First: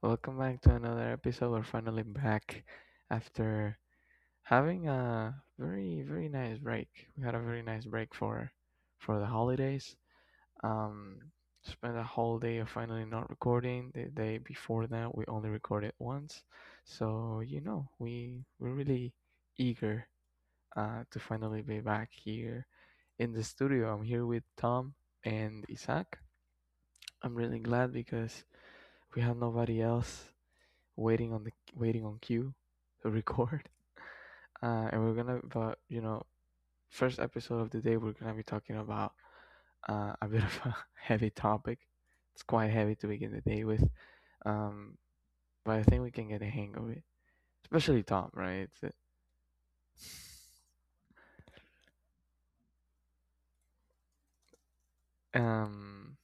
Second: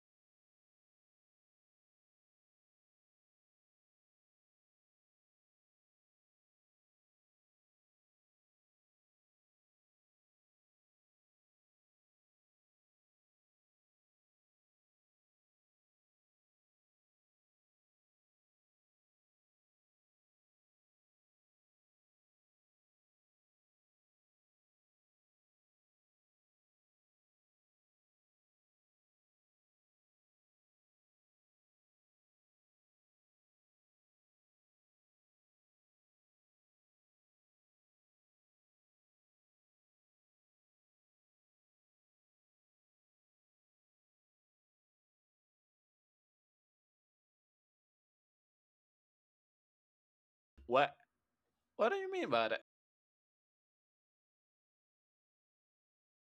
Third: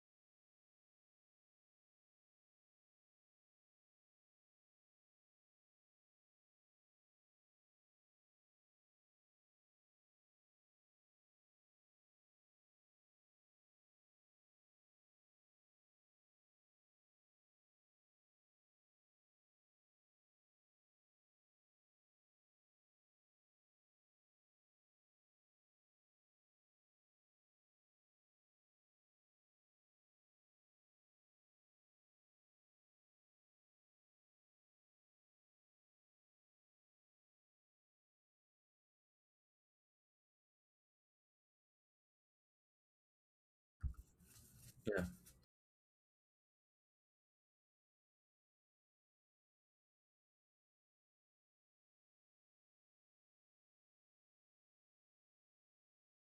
Welcome back to another episode. We're finally back after having a very, very nice break. We had a very nice break for the holidays. Um, spent a whole day of finally not recording. The day before that, we only recorded once. So we're really eager to finally be back here in the studio. I'm here with Tom and Isaac. I'm really glad because we have nobody else waiting on queue, to record. And we're gonna, but you know, first episode of the day, we're gonna be talking about a bit of a heavy topic. It's quite heavy to begin the day with, um, Yeah. but I think we can get a hang of it, especially Tom, right? What? What do you mean by that? um,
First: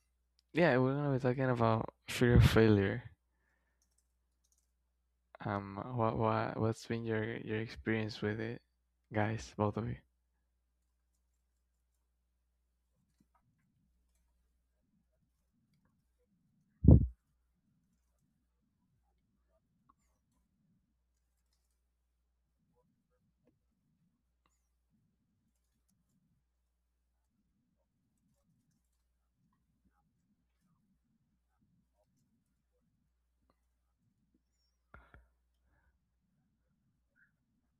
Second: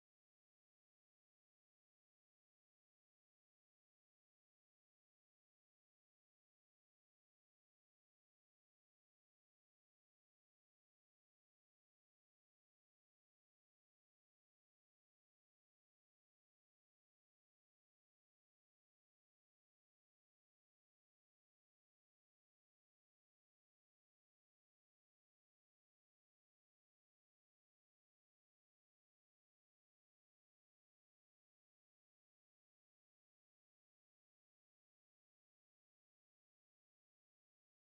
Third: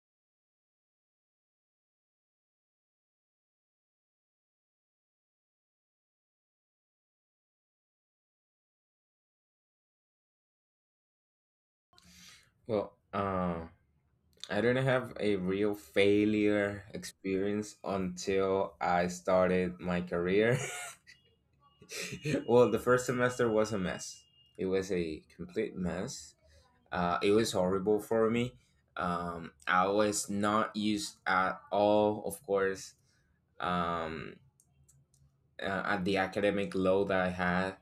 yeah, we're gonna be talking about fear of failure. What what's been your experience with it, guys, both of you? Well, um, I didn't have a real failure experience until I started my career. The first semester was a mess. It was a complete mess. It was horrible for me. I was not used at all, of course, um, at the academic load that I had.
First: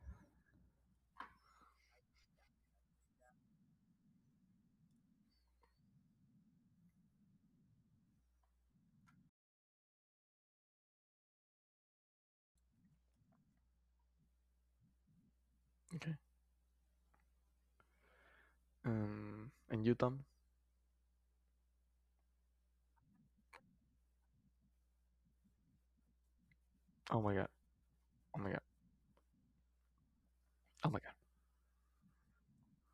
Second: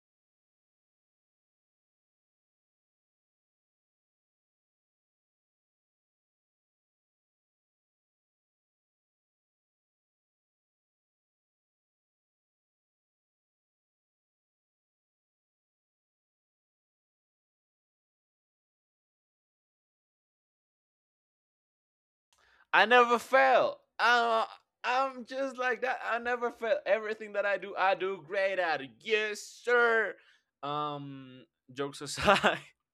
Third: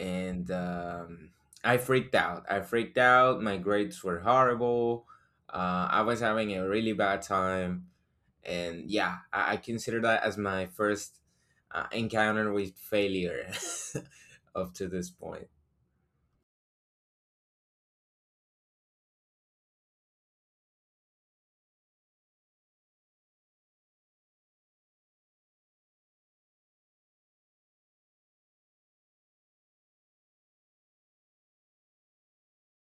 And I freaked out. I freaked out. My grades were horrible. I was having a really bad time, and yeah, I consider that as my first encounter with failure up to this point. Okay. And you, Tom? I never fail. I'm just like that. I never fail. Oh Everything my that god! I do Oh my great god! at. It. Yes, sir. Oh my god! Um, jokes aside,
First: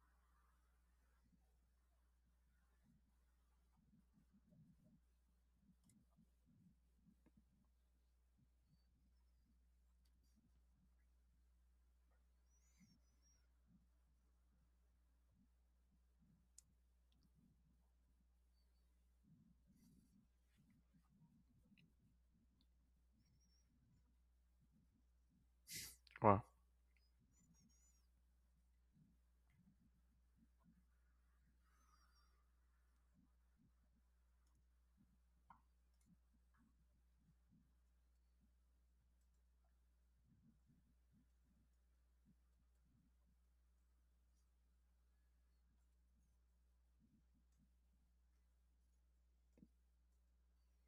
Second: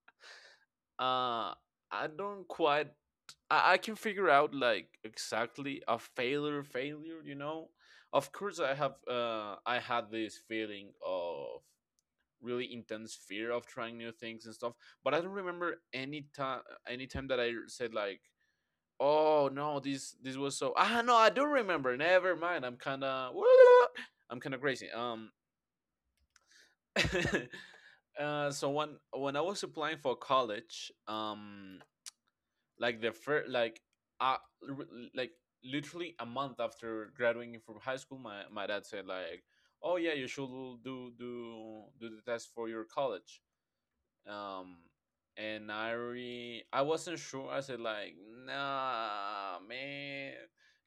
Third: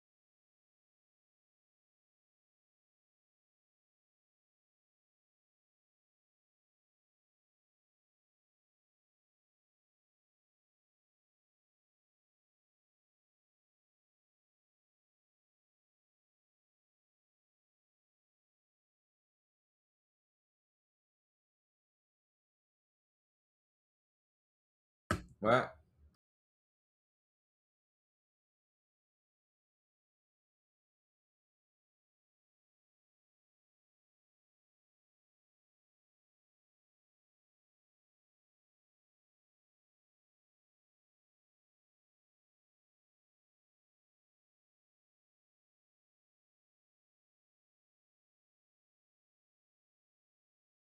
uh, I don't quite. I can figure out like exactly a failure, failure. Of course, I have. I had this feeling of really intense fear of trying new things and stuff. But I don't remember any time that I said like, oh no, this was no, I do remember. Never mind. I'm kinda I'm kinda crazy. Well, Wow. So when I was applying for college, like the first uh r- like literally a month after graduating from high school, my dad said like, oh yeah, you should do the test for your college. Um, and I wasn't sure. I said like, nah, man,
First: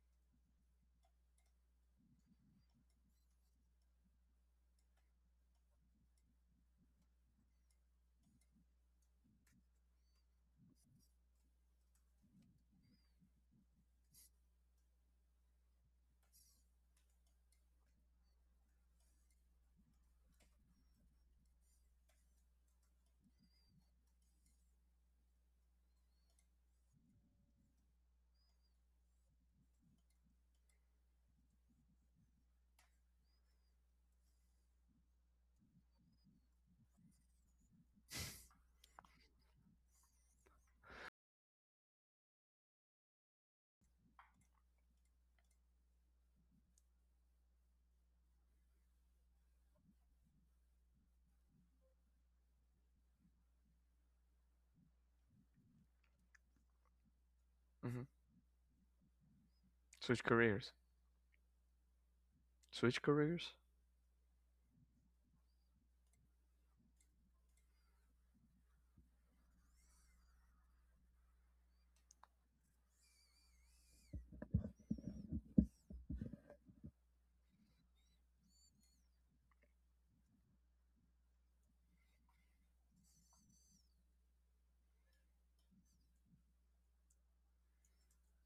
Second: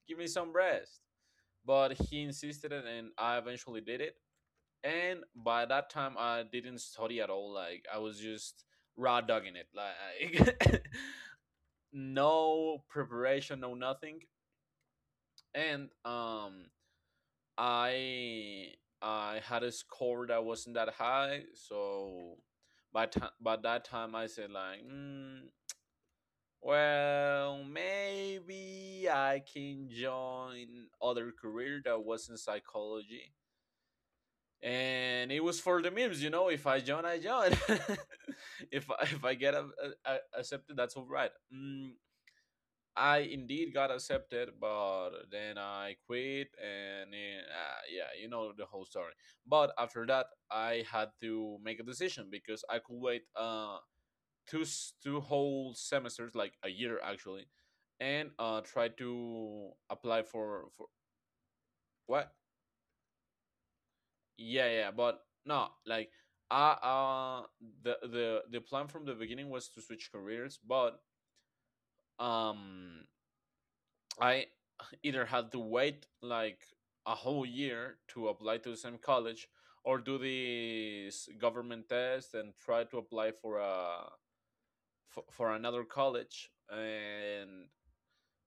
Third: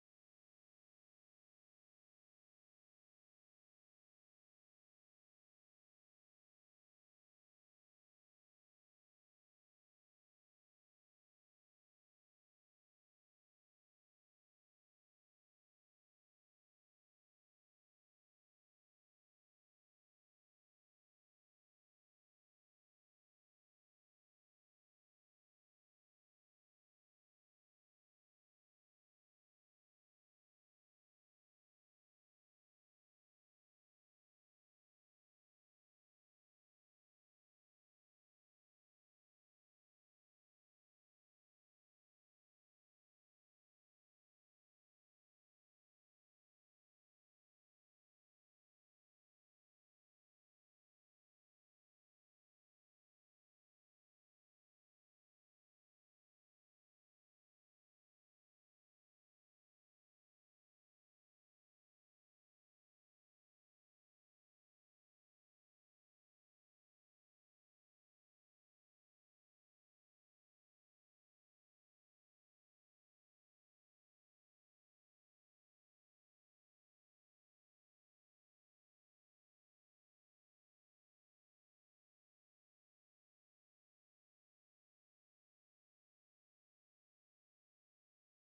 give me some rest. But he insisted, and I eventually did it. And by that time, I didn't study at all. Like I was just raw dogging it. Like no preparation, no nothing. And I I had a score that wasn't that high, so by that time I said like Well, maybe I can join other career that was in psychology. And it was for the memes. If I join, I join. If I get accepted, that's all right. I indeed got accepted, but then I quit, and then, yeah, you know the whole story. But after that, I had to make a decision because I could wait. Two two whole semesters, like a year actually, Hmm. and try to apply Switch for careers. for What? Switch careers. Yeah, yeah, but no, like I uh the plan from the beginning was to switch careers, but um I either had to wait like a whole year to apply to the same college or do this government test and try to apply for a for another college, and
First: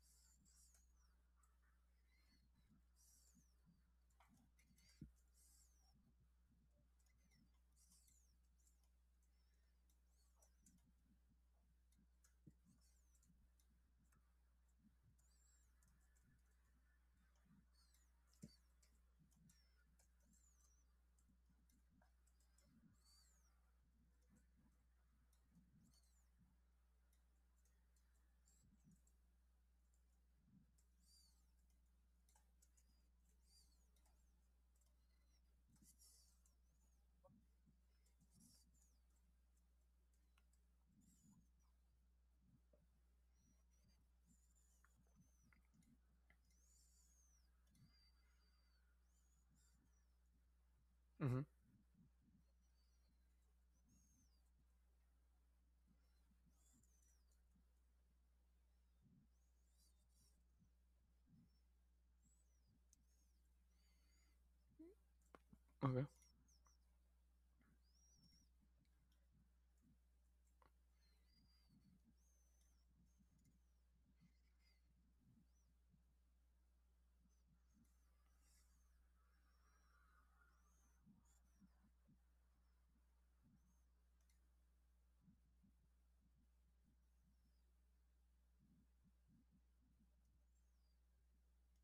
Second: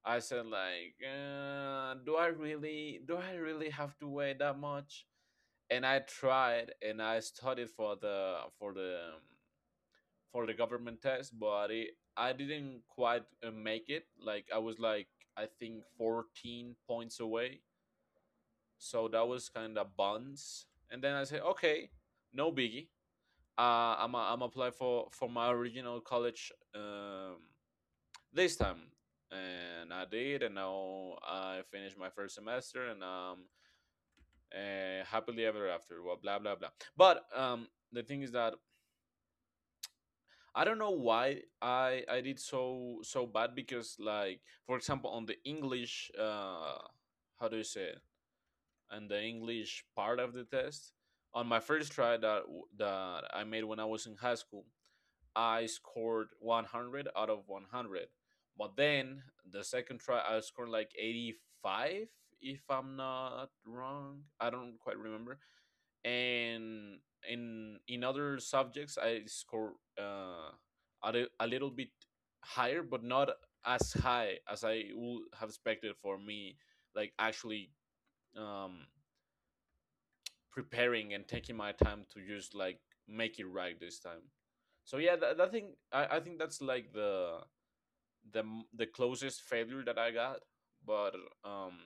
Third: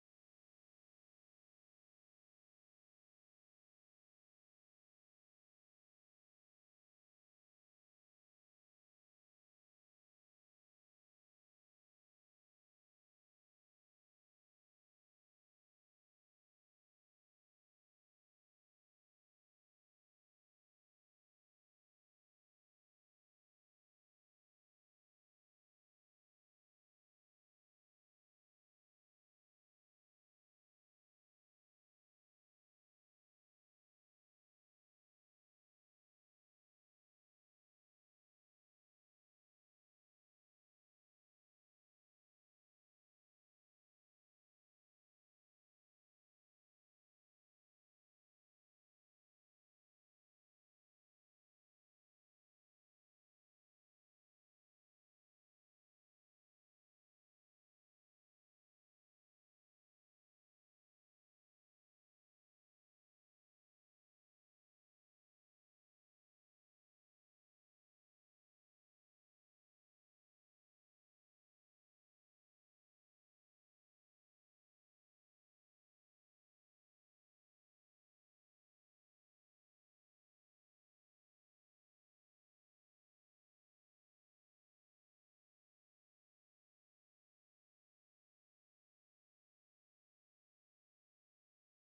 I said like, do I really have to weigh that much? And I tried and I studied for the government test, but I didn't quite make it. Like I was like I think 14 points away. So that was kind of buns. And then I said, okay, no biggie. I'm apply for my original college this time, and I did. And now I finished my first semester, and happily ever after, well, blah blah blah. But the thing is that I don't know why I did so bad, because like, for example, on the English how do you say it, and the English part of the test, Hmm. on my first try that I made when I was in high school, I scored 100 out of 100. But then the second try, I scored like 85, if I'm not wrong. I don't quite remember. Okay. And in other subjects, I scored a, a little bit higher, but not as high as I would have expected for me, like actually um, preparing and taking my time to just like make it right this time. So yeah, that thing, I think that's like the closest failure that I got, but um,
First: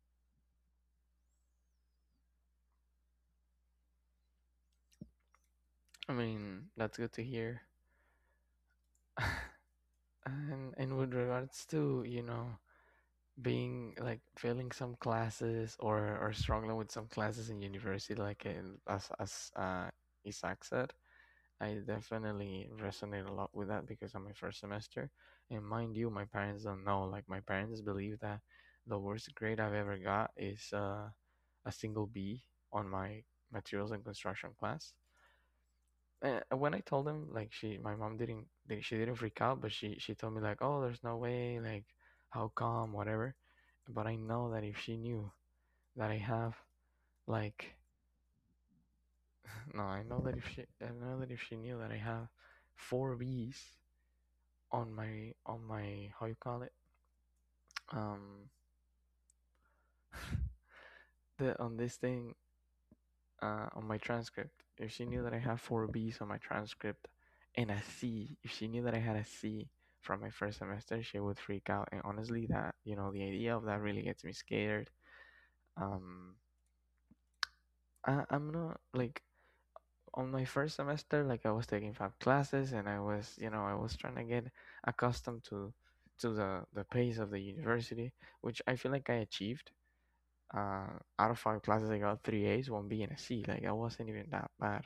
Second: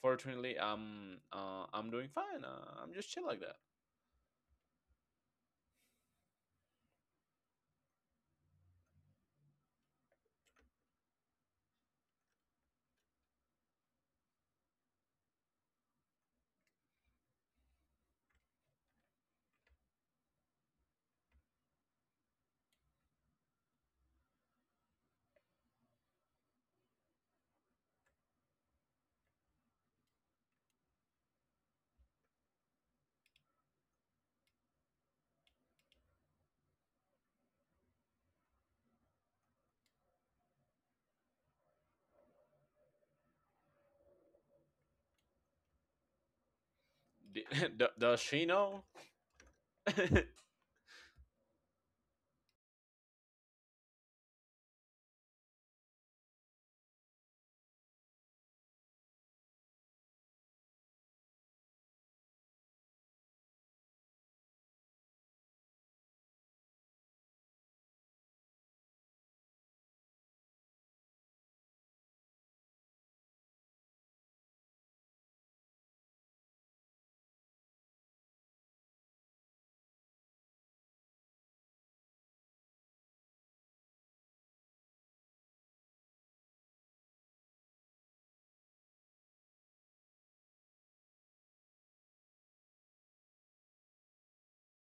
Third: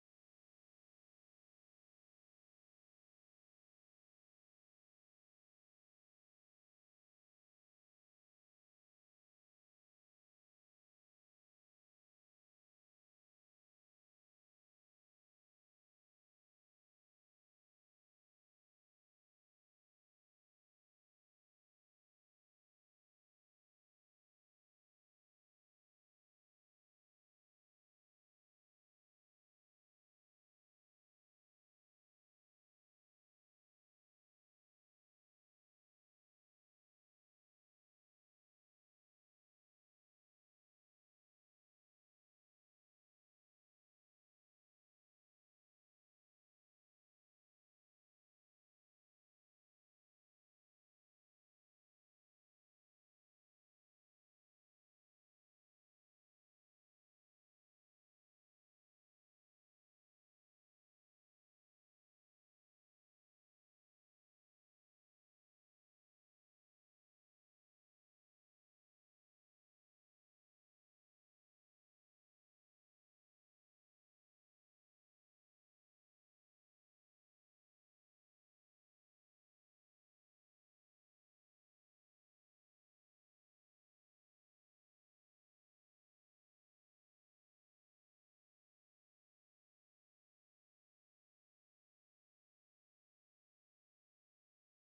fortunately I'm doing fine. I'm just chill like that. I mean, that's good to hear. And with regards to being like failing some classes or struggling with some classes in university, like as Isaac said, I definitely resonate a lot with that because I'm my first semester, and mind you, my parents don't know. Like my parents believe that the worst grade I've ever got is a single B on my materials and construction class. And when I told them, like my mom she didn't freak out, but she told me like, oh, there's no way, like, how come, whatever. But I know that if she knew that I have D- like, Does she know? no, I know that if she, I know that if she knew that I have four Bs on my how you call it, um the on this thing, on my transcript. If she knew that I have four B's on my transcript and a C, if she knew that I had a C from my first semester, she would freak out. And honestly, that you know the idea of that really gets me scared. um I, I'm not like, on my first semester, like I was taking five classes and I was, I was trying to get accustomed to the pace of the university, which I feel like I achieved. uh, out of five classes, I got three A's, one B, and a C. Like I wasn't even that bad.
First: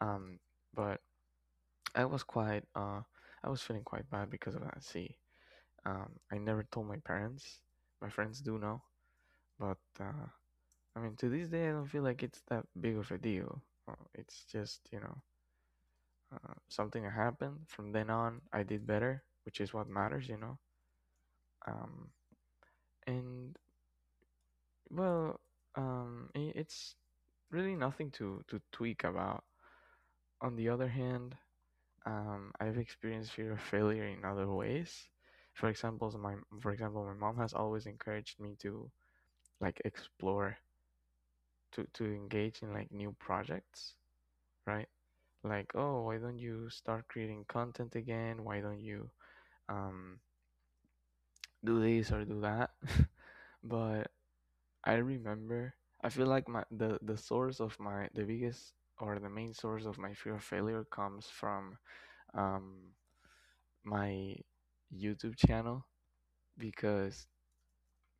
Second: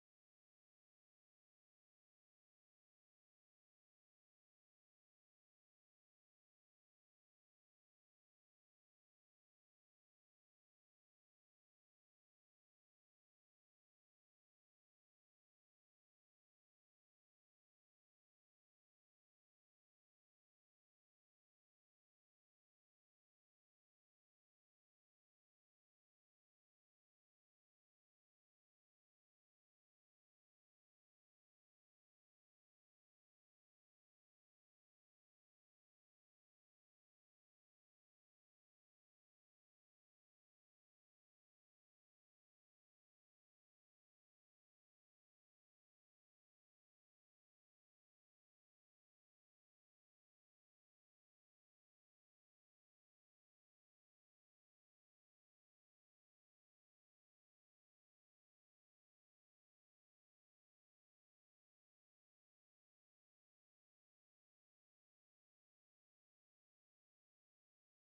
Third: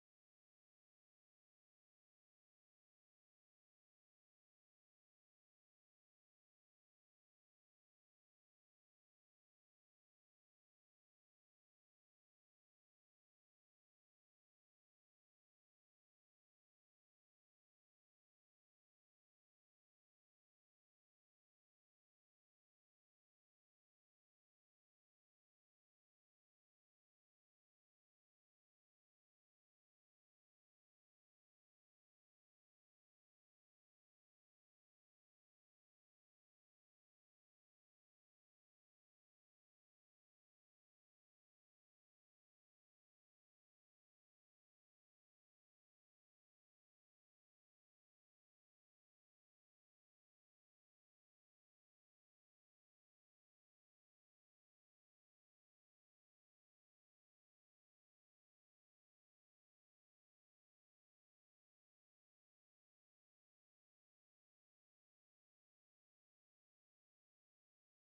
Um, but I was quite, I was feeling quite bad because of that C. I never told my parents. My friends do know, but I mean, to this day, I don't feel like it's that big of a deal. It's just something that happened. From then on, I did better, which is what matters, you know. Um, and well, it's really nothing to tweak about. On the other hand, I've experienced fear of failure in other ways. For example, my mom has always encouraged me to like explore, to engage in like new projects, right? Like, oh, why don't you start creating content again? Why don't you um, do this or do that? But I remember, I feel like my the source of my the biggest or the main source of my fear of failure comes from um, my YouTube channel, because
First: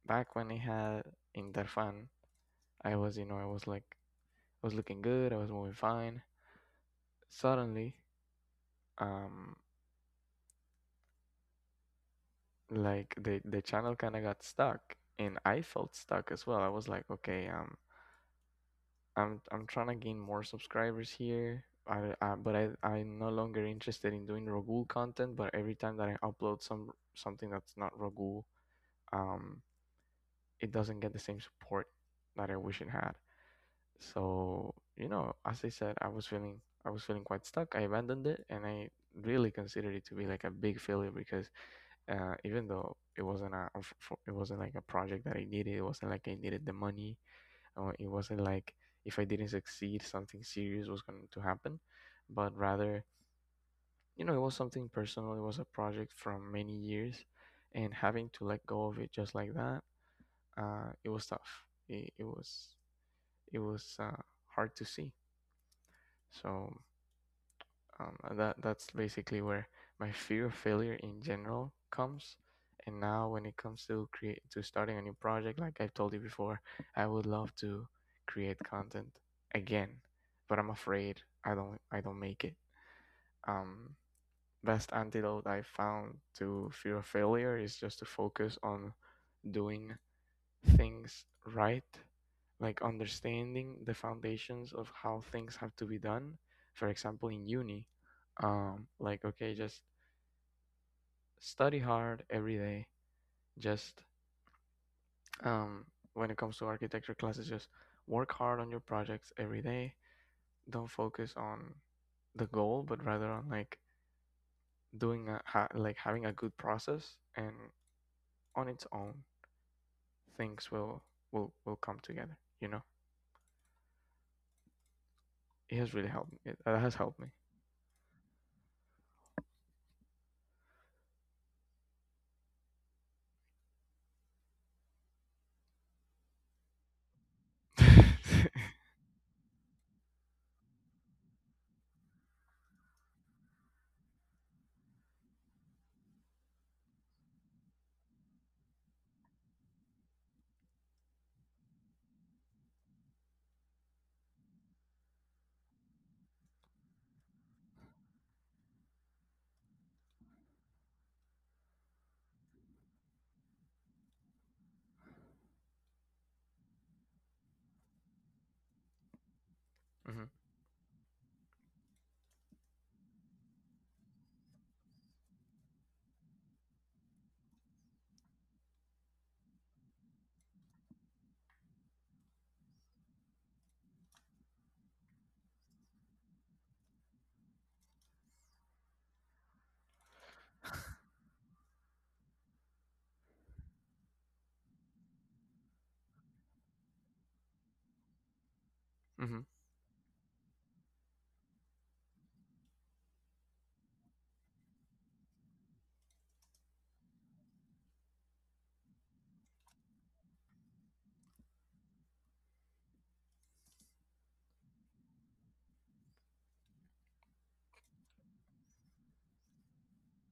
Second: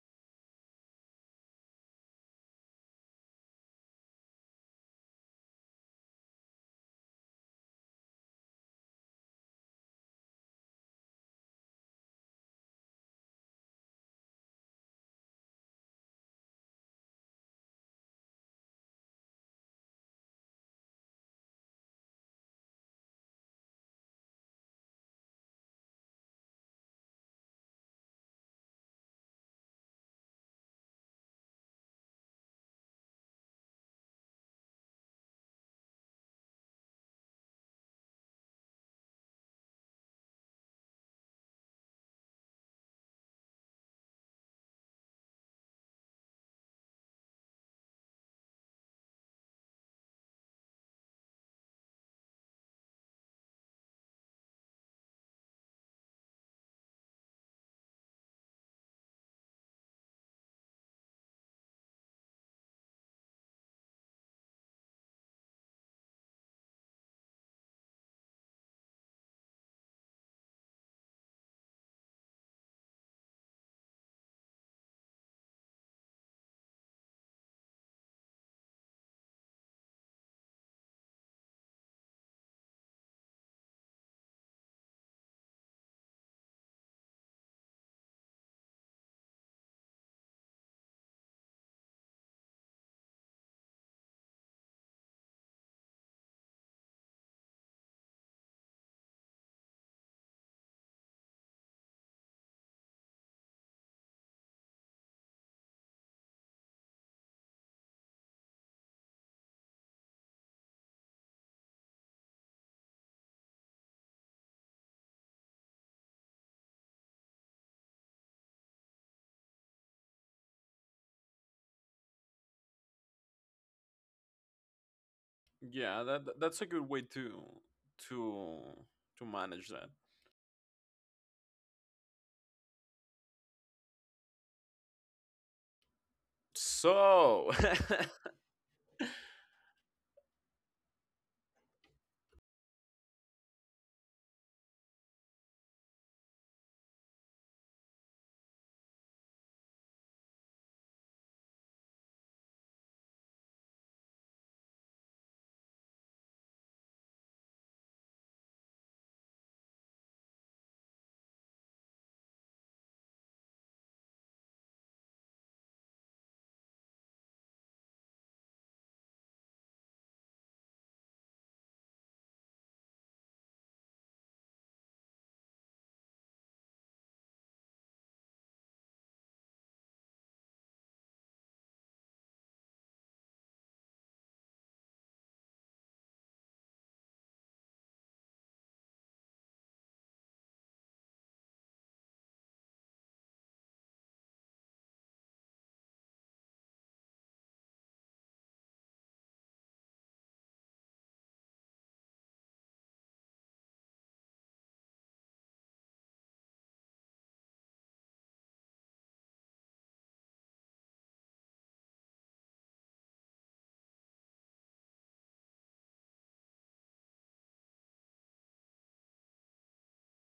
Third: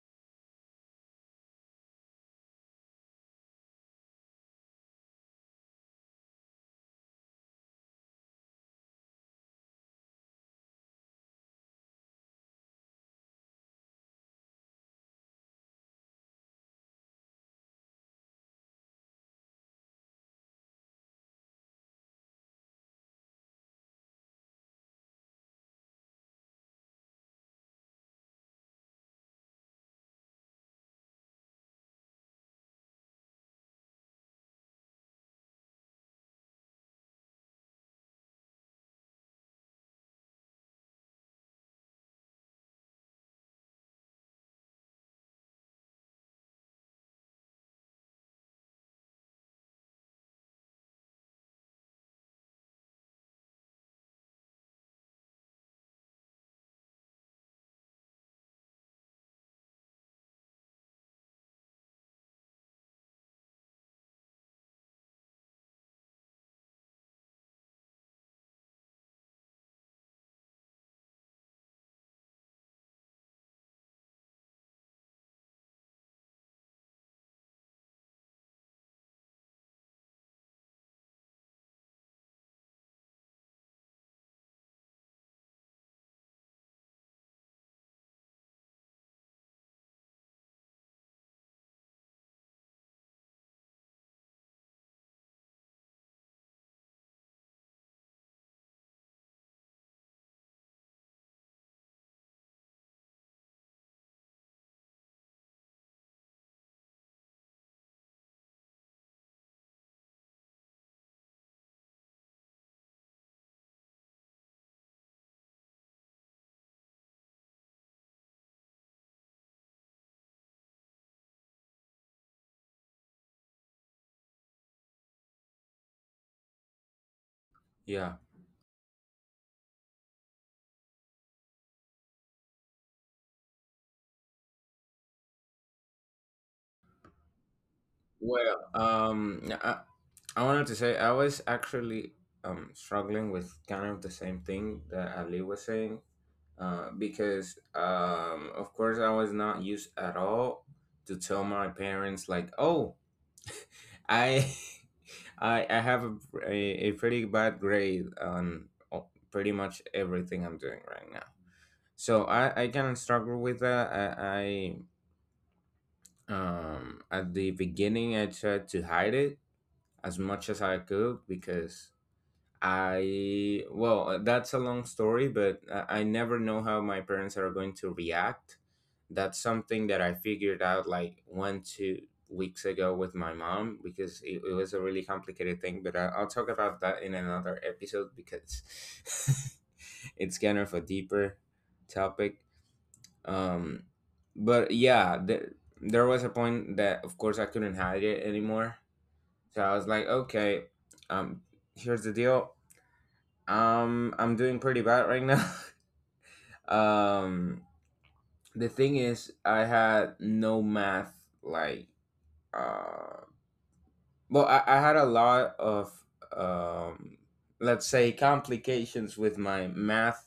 back when I had Interfan, I was, you know, I was like, I was looking good, I was moving fine. Suddenly, um, like the channel kind of got stuck, and I felt stuck as well. I was like, okay, I'm trying to gain more subscribers here. I but I I'm no longer interested in doing ragul content. But every time that I upload something that's not ragul, um, it doesn't get the same support that I wish it had. So, you know, as I said, I was feeling quite stuck. I abandoned it and I really considered it to be like a big failure because even though it wasn't it wasn't like a project that I needed, it wasn't like I needed the money, or it wasn't like if I didn't succeed, something serious was going to happen, but rather, you know, it was something personal. It was a project from many years, and having to let go of it just like that, it was tough. It was hard to see. So that that's basically where my fear of failure in general comes. And now, when it comes to create to starting a new project, like I've told you before, I would love to create content again, but I'm afraid I don't make it. Um, best antidote I found to fear of failure is just to focus on doing things right, like understanding the foundations of how things have to be done. For example, in uni, like, okay, just study hard every day. Just um, when it comes to architecture classes, just work hard on your projects every day. Don't focus on the goal, but rather on like like having a good process, and on its own things will come together, you know. It has Yeah, really that helped that- that's a that good has way helped to yeah. to manage that. So, me. Well, um, I, I wanted to say I was actually struggling with kind of the same thing that Ali was saying because of course I was not used at all to tell my parents like, oh, I I have a, a pretty bad grade on pretty much everything I'm doing right now. So I kind of struggle with that. I At the beginning I tried to hide it Mm-hmm. as much as I could because I well, that's a long story, but I never know how my parents are going to react. That's something that I figured out like one, 2 weeks ago with my mom because it was a really complicated thing. But I'll talk about that in another episode because it's kind of a deeper topic. Um, but yeah, there was a point that, of course, I couldn't hide it anymore. Mm-hmm. So I was like, okay, um, here's the deal. I'm doing pretty bad right now. um, the thing is, I had no math. Like, uh, I had a lot of um, let's say complications with my math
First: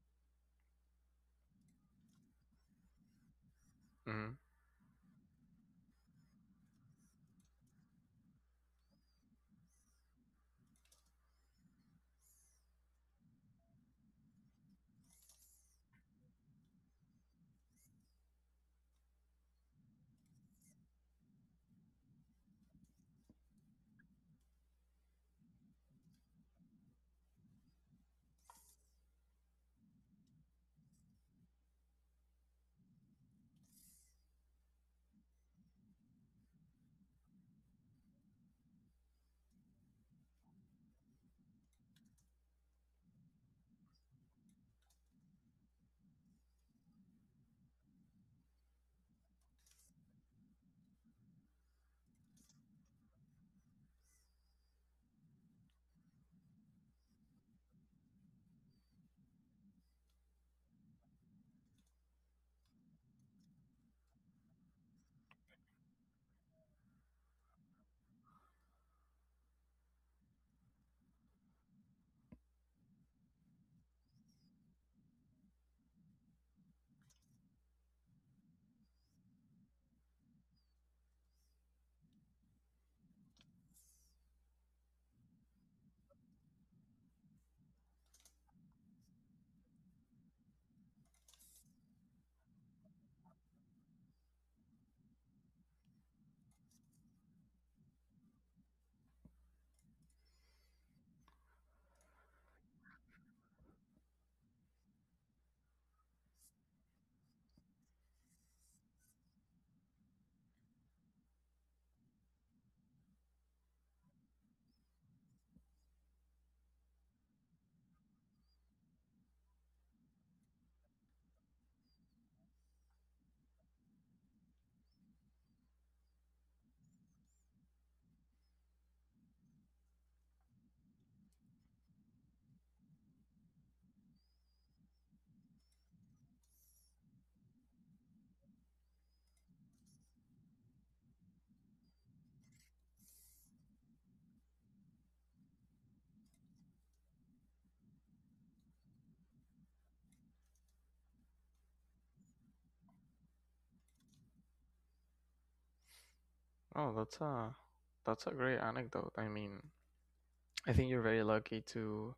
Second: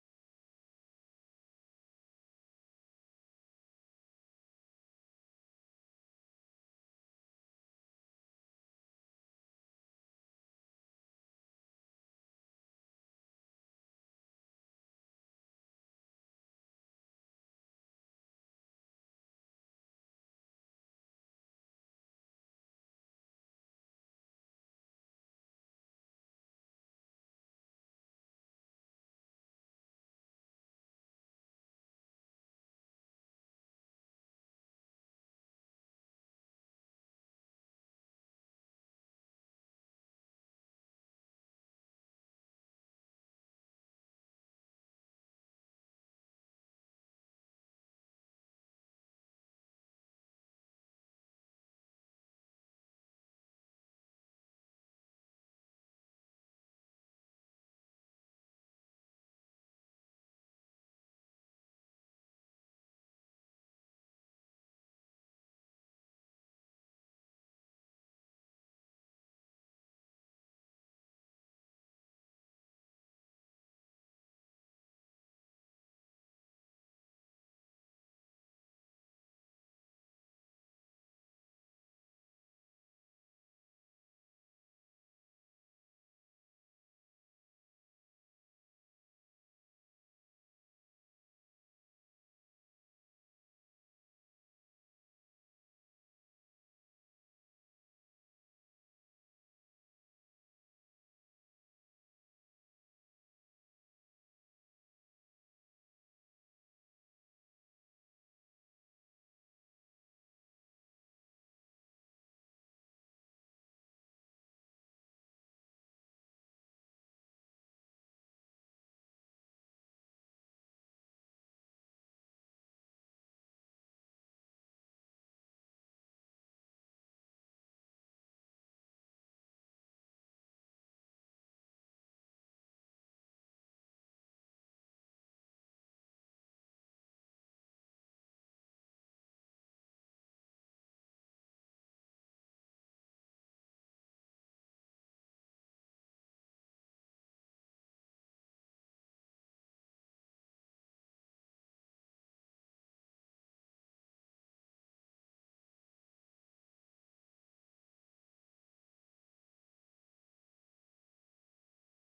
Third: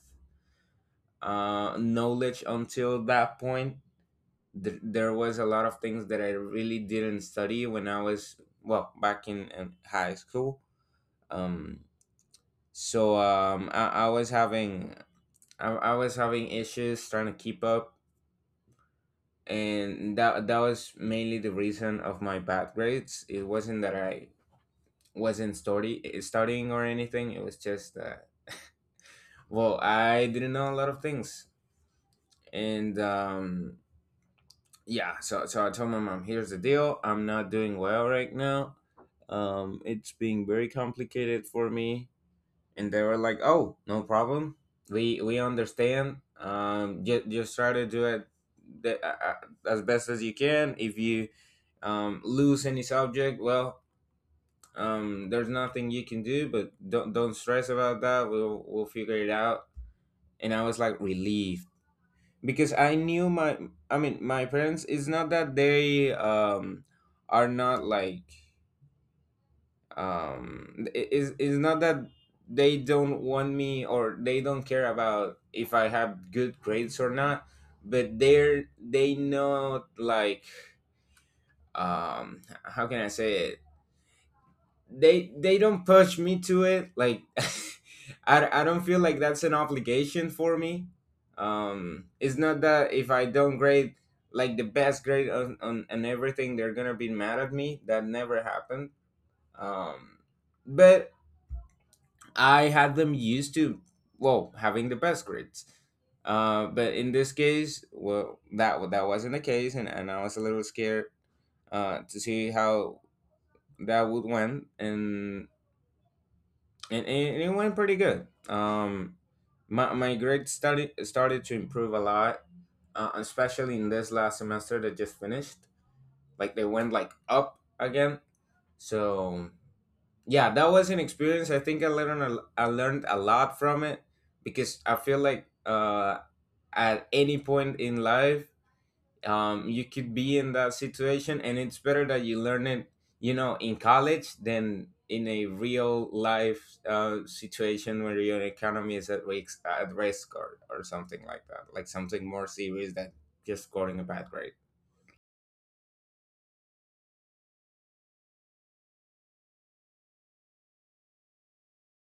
knowledge until that point. Mm-hmm. There was a lot of things that I really didn't study when I was well back in high school. Um, I was having I was having issues trying to keep up and that was mainly the reason of my bad grades. It wasn't that I wasn't studying or anything. It was just that well, I didn't know a lot of things, and yeah. So so I told my mom, here's the deal. I'm not doing well right now. It's being very complicated for me, and they were like, oh, no problem, we understand, just try to do it the, uh, as best as you can. If you lose any subject, well, there's nothing you can do, but don't stress about that. We'll figure it out. And I was like relieved because I knew my, I mean my parents, it's not that they are not like it's not that they don't want me or they don't care about if I have good grades or not, but they're they not like, how can I say it, they don't push me to it like I don't feel like that's an obligation for me. It's not that if I don't grade like the best grade on everything they're gonna be mad at me. That never happened. Um but I had them used to, well, having the best grades. But in this case, well, that wasn't the case, and I was a little scared to see how that would went, and and it went pretty good. My grades started to improve a lot, especially in this last semester that just finished. Like they went like up again, so yeah, that was an experience. I think I learned a lot from it because I feel like at any point in life you could be in that situation, and it's better that you learn it, you know, in college than in a real life situation where your economy is at risk, or something like that, like something more serious than just scoring a bad grade. Oh, that's a great anecdote. I mean, I think you're very lucky to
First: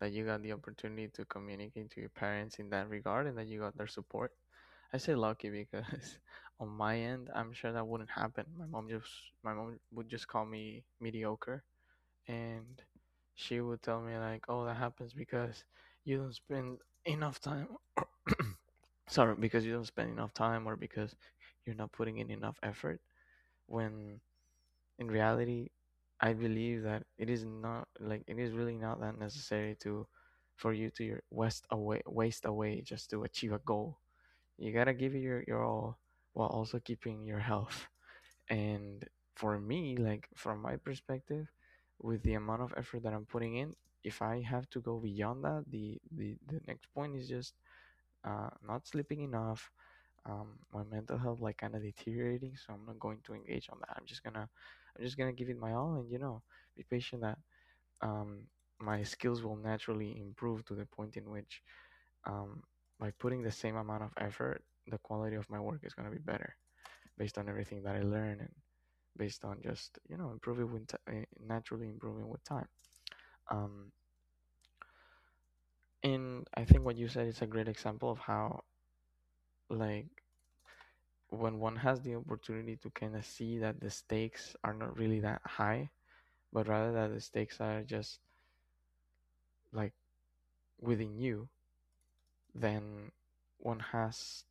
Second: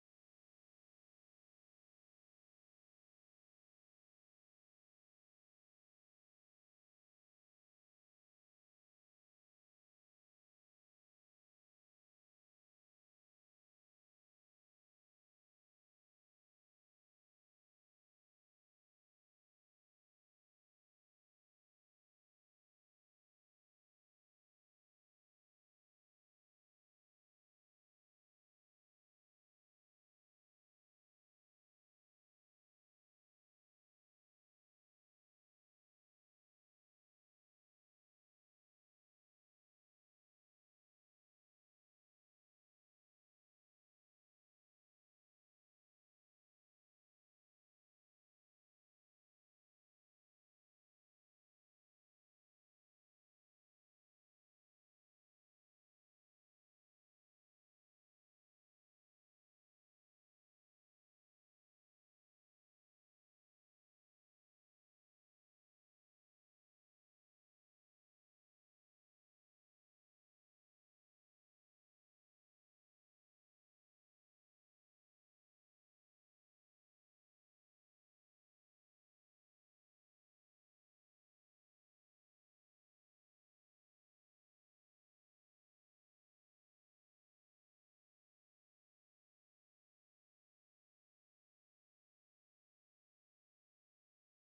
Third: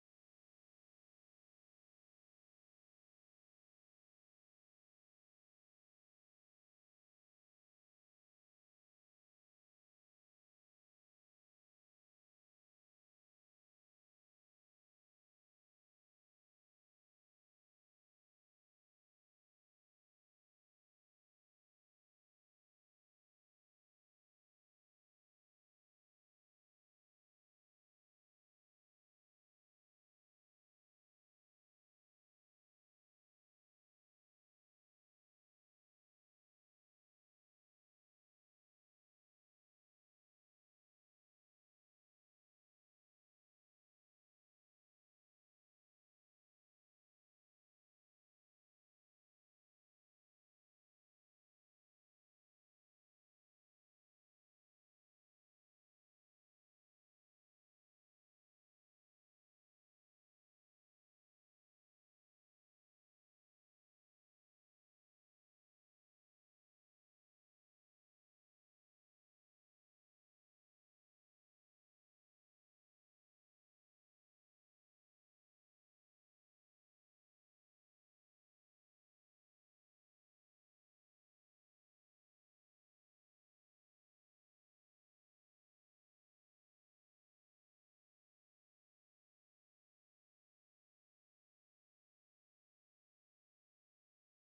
that you got the opportunity to communicate to your parents in that regard and that you got their support. I say lucky because on my end, I'm sure that wouldn't happen. My mom would just call me mediocre, and she would tell me like, "Oh, that happens because you don't spend enough time sorry, because you don't spend enough time or because you're not putting in enough effort." When in reality, I believe that it is not like it is really not that necessary to for you to your waste away just to achieve a goal. You gotta give it your all while also keeping your health. And for me, like from my perspective, with the amount of effort that I'm putting in, if I have to go beyond that, the next point is just not sleeping enough. My mental health like kind of deteriorating, so I'm not going to engage on that. I'm just gonna give it my all, and you know, be patient that um, my skills will naturally improve to the point in which um, by putting the same amount of effort, the quality of my work is going to be better based on everything that I learn and based on just, you know, improving with naturally improving with time. Um, and I think what you said is a great example of how, like, when one has the opportunity to kind of see that the stakes are not really that high, but rather that the stakes are just like within you, then one has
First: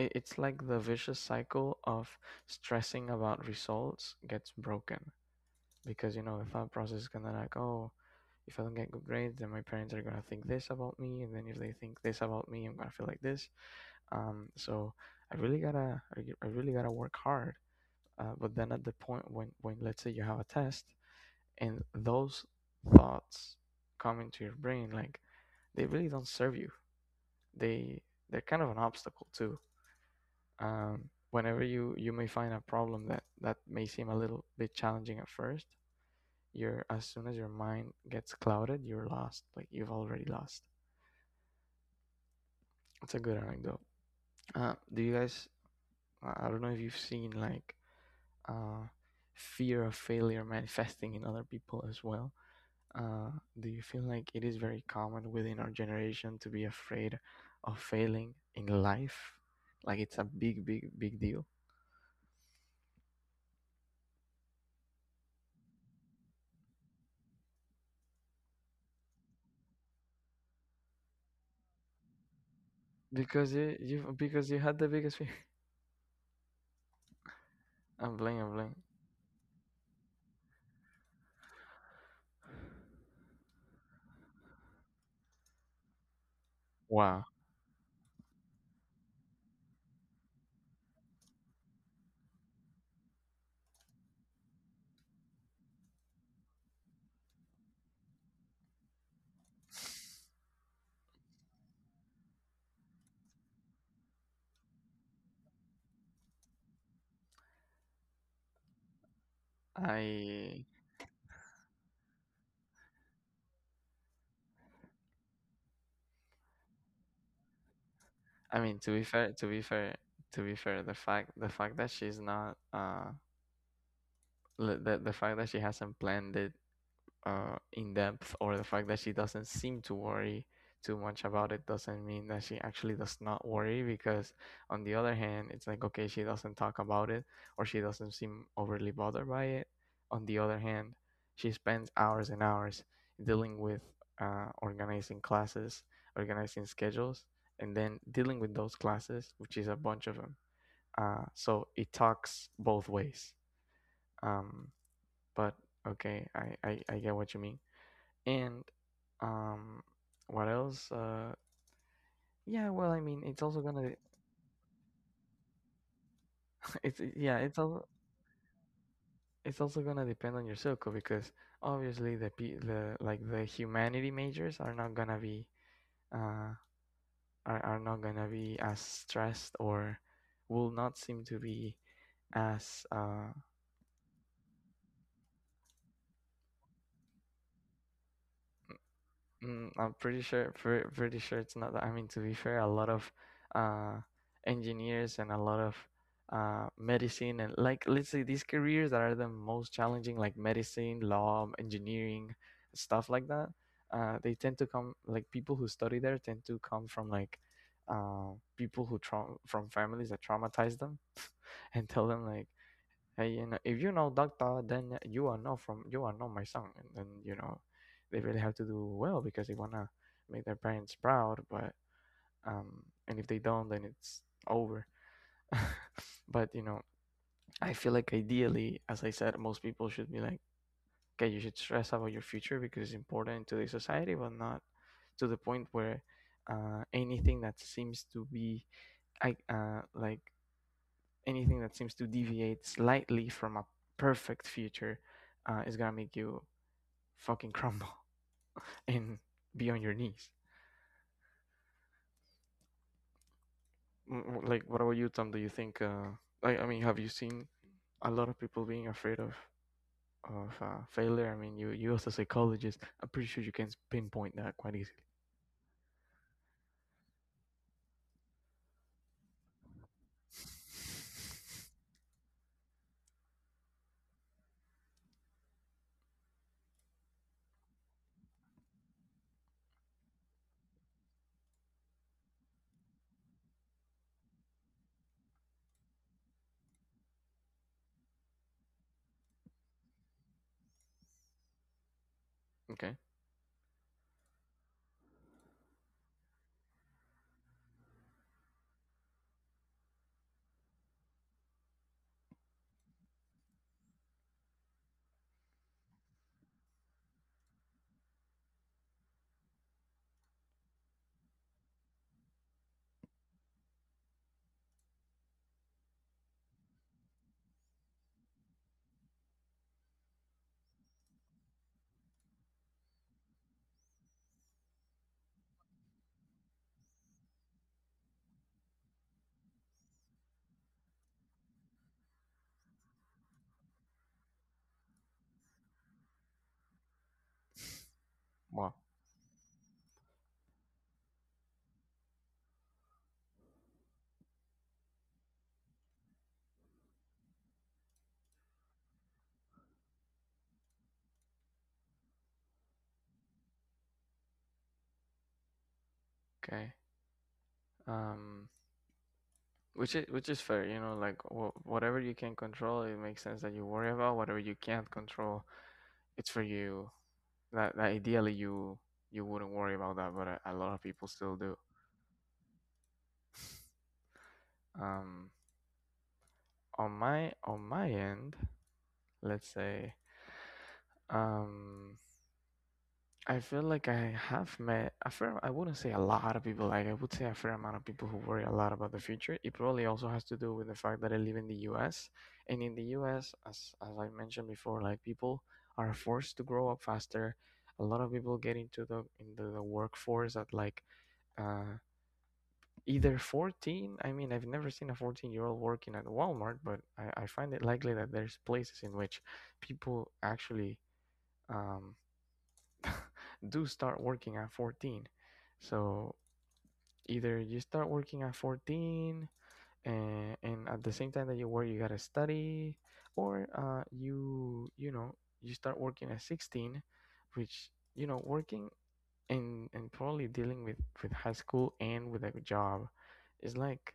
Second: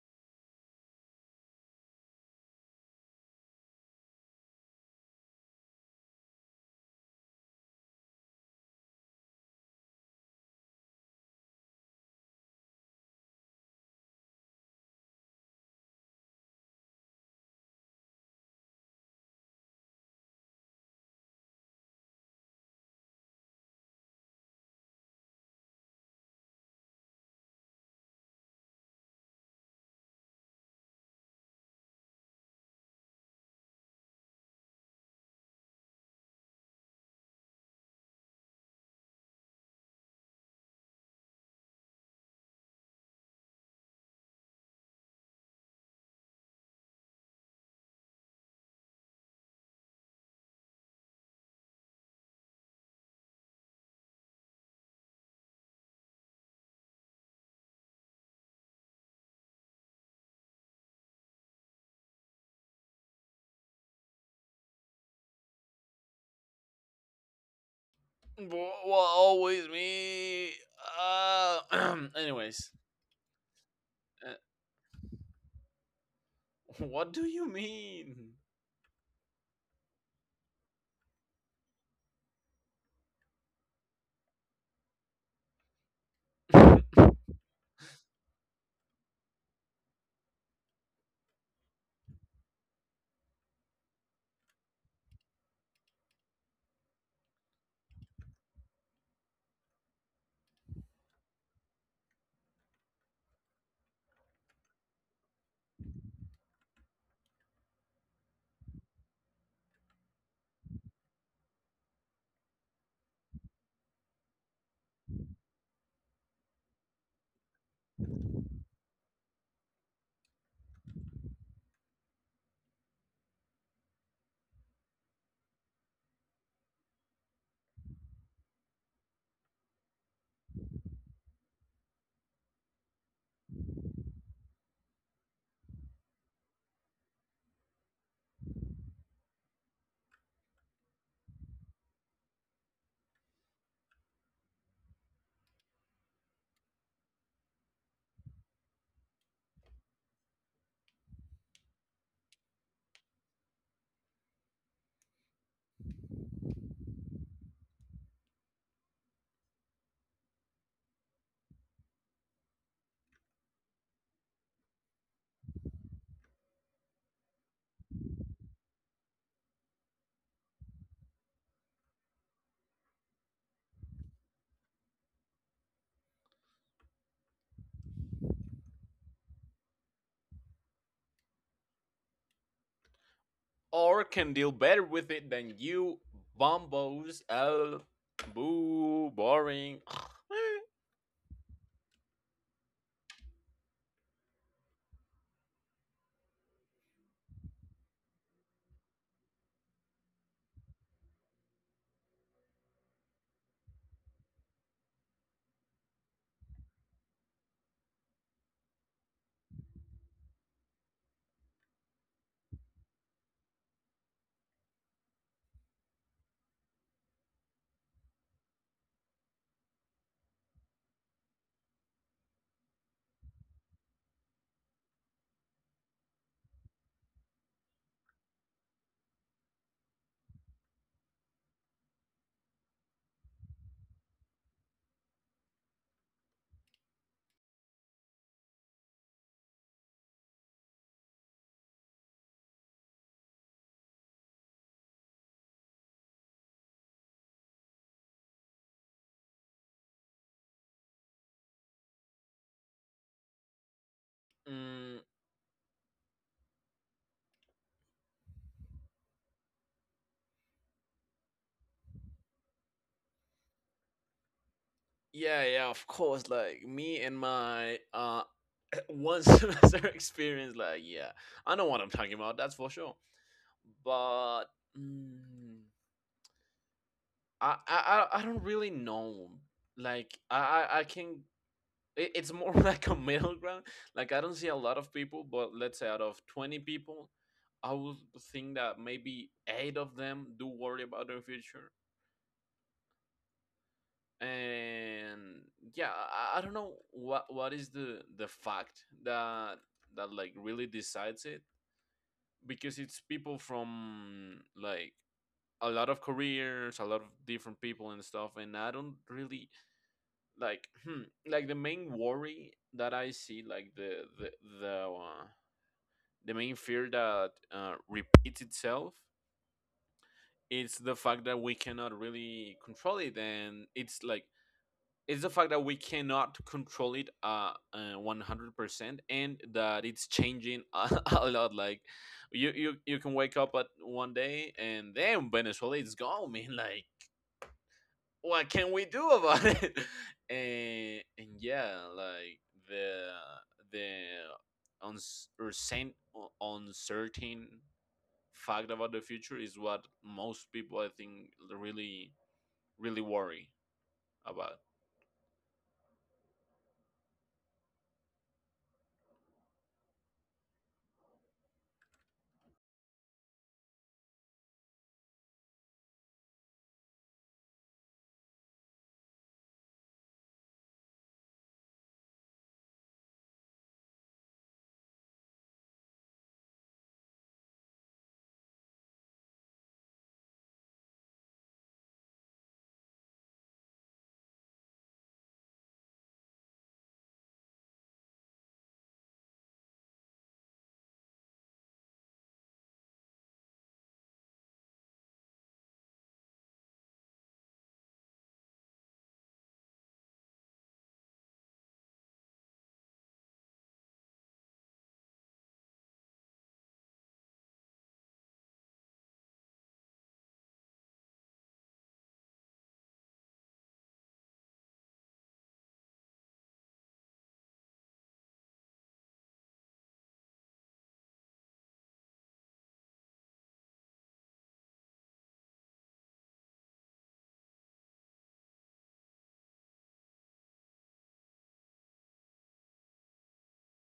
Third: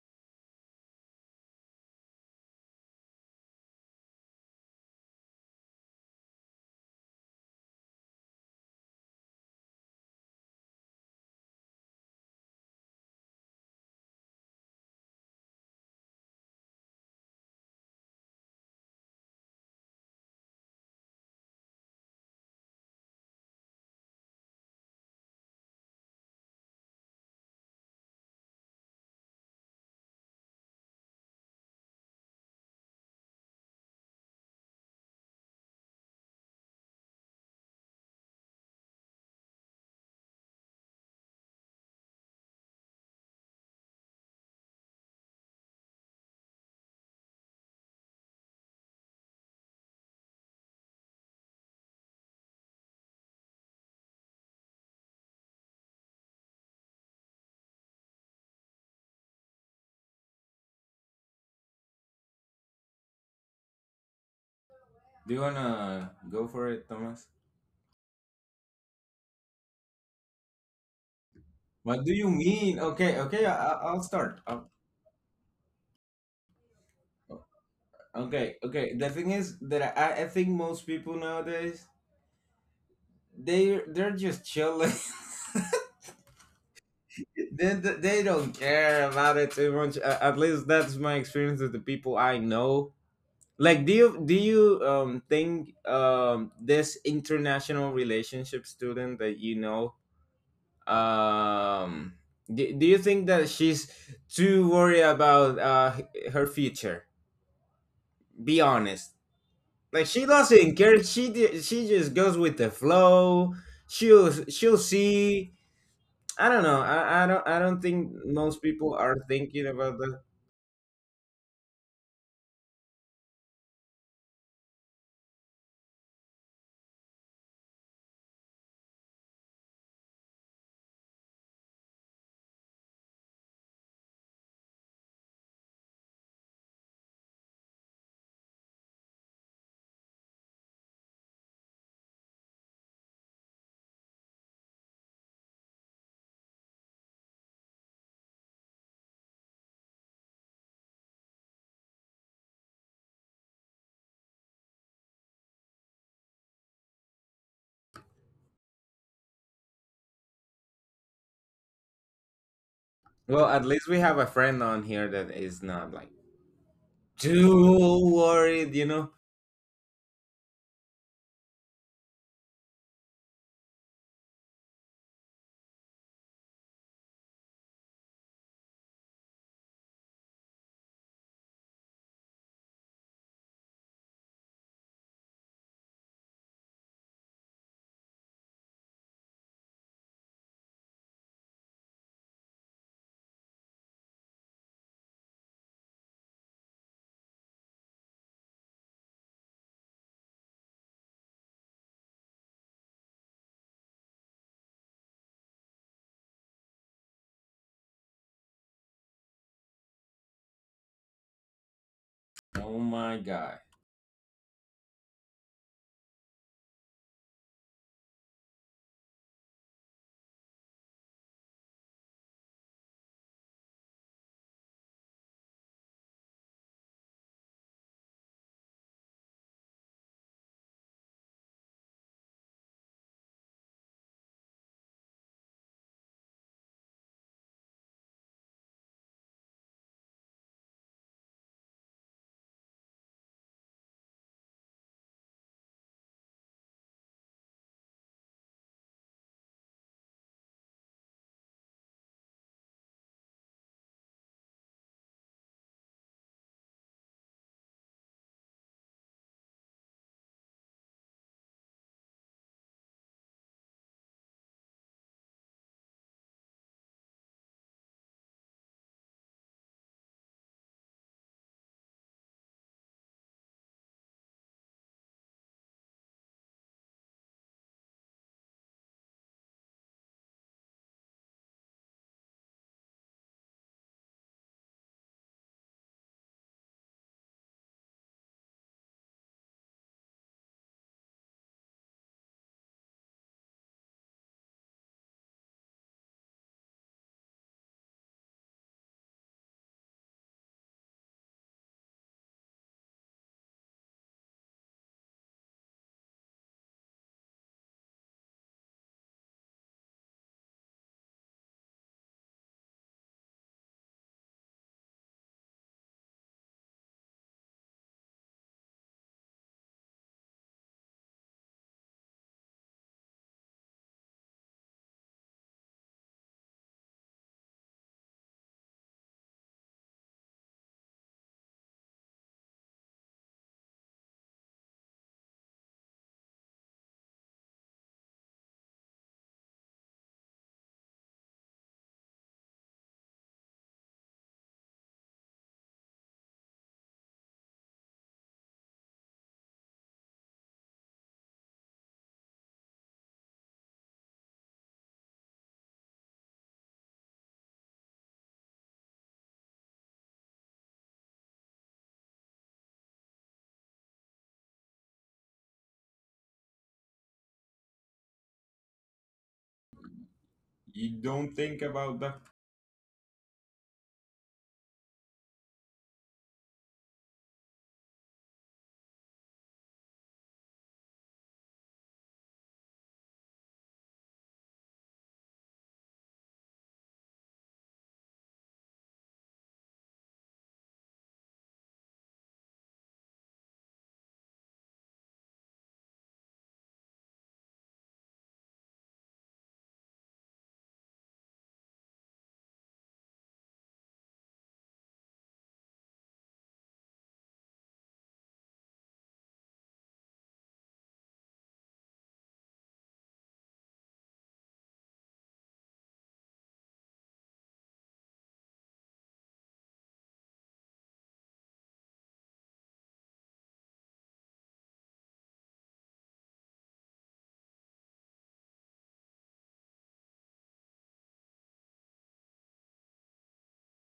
it's like the vicious cycle of stressing about results gets broken, because you know the thought process is kind of like, oh, if I don't get good grades then my parents are going to think this about me, and then if they think this about me I'm going to feel like this. um so i really gotta I really gotta work hard. But then at the point when let's say you have a test and those thoughts come into your brain, like they really don't serve you. They they're kind of an obstacle too. Um, whenever you may find a problem that may seem a little bit challenging at first, you're as soon as your mind gets clouded, you're lost. Like you've already lost. It's a good anecdote. Do you guys? I don't know if you've seen like uh, fear of failure manifesting in other people as well. Uh, do you feel like it is very common within our generation to be afraid of failing in life? Like it's a big, big, big deal. Do you wanna go for it, Thomas? what always me? Uh, What do you anyways, mean? Okay, okay, Because you, I'll you start, because you had the biggest fear. what do you I'm mean? playing. I'm Okay, playing. okay. The thing is that I think most people nowadays they they're just chilling. Wow. They don't care about it too much. A- At least that's my experience with the people I know. Like, do you think this international relationship student that you know, um do, do you think that she's too worried about her future? Be honest. Like she I doesn't care. She just goes with the flow. She'll see. I don't know. I don't I don't think I most mean people are thinking about that. to be fair, the fact that she's not the fact that she hasn't planned it in depth, or the fact that she doesn't seem to worry too much about it doesn't mean that she actually does not worry. Because on the other hand, it's like okay, she doesn't talk about it, or she doesn't seem overly bothered by it. On the other hand, she spends hours and hours dealing with organizing classes, organizing schedules, and then dealing with those classes, which is a bunch of them. So it talks both ways. Um, but okay, I get what you mean. And um what else? Yeah, well, I mean, it's Well, also at gonna least we have a friend on here that is not like it's yeah, too worried. You know. it's also gonna depend on your circle because obviously the pe- the like the humanity majors are not gonna be uh are not gonna be as stressed or will not seem to be as or can deal better with it than you bombos. Oh, boo, Mm, boring. I'm pretty sure, pretty sure it's not that. I mean, to be fair, a lot of uh, engineers and a lot of medicine, and like let's say these careers that are the most challenging, like medicine, law, engineering, stuff like that. They tend to come like people who study there tend to come from like uh, people who from families that traumatize them and tell them like Oh my hey, you know, god! if you know doctor, then you are not from, you are not my son, and then you know they really have to do well because they want to make their parents proud. But um and if they don't, then it's over. But you know, I feel like ideally, as I said, most people should be like okay, you should stress about your future because it's important to the society, but not to the point where anything that seems to be I, like anything that seems to deviate slightly from a perfect future is gonna make you fucking crumble and be on your knees. Mm. Like, what mm, about you, Tom? Do you think? I mean, have you seen a lot of people being afraid of failure? I mean, you as a psychologist, I'm pretty sure you can pinpoint that quite easily. yeah, yeah, of course. Like me and my one semester experience. Like, yeah, I know what I'm talking about. That's for sure. But mm, I don't really know. Like, I can it's more like a middle ground. Like I don't see a lot of people, but let's say out of 20 people, I would think that maybe eight of them do worry about their future. Okay. And yeah, I don't know what is the fact that like really decides it, because it's people from like a lot of careers, a lot of different people and stuff, and I don't really like. Like, the main worry that I see, like the uh, the main fear that repeats itself, is the fact that we cannot really control it, and it's like, it's the fact that we cannot control it 100% and that it's changing a lot. Like you can wake up at one day and then Venezuela is gone, man. Like, what can Wow. we do about it? And yeah, like, the the uns- uncertain uncertain fact about the future is what most people, I think, really really worry about. Okay. Um. Which is fair, you know. Like whatever you can control, it makes sense that you worry about. Whatever you can't control, it's for you that ideally you wouldn't worry about that, but a lot of You people still don't do. think about that. Um, on my end, let's say, um, I feel like I have met a fair. I wouldn't say a lot of people. Like I would say a fair amount of people who worry a lot about the future. It probably also has to do with the fact that I live in the U.S., and in the U.S., as I mentioned before, like people are forced to grow up faster. A lot of people get into the workforce at like uh, either 14. I mean, I've never seen a 14-year-old working at Walmart, but I find it likely that there's places in which people actually um, do start working at 14. So either you start working at 14, and at the same time that you work you gotta study, or you you know, you start working at 16, which you know, working and probably dealing with high school and with a job is like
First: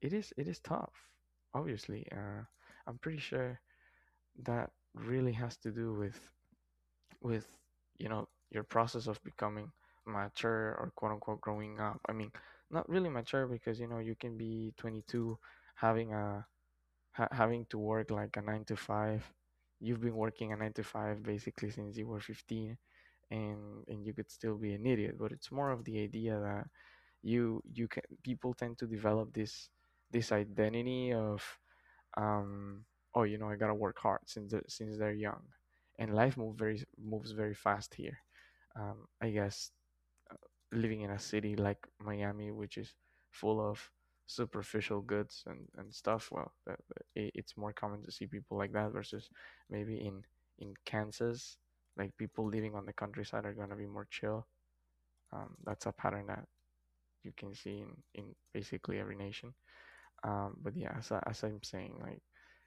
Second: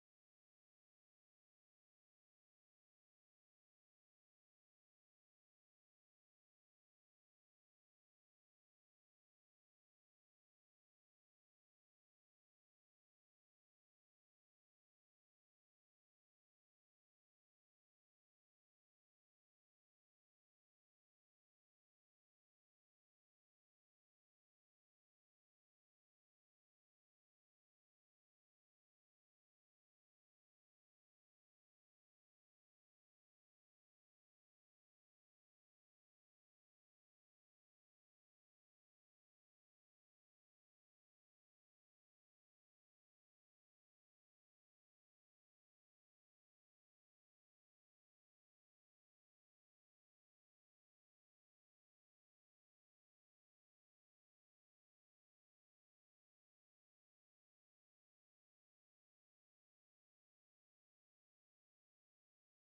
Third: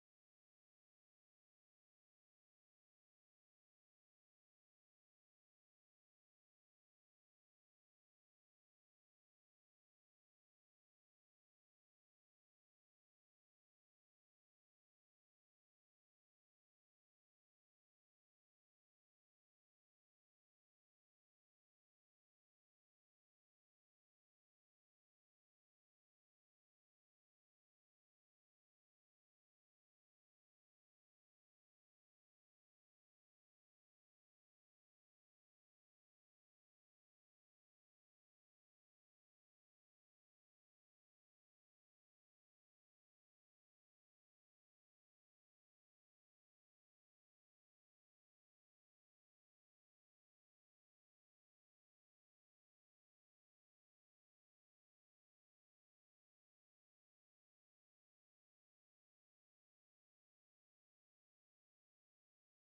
it is tough. Obviously, I'm pretty sure that really has to do with with you know, your process of becoming mature or quote unquote growing up. I mean, not really mature, because you know you can be 22 having a having to work like a 9 to 5. You've been working a 9 to 5 basically since you were 15, and you could still be an idiot, but it's more of the idea that you can people tend to develop this identity of um, oh, you know, I gotta work hard since they're young, and life moves very fast here. I guess uh, living in a city like Miami, which is full of superficial goods and stuff, well, it's more common to see people like that versus maybe in Kansas, like people living on the countryside are gonna be more chill. That's a pattern that you can see in basically every nation. But yeah, as I'm saying, like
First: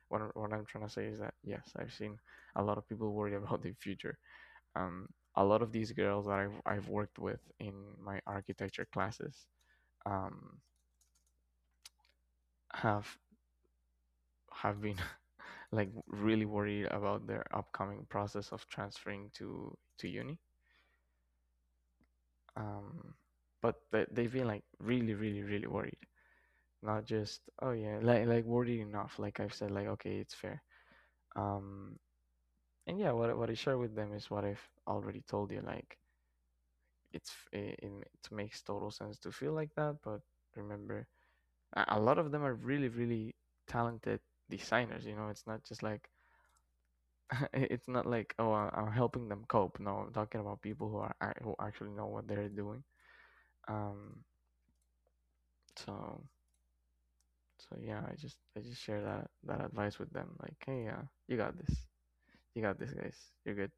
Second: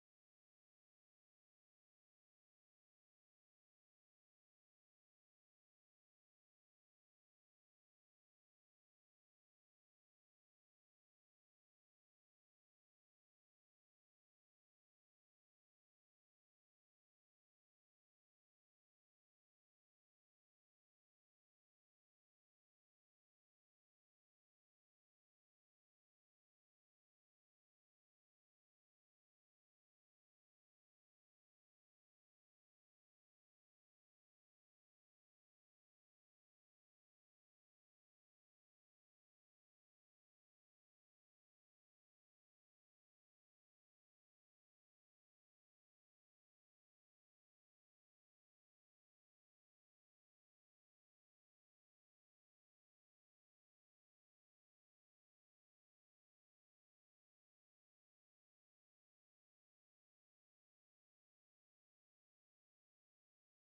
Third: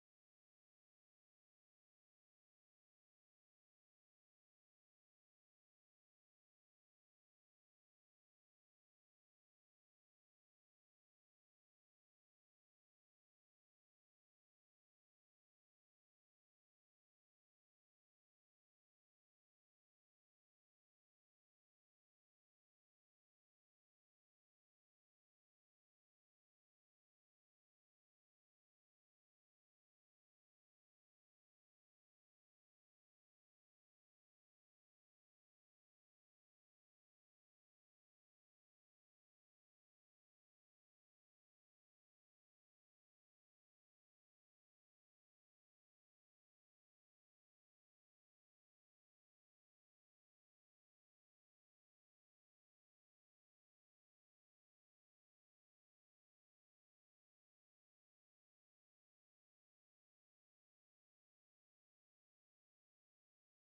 what I'm trying to say is that yes, I've seen a lot of people worried about the future. Um, a lot of these girls that I've worked with in my architecture classes um, have been like really worried about their upcoming process of transferring to uni. Um, but they've been like really, really, really worried. Not just oh yeah, like worried enough. Like I've said, like okay, it's fair. Um, And yeah, what I share with them is what I've already told you. Like it's it it makes total sense to feel like that, but remember, a lot of them are really really talented designers. You know, it's not just like it's not like oh, am helping them cope. No, I'm talking about people who are who actually know what they're doing. Um, so so yeah, I just share that advice with them. Like hey, yeah, you got this, guys, you're good.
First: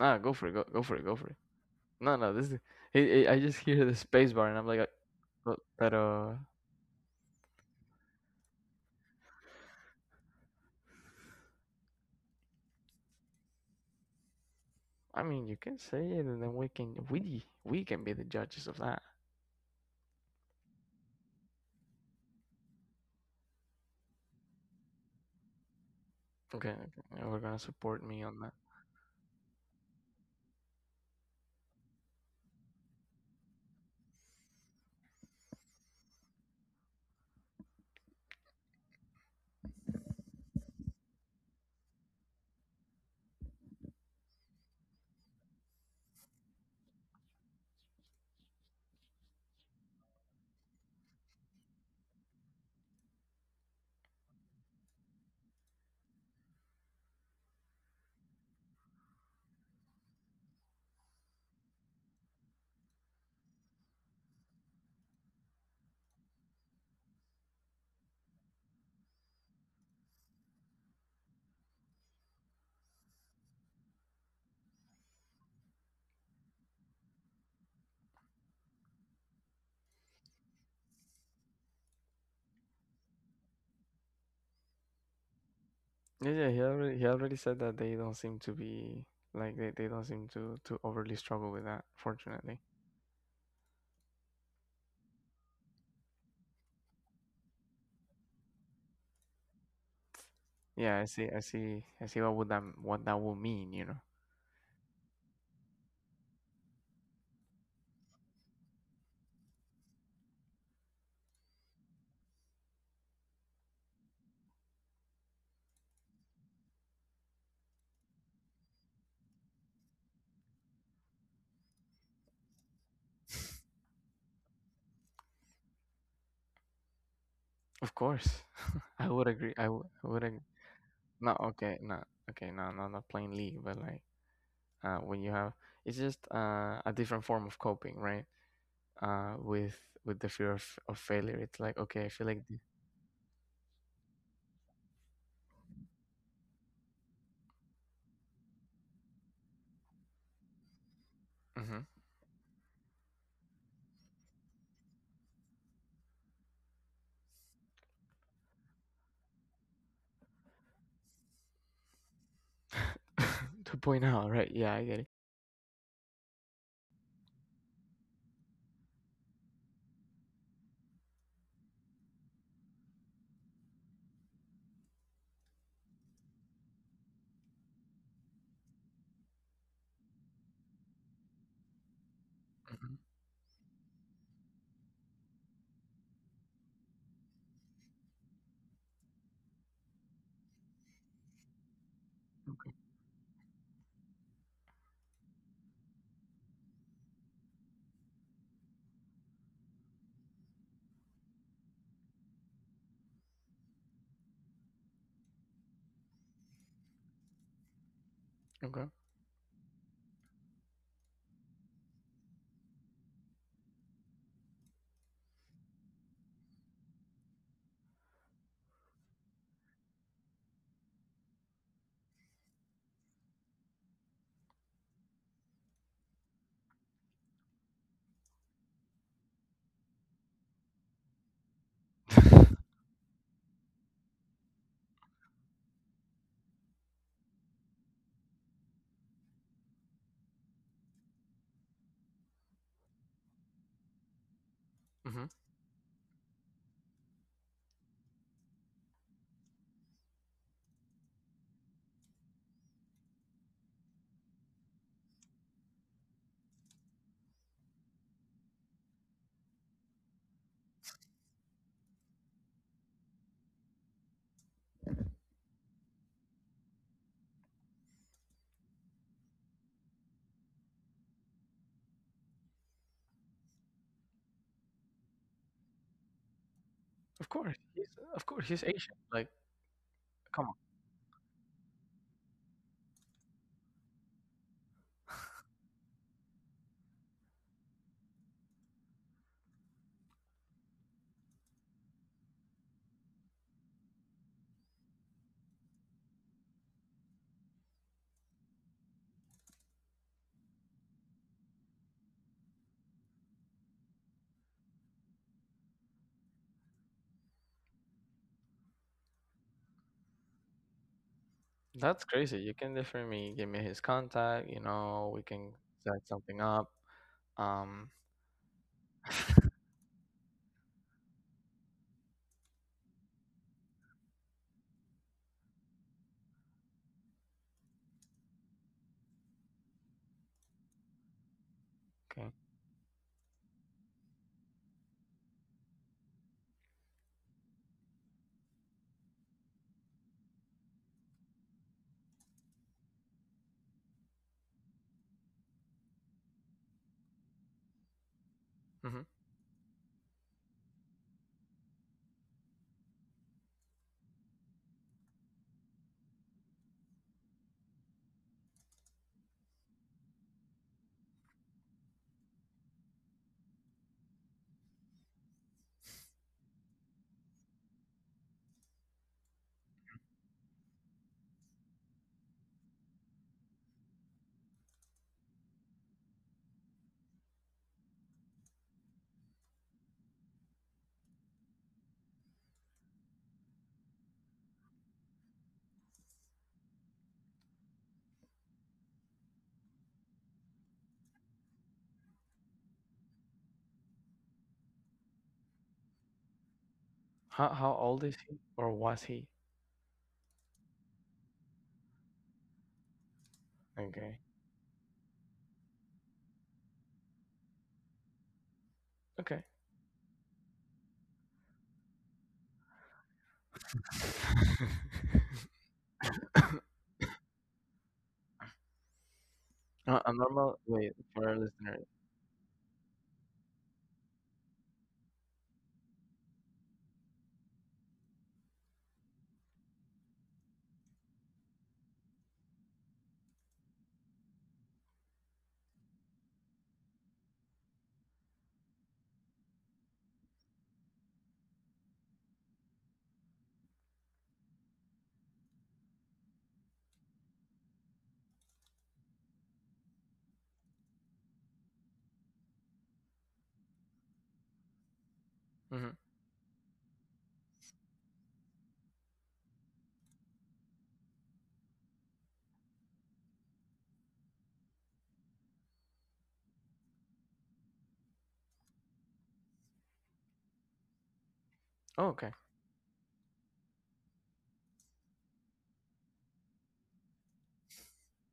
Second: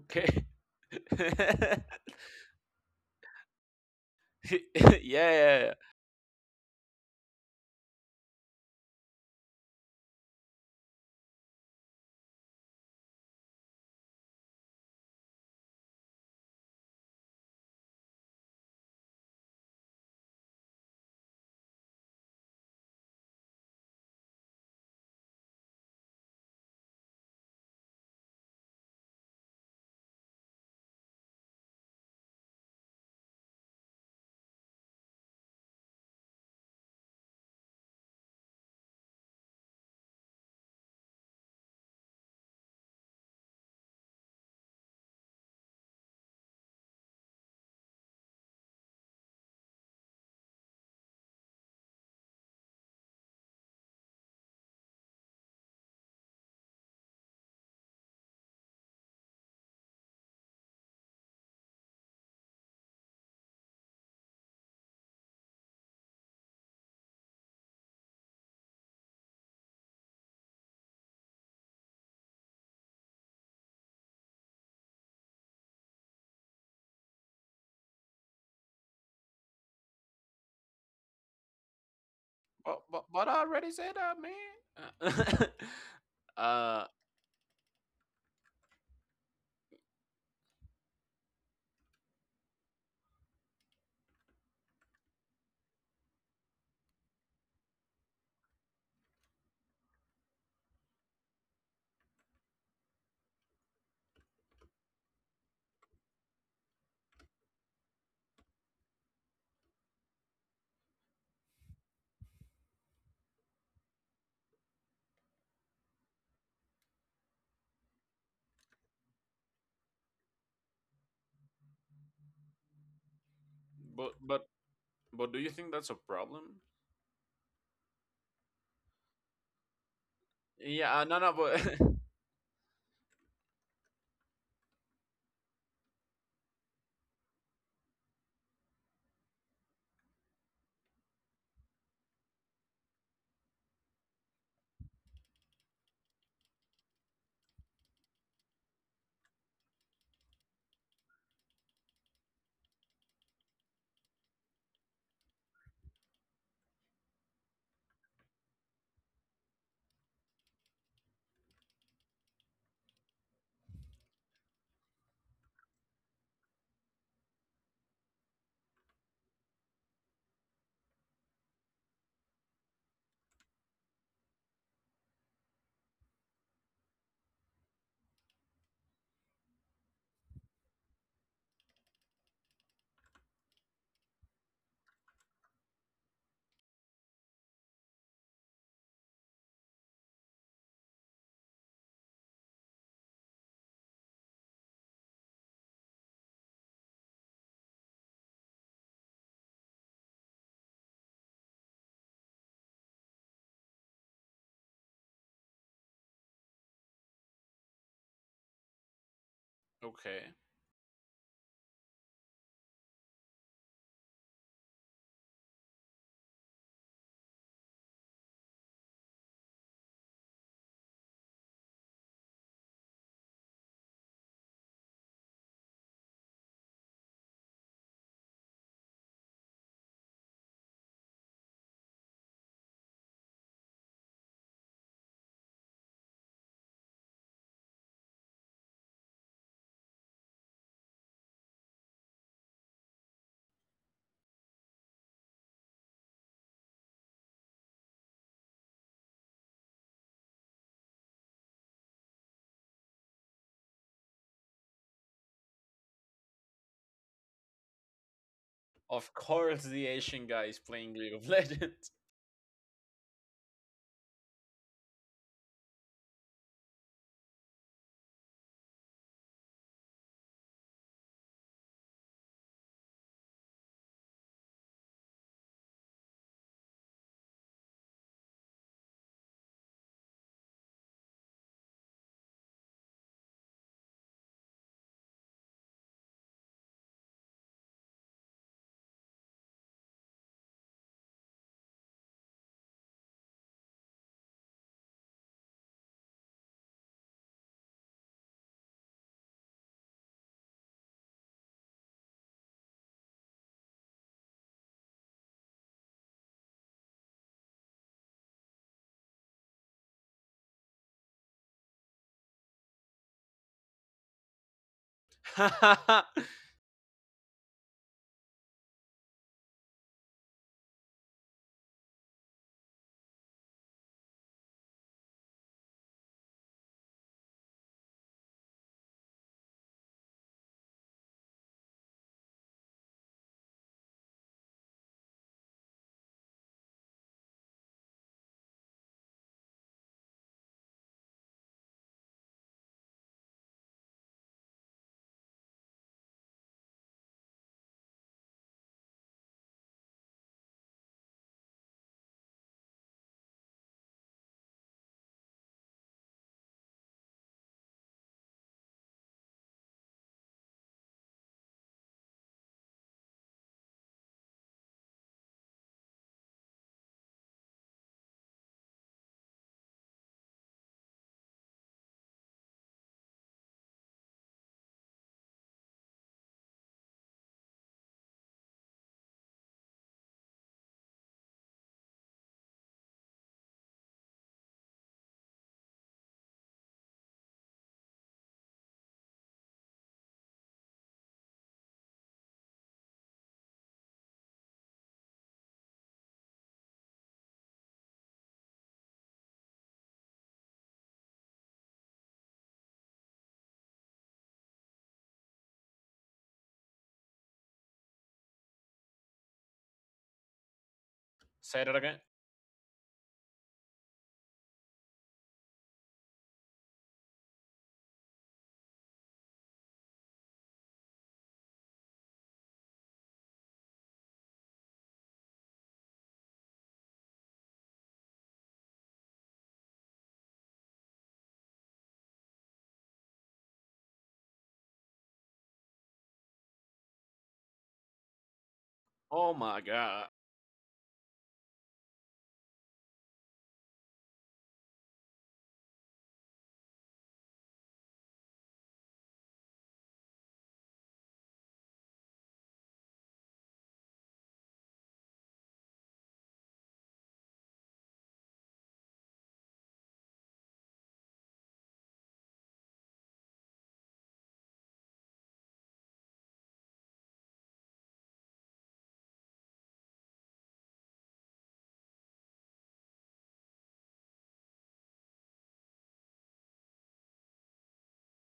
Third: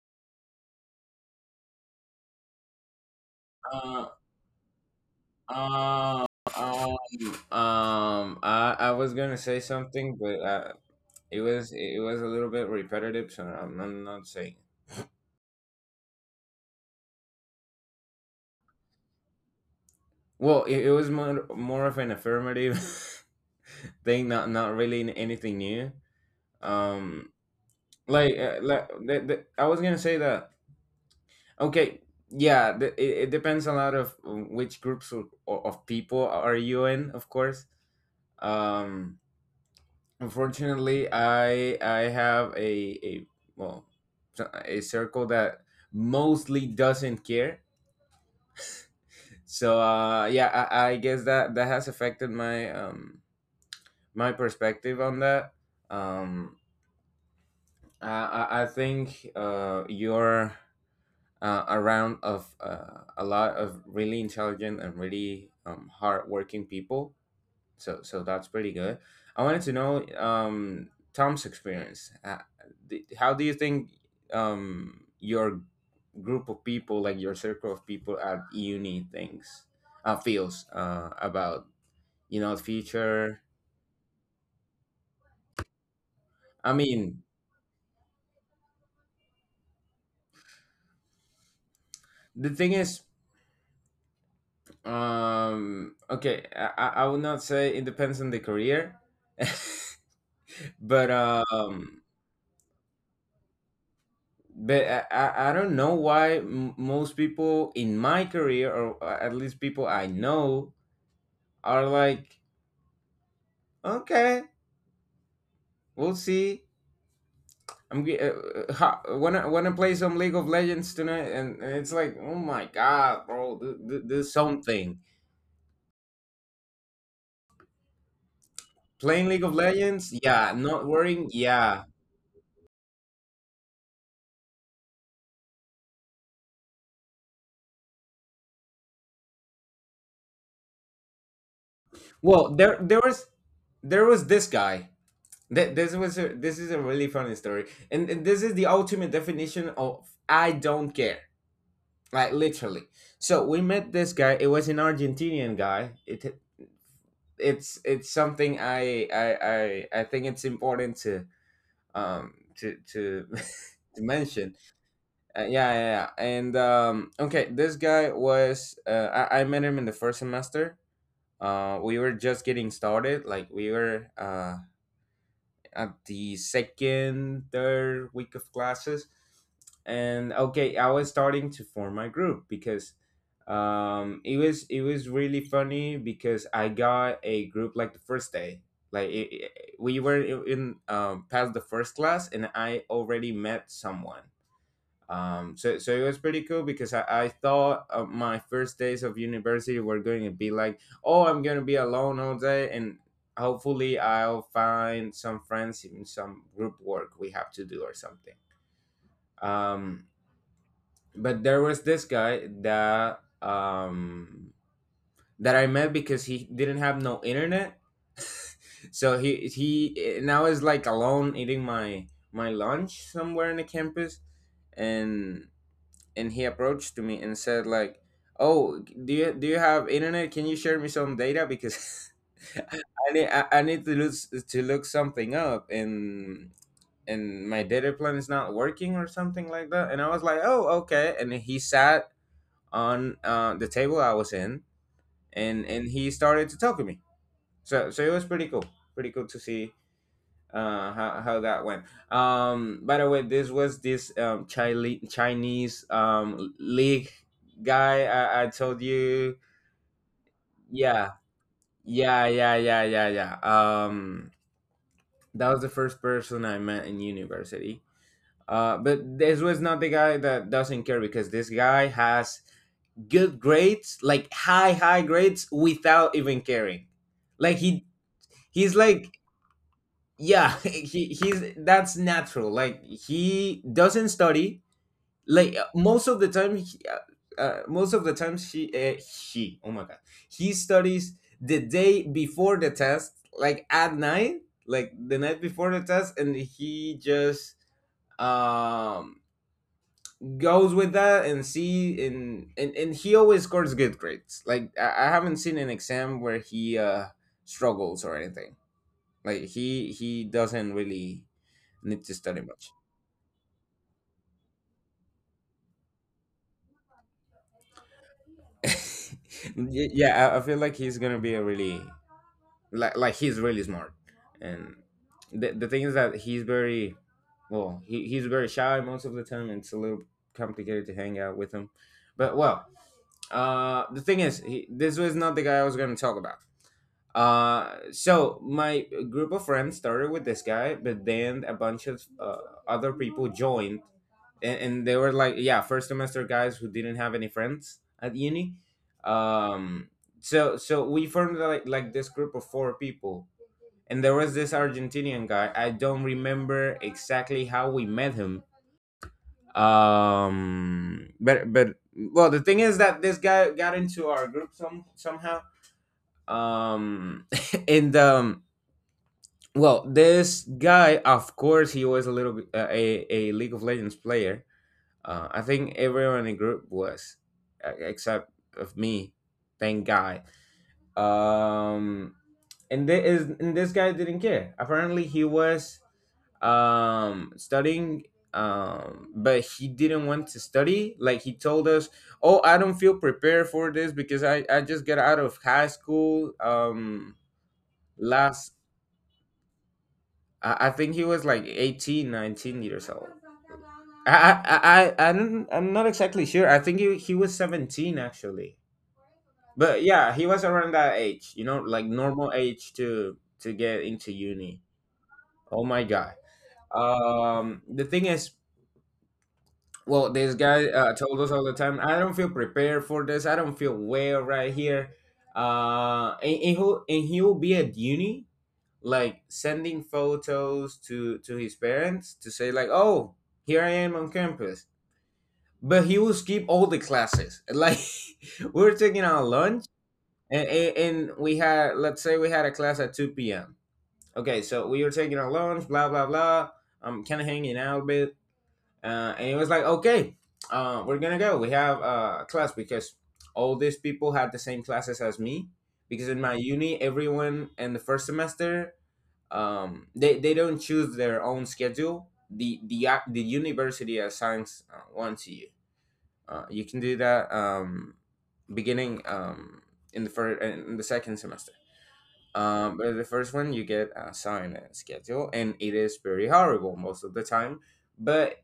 Ah, go for it, go for it, go for it. Yeah, No, no, this is, i I just hear the Uh, space bar and I'm like, yeah, yeah. but uh, um, I was gonna say something, but it was a little bit repetitive, so I'm not saying. I mean, you can say it, and then we can, we can be the judges of that. Well, it was more of an affirmative thing, not anything new. Okay, okay, Um, yeah, we're gonna support me on that. I was gonna say that. Okay, yeah, it, it depends a lot of which groups of people are you in, of course. Um, Unfortunately, I have well a circle that mostly doesn't care. So yeah, I guess that that has affected my my perspective on that. Um, I think you're around of a lot of really intelligent and really hardworking people. So so that's pretty good. I wanted to know Tom's experience. How do you think your group of people, like your circle of people at uni, thinks feels about you know But, but, future? but I already said that, man. Yeah, yeah, I uh, he mean, already said that they don't seem to be, like, they don't seem to overly struggle with that, the fortunately. thing is okay, I would not say it depends on the career, but Yeah, I see, I see, um, I see what what that would mean, you know? but I don't know why most people in my career, or at least people I know, are like, okay, we'll see. I'm ge- ha, wanna wanna play some League of Legends tonight, and it's like, oh my god, bro, do but but something. but do you think that's a problem? Of course, I Playing would League of agree, Legends, I would yeah. agree. Not Yeah, worrying, no, no, Not yeah. but okay, not okay, no, no, not plainly, but like, when you have it's just a different form of coping, right? With the fear of failure. It's like okay, I feel like Well, the, there was this guy. This was a, this is a really funny story, and this is the ultimate definition of I don't care, mhm. like literally. So we met this guy. It was an Argentinian guy. It's it's something I think it's important to to To to point out, mention. right? Yeah, I get it. Yeah, yeah yeah and Okay, this guy was, I met him in the first semester. We were just getting started. Like we were at the third week of classes. And okay, I was starting to form my group because Hmm. It was really funny because I got a group like the first day. Like it, it- we were in, past the first class, and I Okay, already met someone. So so it was pretty cool because I thought my first days of university were going to be like, oh, I'm going to be alone all day and hopefully I'll find some friends in some group work we have to do or something. okay. um okay. but there was this guy that that I met because he didn't have no internet. So he now is like alone eating my lunch somewhere in the campus, and and he approached to me and said like, oh, do you have internet? Can you share me some data because I need to look something up, and my data plan is not working or something like that. And I was like, oh, okay. And he sat on the table I was in, Hmm. And he started to talk to me. So so it was pretty cool, pretty cool to see how that went. By the way, this was this Chinese League guy I told Of you. course, the Asian guy is playing Yeah, League of Legends. yeah yeah yeah yeah yeah um that was the first person I met in university. But this was not the guy that doesn't care because this guy has good grades, like high grades without even caring. Of Like course he's, of course he's he's Asian, like, like, yeah. come on. he he's That's natural. Like he doesn't study. Like most of the times he oh my god, he studies the day before the test, like at night, like the night before the test, and he just um goes with that and see, and and he always scores good grades. Like I haven't seen an exam where he struggles or anything like He doesn't really need to That's study crazy. You much. can definitely give me his contact, you know, we can set something up. um Yeah, I feel like he's gonna be a really like he's really smart, and the thing is that he's very well, he's very shy most of the time. And it's a little complicated to hang out with him, but okay. well, the thing is this was not the guy I was gonna talk about. So my group of friends started with this guy, but then a bunch of other people joined, and they were like, yeah, first semester guys who didn't have any friends at uni. Hmm. Um so so we formed like this group of four people, and there was this Argentinian guy. I don't remember exactly how we met him. But well, the thing is that this guy got into our group somehow. um and well, this guy, of course, he was a a league of legends player. I think everyone in the group was, except of me. Thank God. Um, and this guy didn't care. Apparently, he was studying, but he didn't want to study. Like he told us, "Oh, I don't feel prepared for this because I just got out of high school." How old is he last or was he? I think he was like 18, 19 years old. Okay. I I I'm not exactly sure. I think he was 17 actually. Okay. But yeah, he was around that age, you know, Say like that again. normal age to get into uni. Oh my god. A, The thing is, well, a this guy normal wait told us for all our the time, "I listeners. don't feel prepared for this. I don't feel well right here." And he will be at uni, like, sending photos to his parents to say, like, "Oh, here I am on campus." But he will skip all the classes. Like, we were taking our Oh lunch, my god. and we had let's say we had a class at two p.m. Okay, so we were taking our lunch, blah blah blah. I'm kind of hanging out a bit, and it was like, okay, we're gonna go. We have a class because all these people had the same classes as me. Mhm. Because in my uni, everyone in the first semester, they don't choose their own schedule. The university assigns one to you. You can do that, beginning, in the second semester. Oh, okay. But the first one you get assigned a schedule, and it is very horrible most of the time. But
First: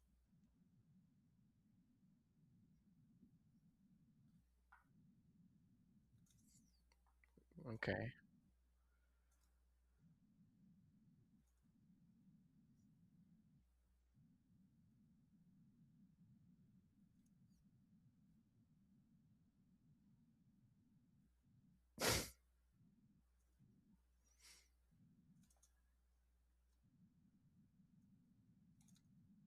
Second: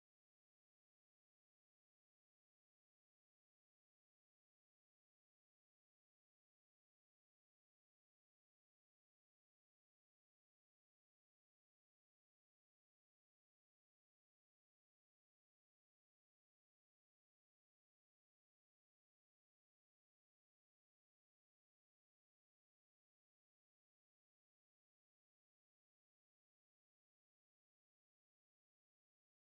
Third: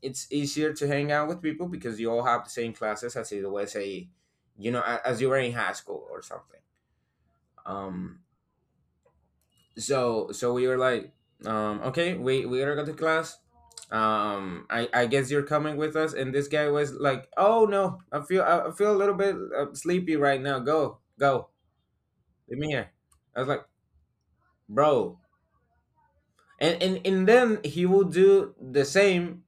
it's easier to hang out with people because you all have the same classes as it was, you know, as you were in high school or something. Okay. Um, so we were like, okay, we gotta go to class. I guess you're coming with us. And this guy was like, "Oh no, I feel a little bit sleepy right now. Go leave me here." I was like, "Bro." And then he will do the same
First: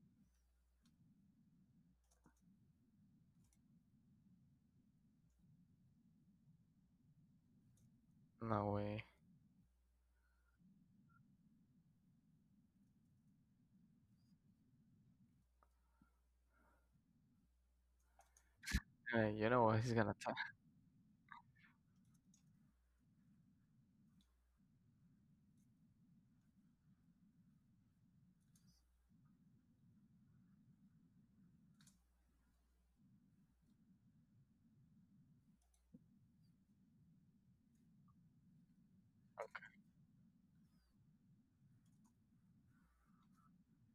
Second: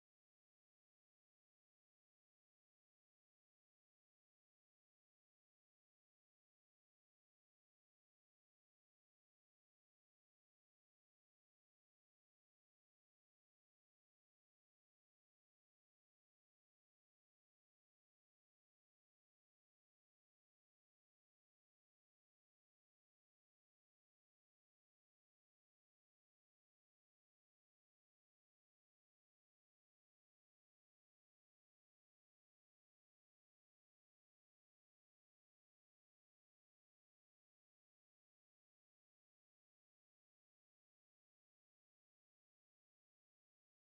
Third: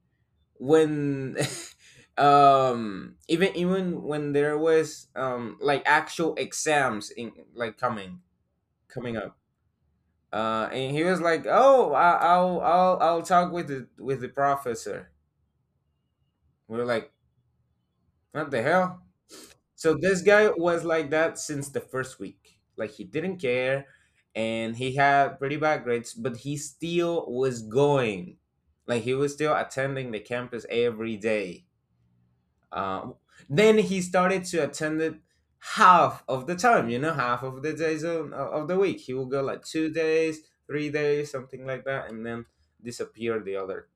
when, even when there was, like, actual exams, in like, coming No way. coming up. And he was like, "Oh, I, I'll talk with the professor." We were like, "What the hell?" You know what he's So gonna this tell. guy was like that since the first week. Like, he didn't care, and he had pretty bad grades, but he still was going. Like, he was still attending the campus every day. Um, then he started to attend it half of the time, you know, half of the days of the week. He would go like 2 days, 3 days, something like that, and then disappear the other,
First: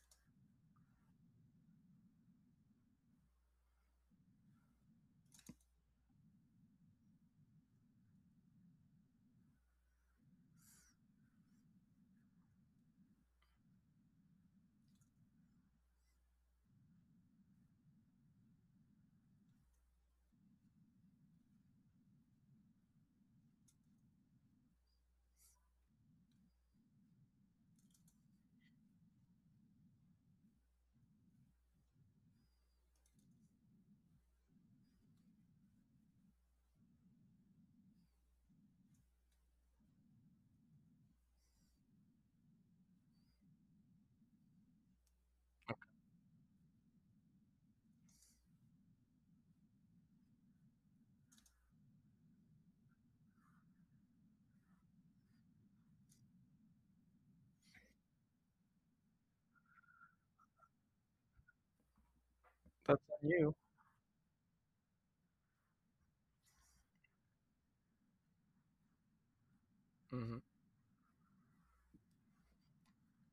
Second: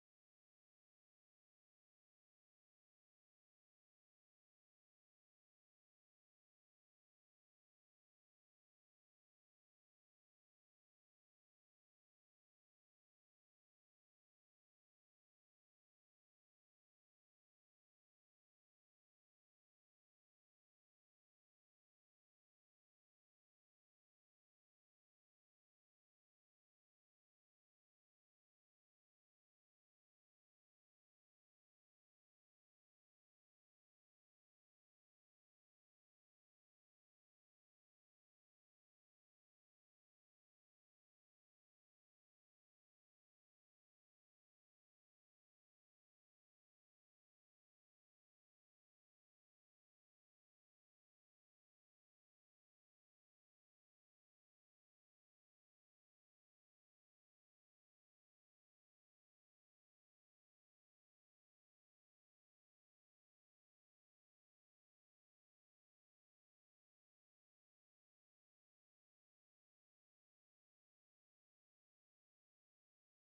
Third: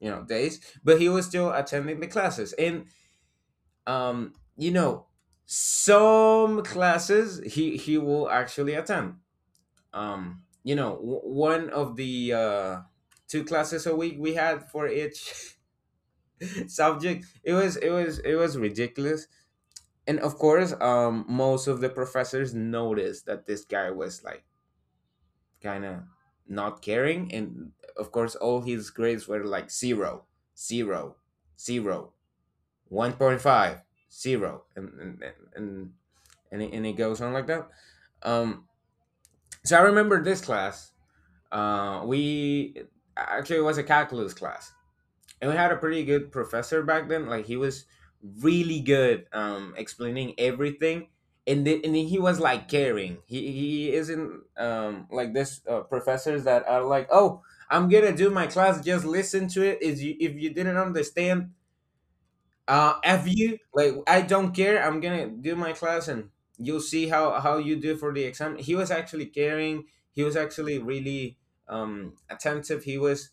you know, days. But he was still attending the classes, and, you know, some classes he will actually attend. You know, one of the two classes a week we had for each subject. It was ridiculous, and of course most of the professors noticed that this guy was, like, kind of not caring, and of course all his grades were like zero, zero, zero, 1.5, zero, and and and, and and it goes on like that. um so I remember this class. We Actually, it was a calculus class, and we had a pretty good professor back then. Like, he was really good explaining everything, and then he was, like, caring. He isn't, like, this, professors that are like, "Oh, I'm gonna do my class. Just listen to it. Is you, if you didn't understand, That's have on you. you, like, I don't care. I'm gonna do my class, and you'll see how you do for the exam." He was actually caring. He was Mm-hmm. actually really attentive. He was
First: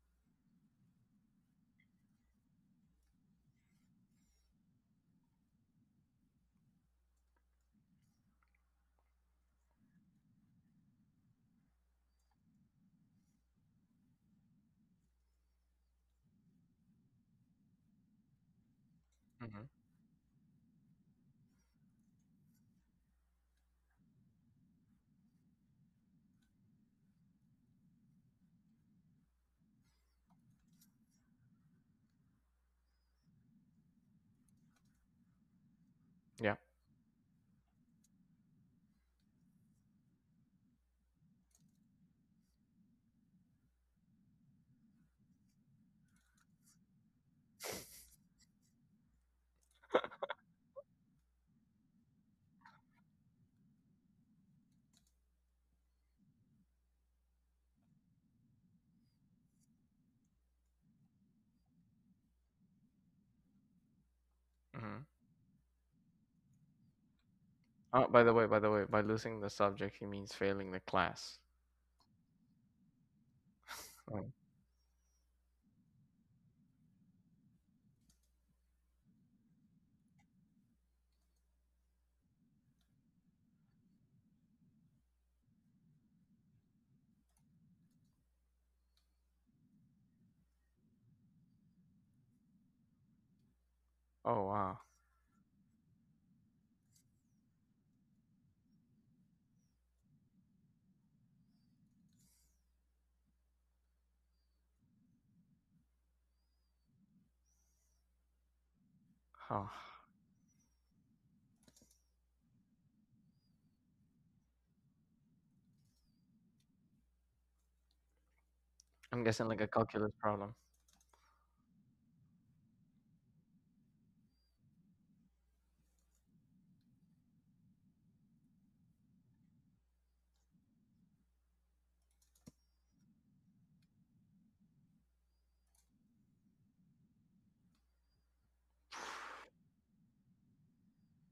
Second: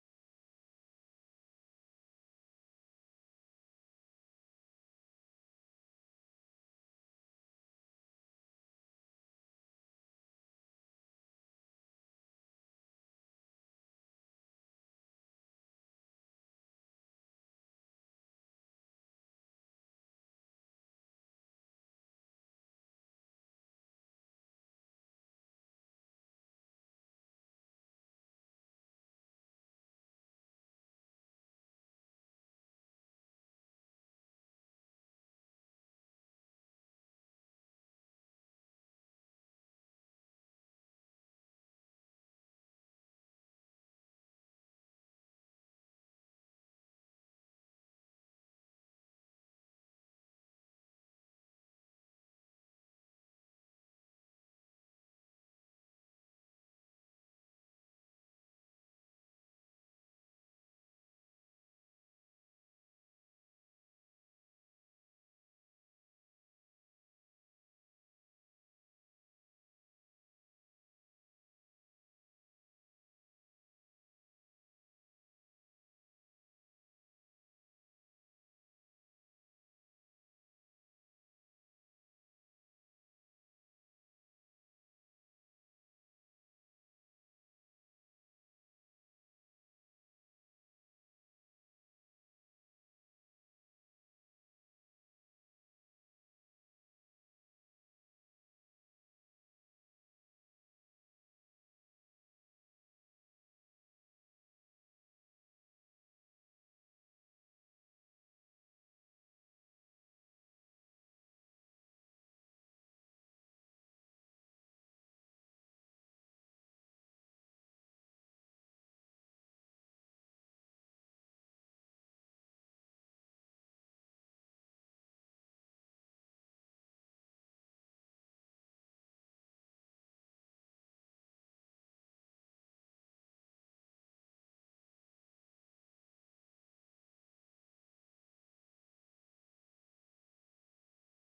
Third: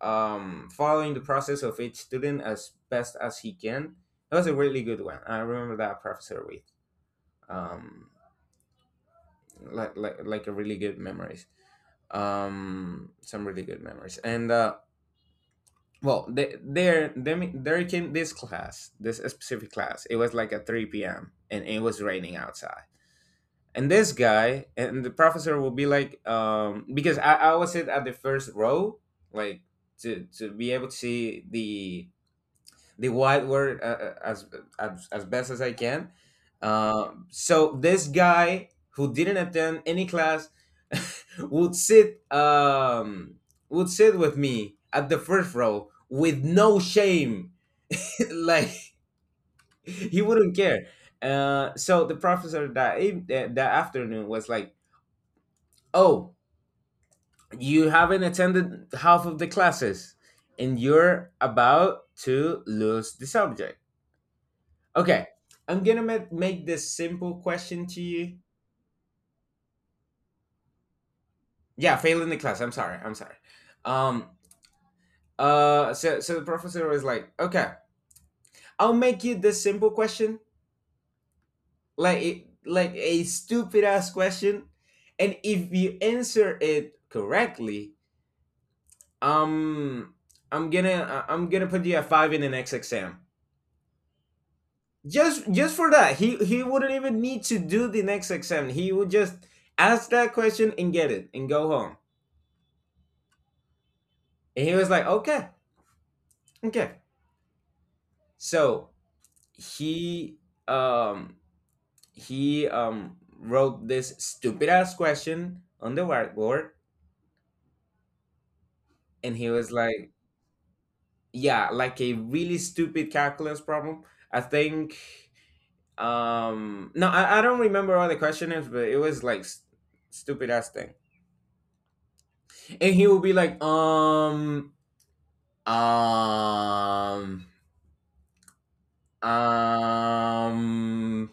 following the process of each student as best as he can. That was a really good one. I remember that professor with, um like, a really good memories. Some really good memories. And well, there came this class, this specific Mm-hmm. class. It was like at 3 p.m., and it was raining outside. And this guy and the professor will be like, because I was sit at the first row, like, to be able to see the white word, as best as I can. Yeah. So this guy who didn't attend any class would sit um, would sit with me at the first row with no shame. Like, he wouldn't care. So the professor that that afternoon was like, "Oh, you haven't attended half of the classes, and you're about to lose the subject. Mm-hmm. Okay, I'm gonna make this simple question to Oh, by the you." way, by the way, by losing the subject, he means failing the class. Yeah, failing the class. I'm sorry. I'm sorry. Um. Oh, So the professor was like, "Okay, I'll make you this simple question, like it, like a stupid ass question, and if you answer it correctly, um, I'm gonna put you a five in the next exam." oh wow. Just for that, he wouldn't even need to do the next exam. He would just ask that question and get it and go home. And he was like, "Okay. Okay." So Huh. he um he wrote this stupid ass question on the whiteboard, I'm and guessing he like a was like, calculus problem. yeah, like a really stupid calculus problem. I think, no, I don't remember all the question is, but it was like, stupid ass thing. And he would be like, um um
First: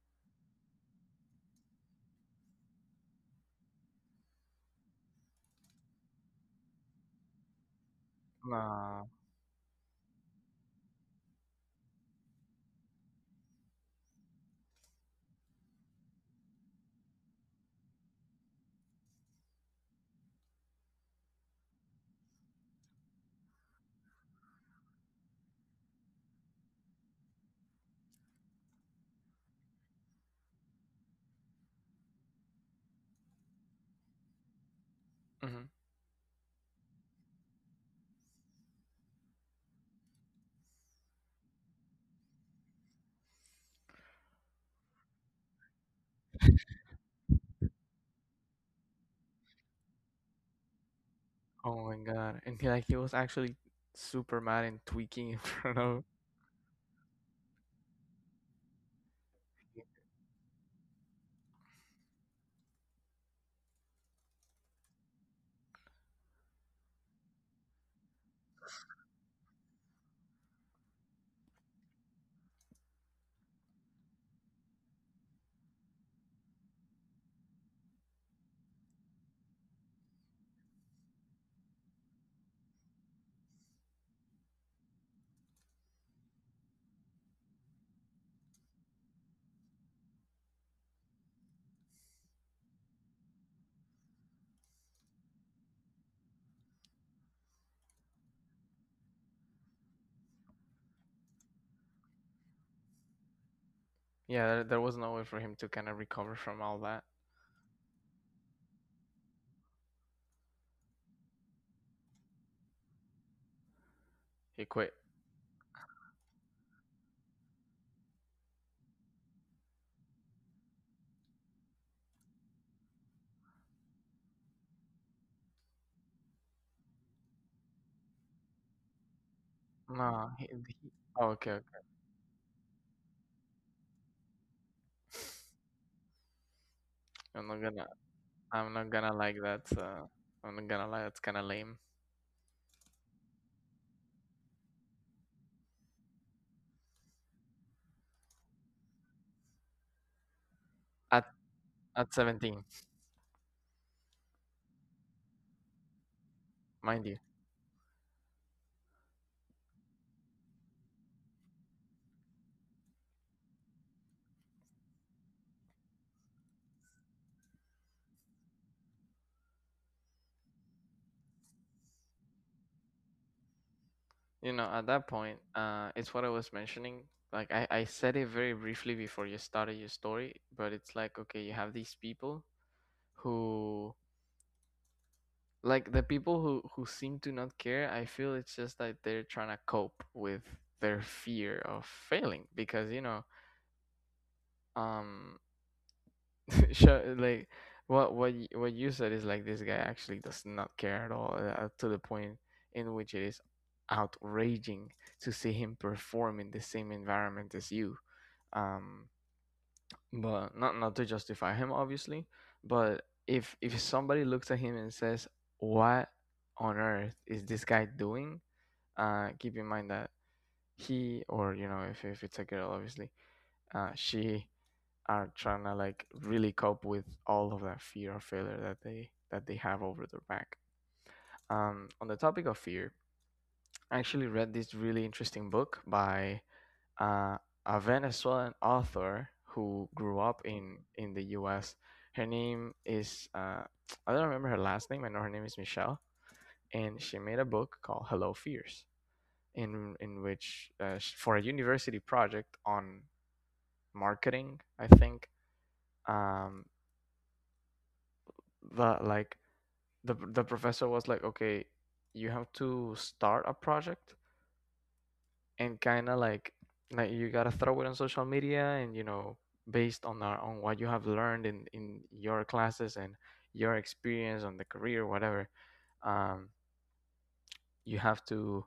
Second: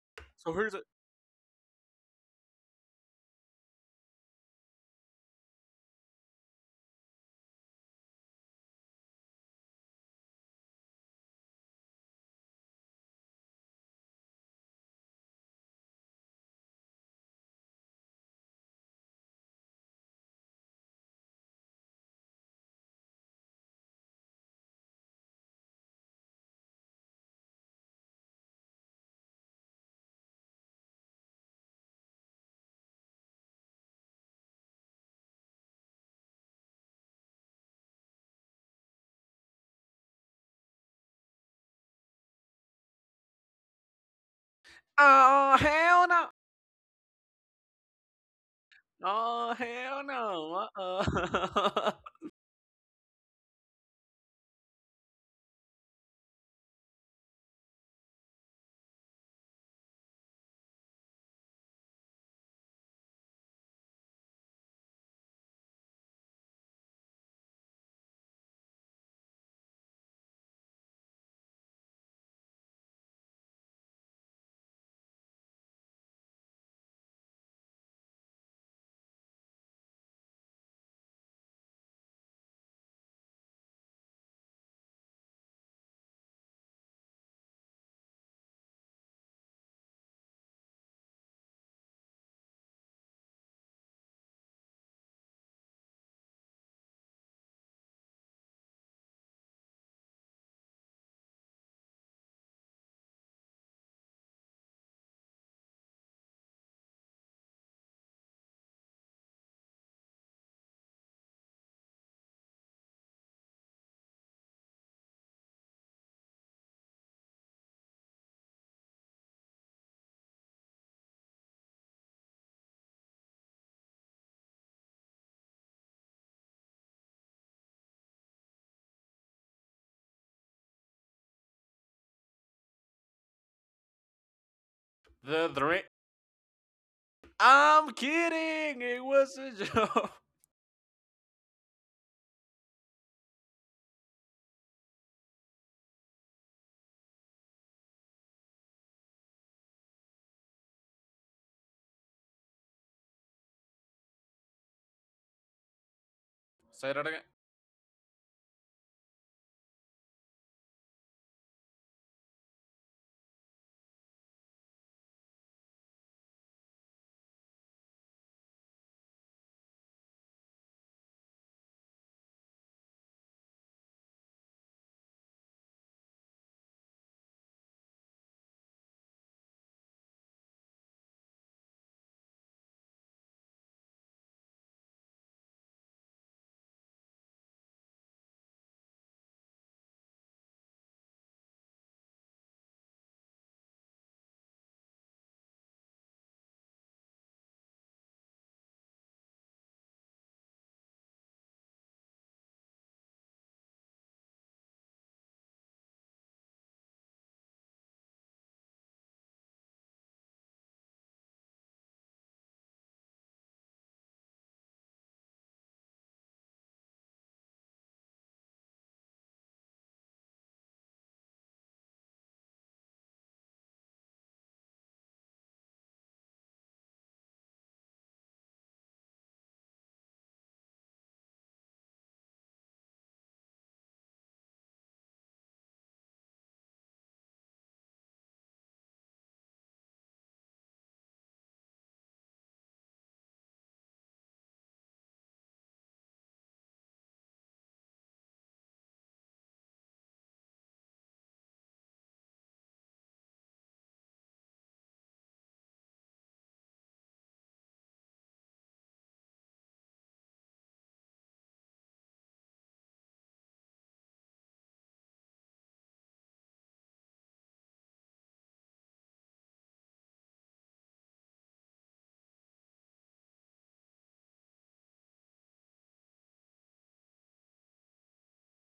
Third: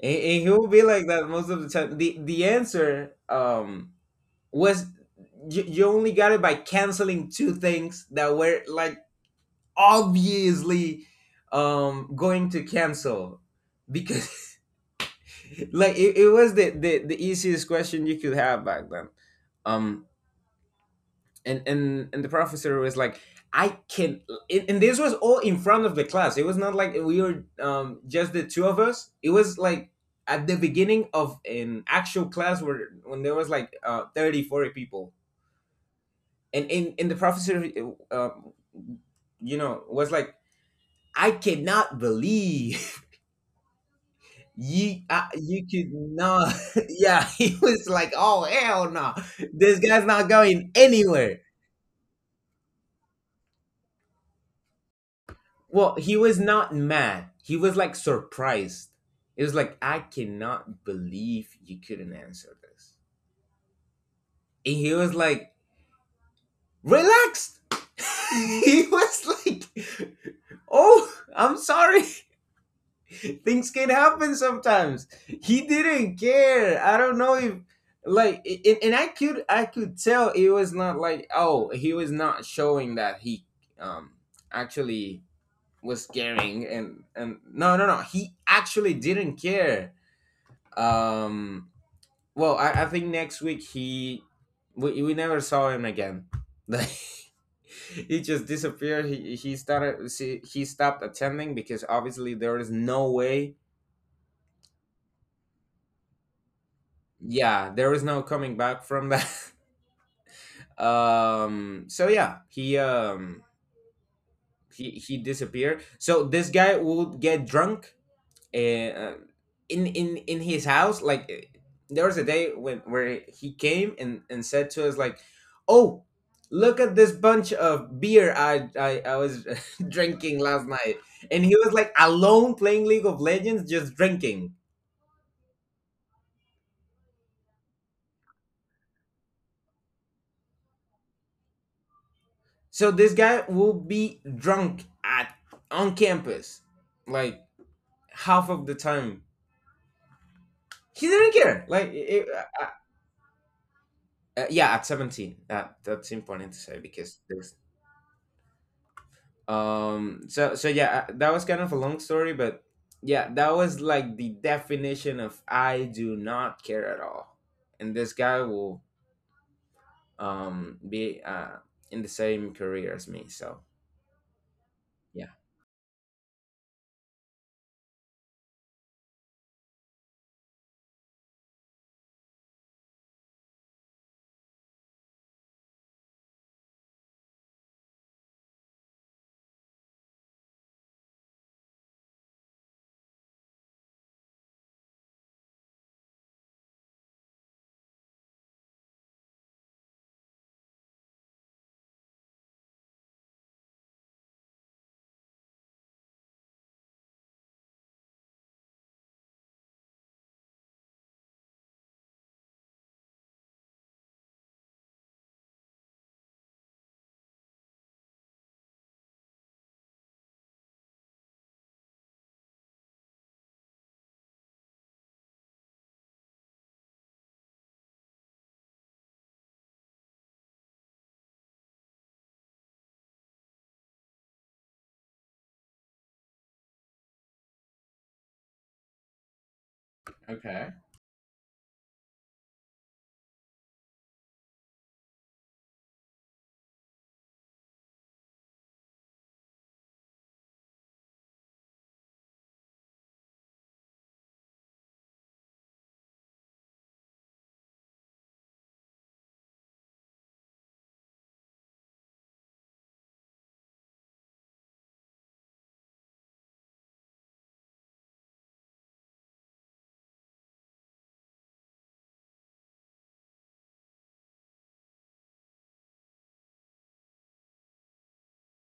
and he So will here's a. be like that most of the time. The answer, was, you only got it by canceling two things that were, like, Nah. obviously, going to cancel, because like, it was the easiest question you could have back then. um and the professor was like, "I can..." And this was all in front of the class. It was not like we were, just the two of us. It was like at the beginning of an actual class where when there was like 30 40 people. Mm-hmm. And in the prophecy, uh, you know, was like, "I cannot believe you, Oh you could hell no! not." Yeah, he was like, "Oh hell no, Oh this hell guy's not no! going anywhere." Oh Uh-uh. my god. And he, like he was actually super mad and tweaking in front Well, of. he was not mad. He was, like, surprised. It was like, "I cannot believe you couldn't answer this." And he was like relaxed. He was like, "Oh, I'm sorry. Things can happen sometimes." He didn't care. I don't know if, like, and I could tell it was not like, "Oh," he was not showing that he um actually was caring. And no, no, no, he actually didn't care. um well, I think next week, he we never saw him again. Like, he just disappeared. He stopped attending because obviously there is no way. Yeah, there was no way for him to kind of recover from all that. Yeah, there was no coming back from that. So yeah, he, He he quit. he disappeared. So this guy would get drunk, uh, in his house, like, there was a day when where he came and said to us, like, "Oh, look at this bunch of beer I was Nah. drinking last he, night." oh, And okay. he Okay. was like alone playing league of legends, just drinking. The three. I'm not gonna. I'm I'm kidding. not It gonna was like a that. So joke. I'm not gonna lie, that's kind of lame. So this guy will be drunk at on campus, like, half of the time. He At didn't care. Like, at 17, yeah, at 17. That's important to say Say that mind you. again. because there's. That was kind of a long story, but yeah, that was like the definition of I do not care at all. And this guy will be in the same career as me. So You know, at that yeah. point, it's what I was mentioning. Like I said it very briefly before you started your story, but it's like okay, you have these people who like the people who seem to not care. I feel it's just that they're trying to cope with their fear of failing, because you know, um, sure, like what you said is like this guy actually does not care at all, to the point in which it is outraging to see him perform in the same environment as you. um but not, not to justify him, obviously, but if somebody looks at him and says what on earth is this guy doing, keep in mind that he, or you know, if it's a girl, obviously, she, are trying to like really cope with all of that fear of failure that they have over their back. On the topic of fear, I actually read this really interesting book by uh, a Venezuelan author who grew up Okay. in the U.S. Her name is I don't remember her last name. I know her name is Michelle, and she made a book called Hello Fears, in which for a university project on marketing, I think. Um, the the professor was like, "Okay, you have to start a project and kind of like you gotta throw it on social media, and you know, based on what you have learned in your classes and your experience on the career, whatever, um you have to,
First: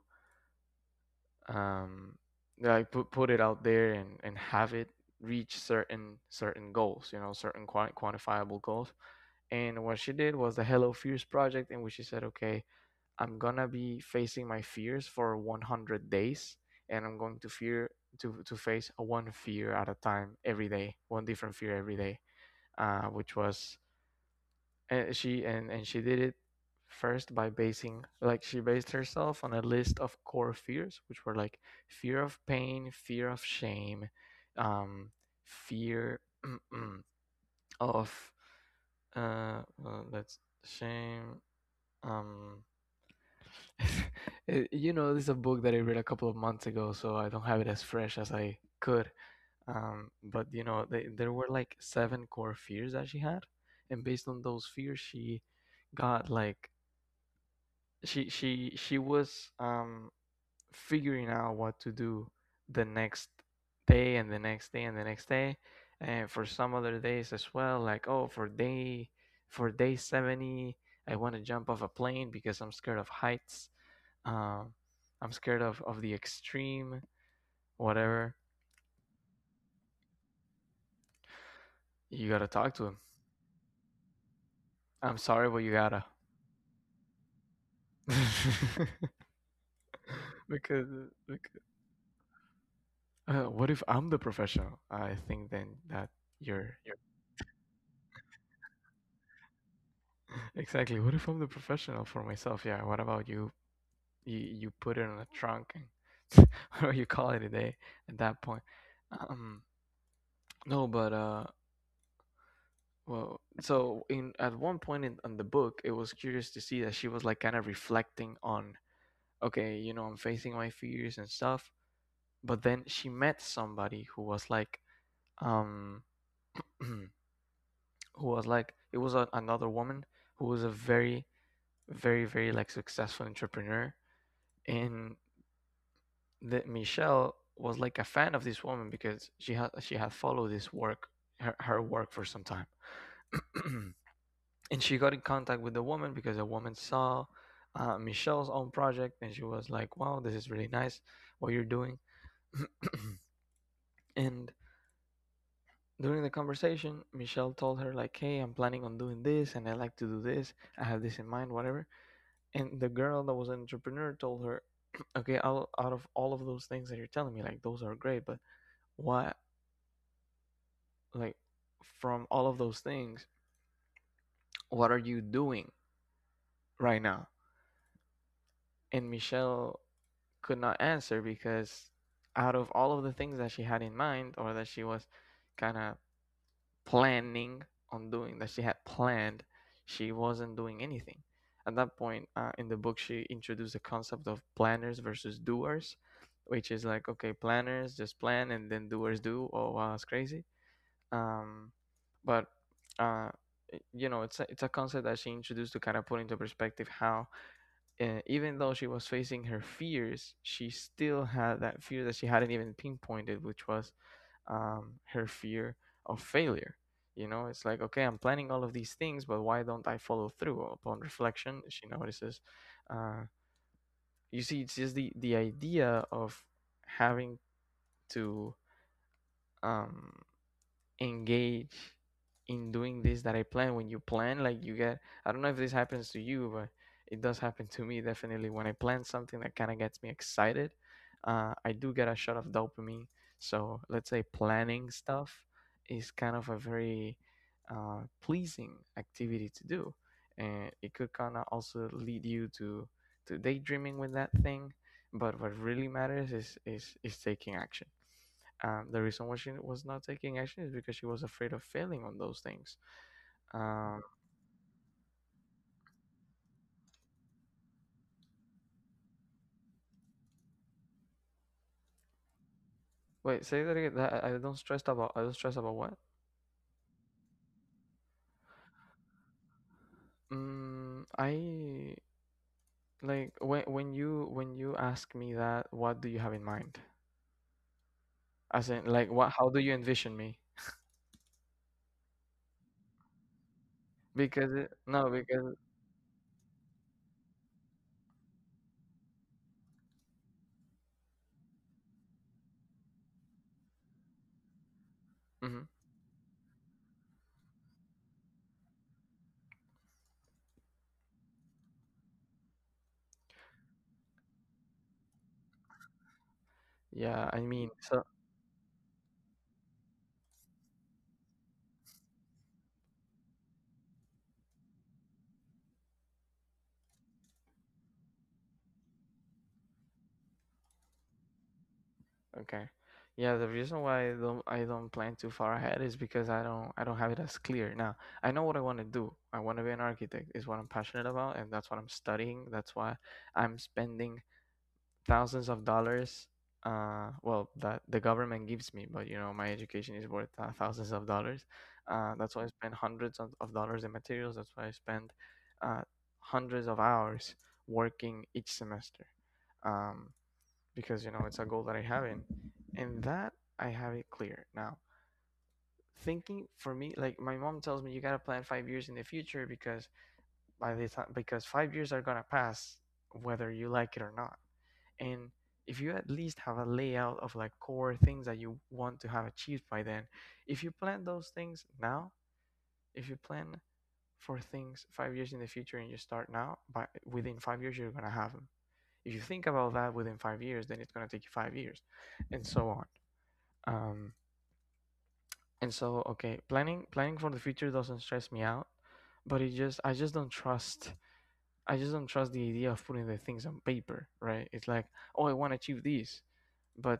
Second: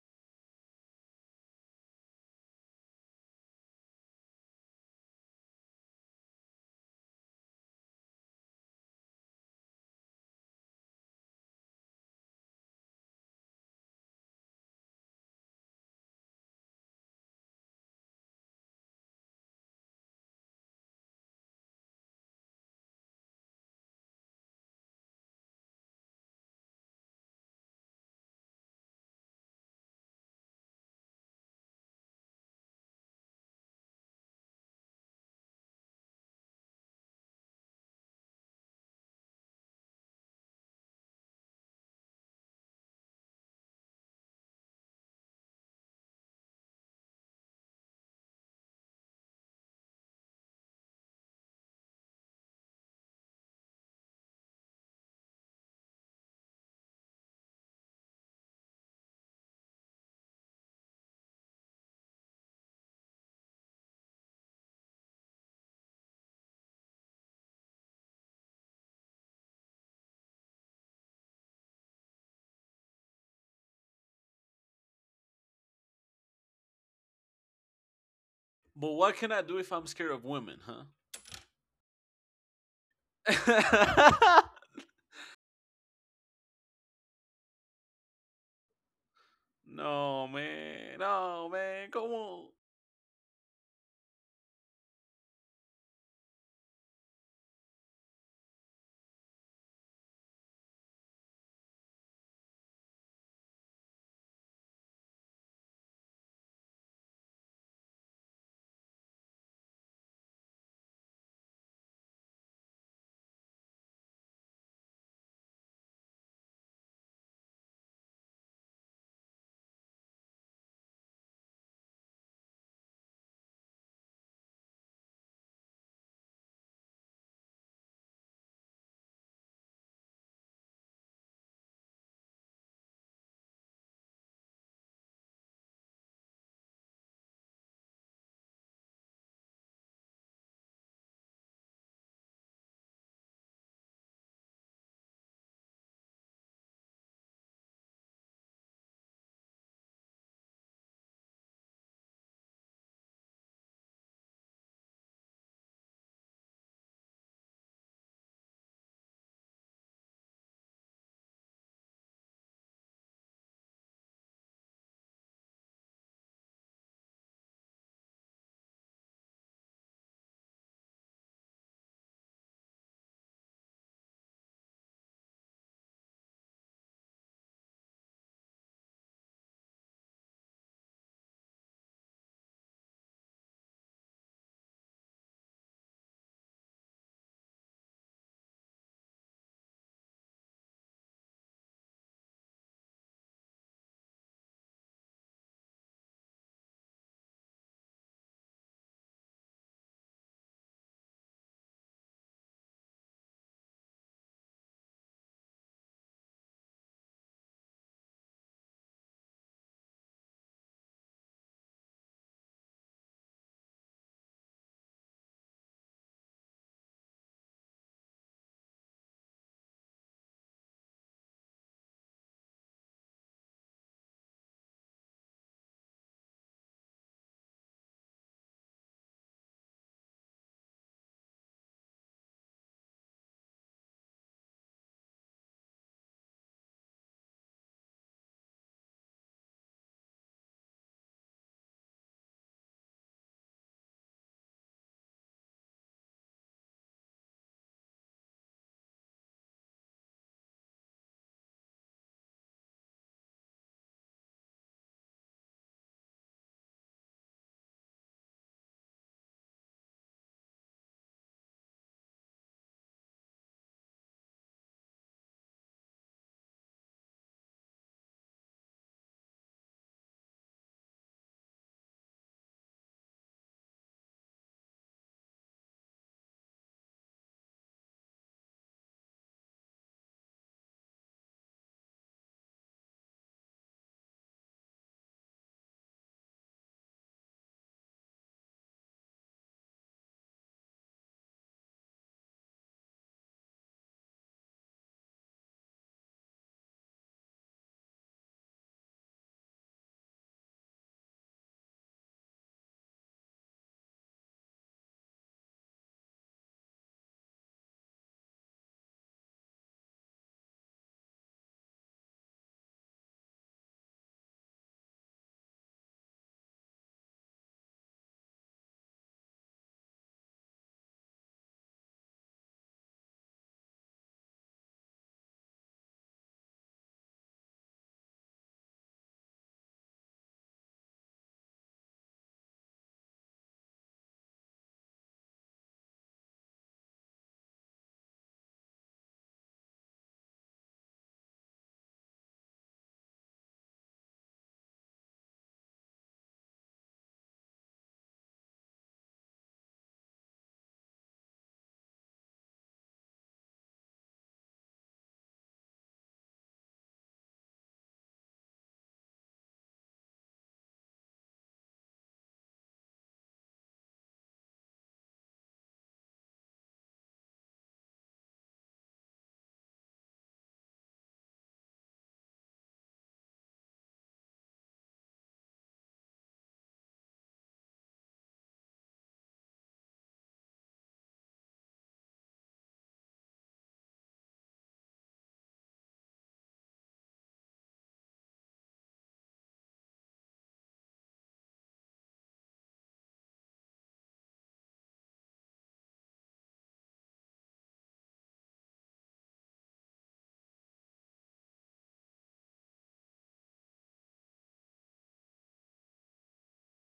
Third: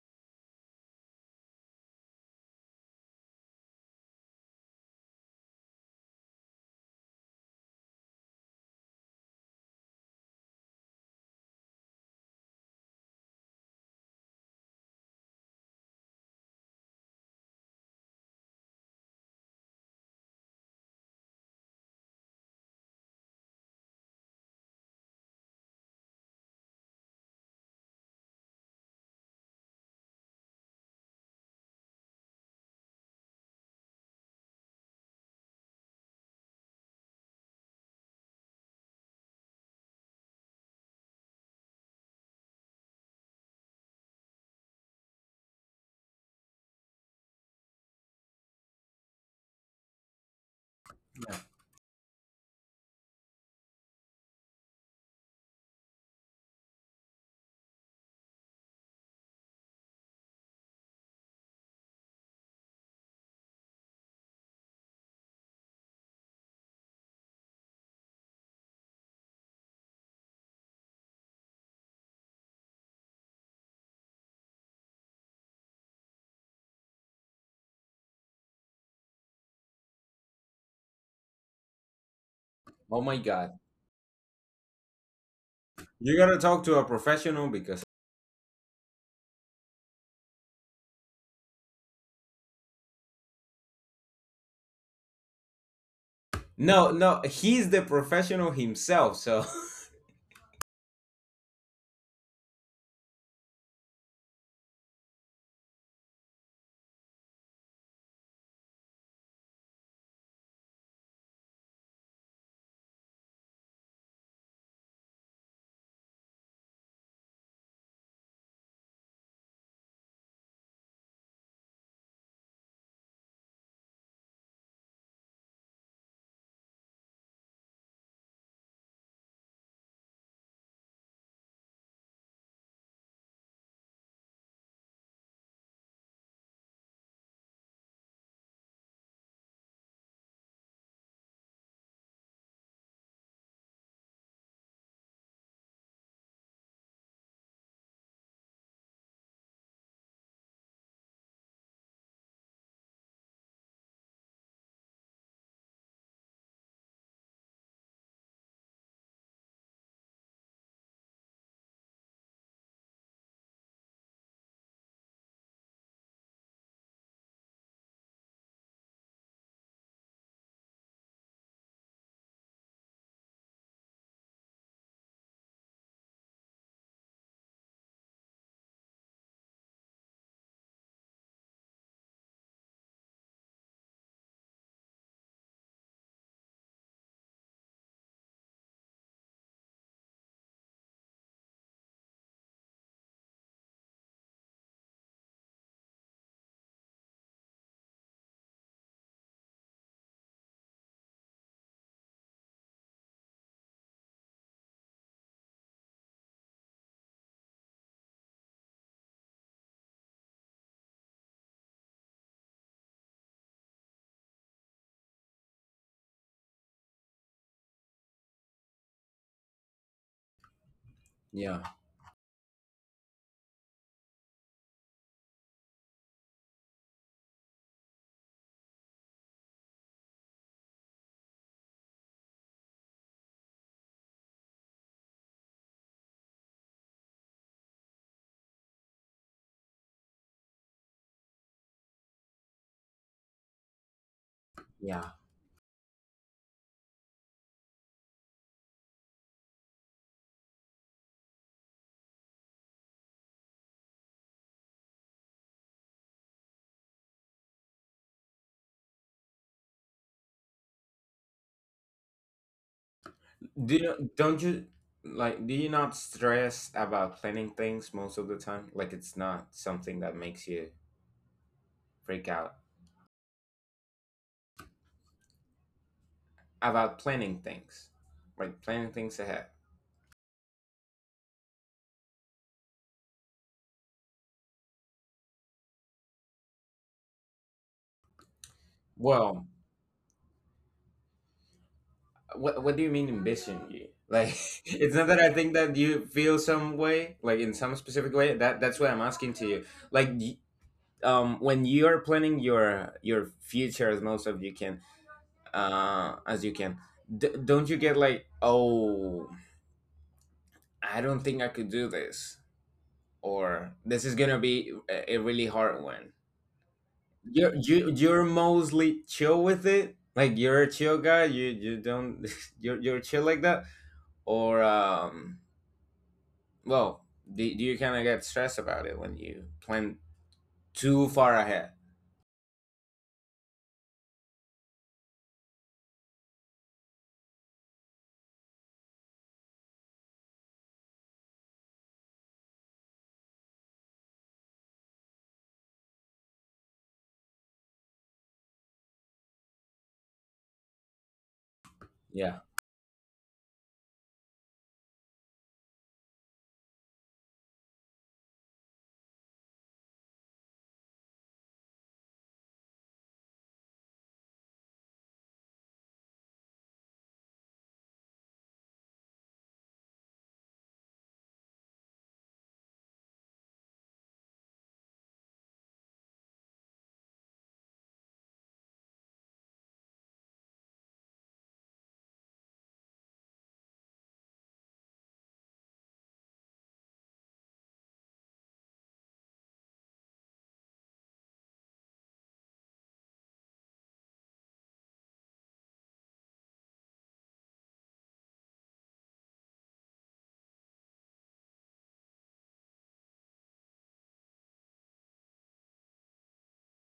um like put it out there and have it reach certain goals, you know, certain quantifiable goals. And what she did was the Hello Fierce project, in which she said, "Okay, I'm gonna be facing my fears for 100 days, and I'm going to fear to face one fear at a time every day, one different fear every day." Which was And she did it first by basing, like, she based herself on a list of core fears, which were like fear of pain, fear of shame, um, fear of that's shame. um, you know, this is a book that I read a couple of months ago, so I don't have it as fresh as I could. But you know, there Yeah. were like 7 core fears that she had, and based on those fears, she got like she was figuring out what to do the next day, and the next day, and the next day, and for some other days as well. Like, oh, for day 70, I want to jump off a plane because I'm scared of heights. uh, I'm scared of the extreme. Whatever. But what can I do if I'm scared of women, huh? You gotta talk to him. Oh my god. I'm sorry, but you gotta. You gotta talk to a professional because No because, man, no because man. Come on. What if I'm the professional? I think then that no, you're, no, he's the professional himself. So exactly. What if I'm the professional for myself? Yeah. What about you? You put it in a trunk and or you call it a day at that point. Um, no, but well, so in at one point in the book, it was curious to see that she was like kind of reflecting on, okay, you know, I'm facing my fears and stuff. But then she met somebody who was like, um, who was like, it was a, another woman who was a very like successful entrepreneur. And that Michelle was like a fan of this woman because she had followed her work for some time. And she got in contact with the woman because the woman saw Michelle's own project, and she was like, "Wow, this is really nice what you're doing." and During the conversation, Michelle told her, like, "Hey, I'm planning on doing this, and I like to do this. I have this in mind, whatever." And the girl that was an entrepreneur told her, "Okay, out of all of those things that you're telling me, like, those are great, but what, like, from all of those things, what are you doing right now?" And Michelle could not answer because out of all of the things that she had in mind, or that she was kind of planning on doing, that she had planned, she wasn't doing anything at that point. In the book, she introduced the concept of planners versus doers, which is like, okay, planners just plan, and then doers do. Oh wow, that's crazy. Um, but uh, you know, it's a concept that she introduced to kind of put into perspective how, even though she was facing her fears, she still had that fear that she hadn't even pinpointed, which was, her fear of failure. You know, it's like, okay, I'm planning all of these things, but why don't I follow through? Upon reflection, Yeah, she notices. Uh, you see, it's just the idea of having to, um, engage in doing this that I plan. When you plan, like, you get, I don't know if this happens to you, but it does happen to me, definitely. When I plan something that kind of gets me excited, I do get a shot of dopamine. So let's say planning yeah. stuff is kind of a very pleasing activity to do, and it could kind of also lead you to daydreaming with that thing. But what really matters is is taking action. The reason why she was not taking action is because she was afraid of failing on those things. do Um, you don't you like Do you not stress about planning things most of the time? Like it's not something that makes you freak out wait, say that again. That I don't stress about. I don't stress about what? about planning things, like planning things ahead. Mm, I, like, when you when you ask me that, what do you have in mind? As in, like, what? Well, How do you envision me? What do you mean ambition? You like it's not No, that I because think that you feel some way, like in some specific way. That that's what I'm asking to you. Like y- when you are planning your future as most of you can mhm. As you can. Don't you get like, oh, I don't think I could do this, or this is gonna be a really hard one. Yeah, I You're mean, you so, you're mostly chill with it, like you're a chill guy. You don't you're chill like that, or well, do, do you kind of get stressed about it when you plan too far ahead? okay. Yeah, the reason why I don't plan too far ahead is because I don't have it as clear. Now, I know what I want to do. I want to be an architect, is what I'm passionate about, and that's what I'm studying. That's why I'm spending thousands of dollars, well, that the government gives me, but you know, my education is worth thousands of dollars. That's Yeah, why I spend hundreds of dollars in materials. That's why I spend uh hundreds of hours working each semester. Um because you know it's a goal that I have in, and that I have it clear now. Thinking, for me, like my mom tells me, you gotta plan 5 years in the future, because by the time because 5 years are gonna pass whether you like it or not, and if you at least have a layout of like core things that you want to have achieved by then, if you plan those things now, if you plan for things 5 years in the future and you start now, by within 5 years you're gonna have them. If you think about that within 5 years, then it's gonna take you 5 years, and so on. um and so, okay, planning for the future doesn't stress me out, but it just I just don't trust, I just don't trust the idea of putting the things on paper, right? It's like, oh, I want to achieve this, but,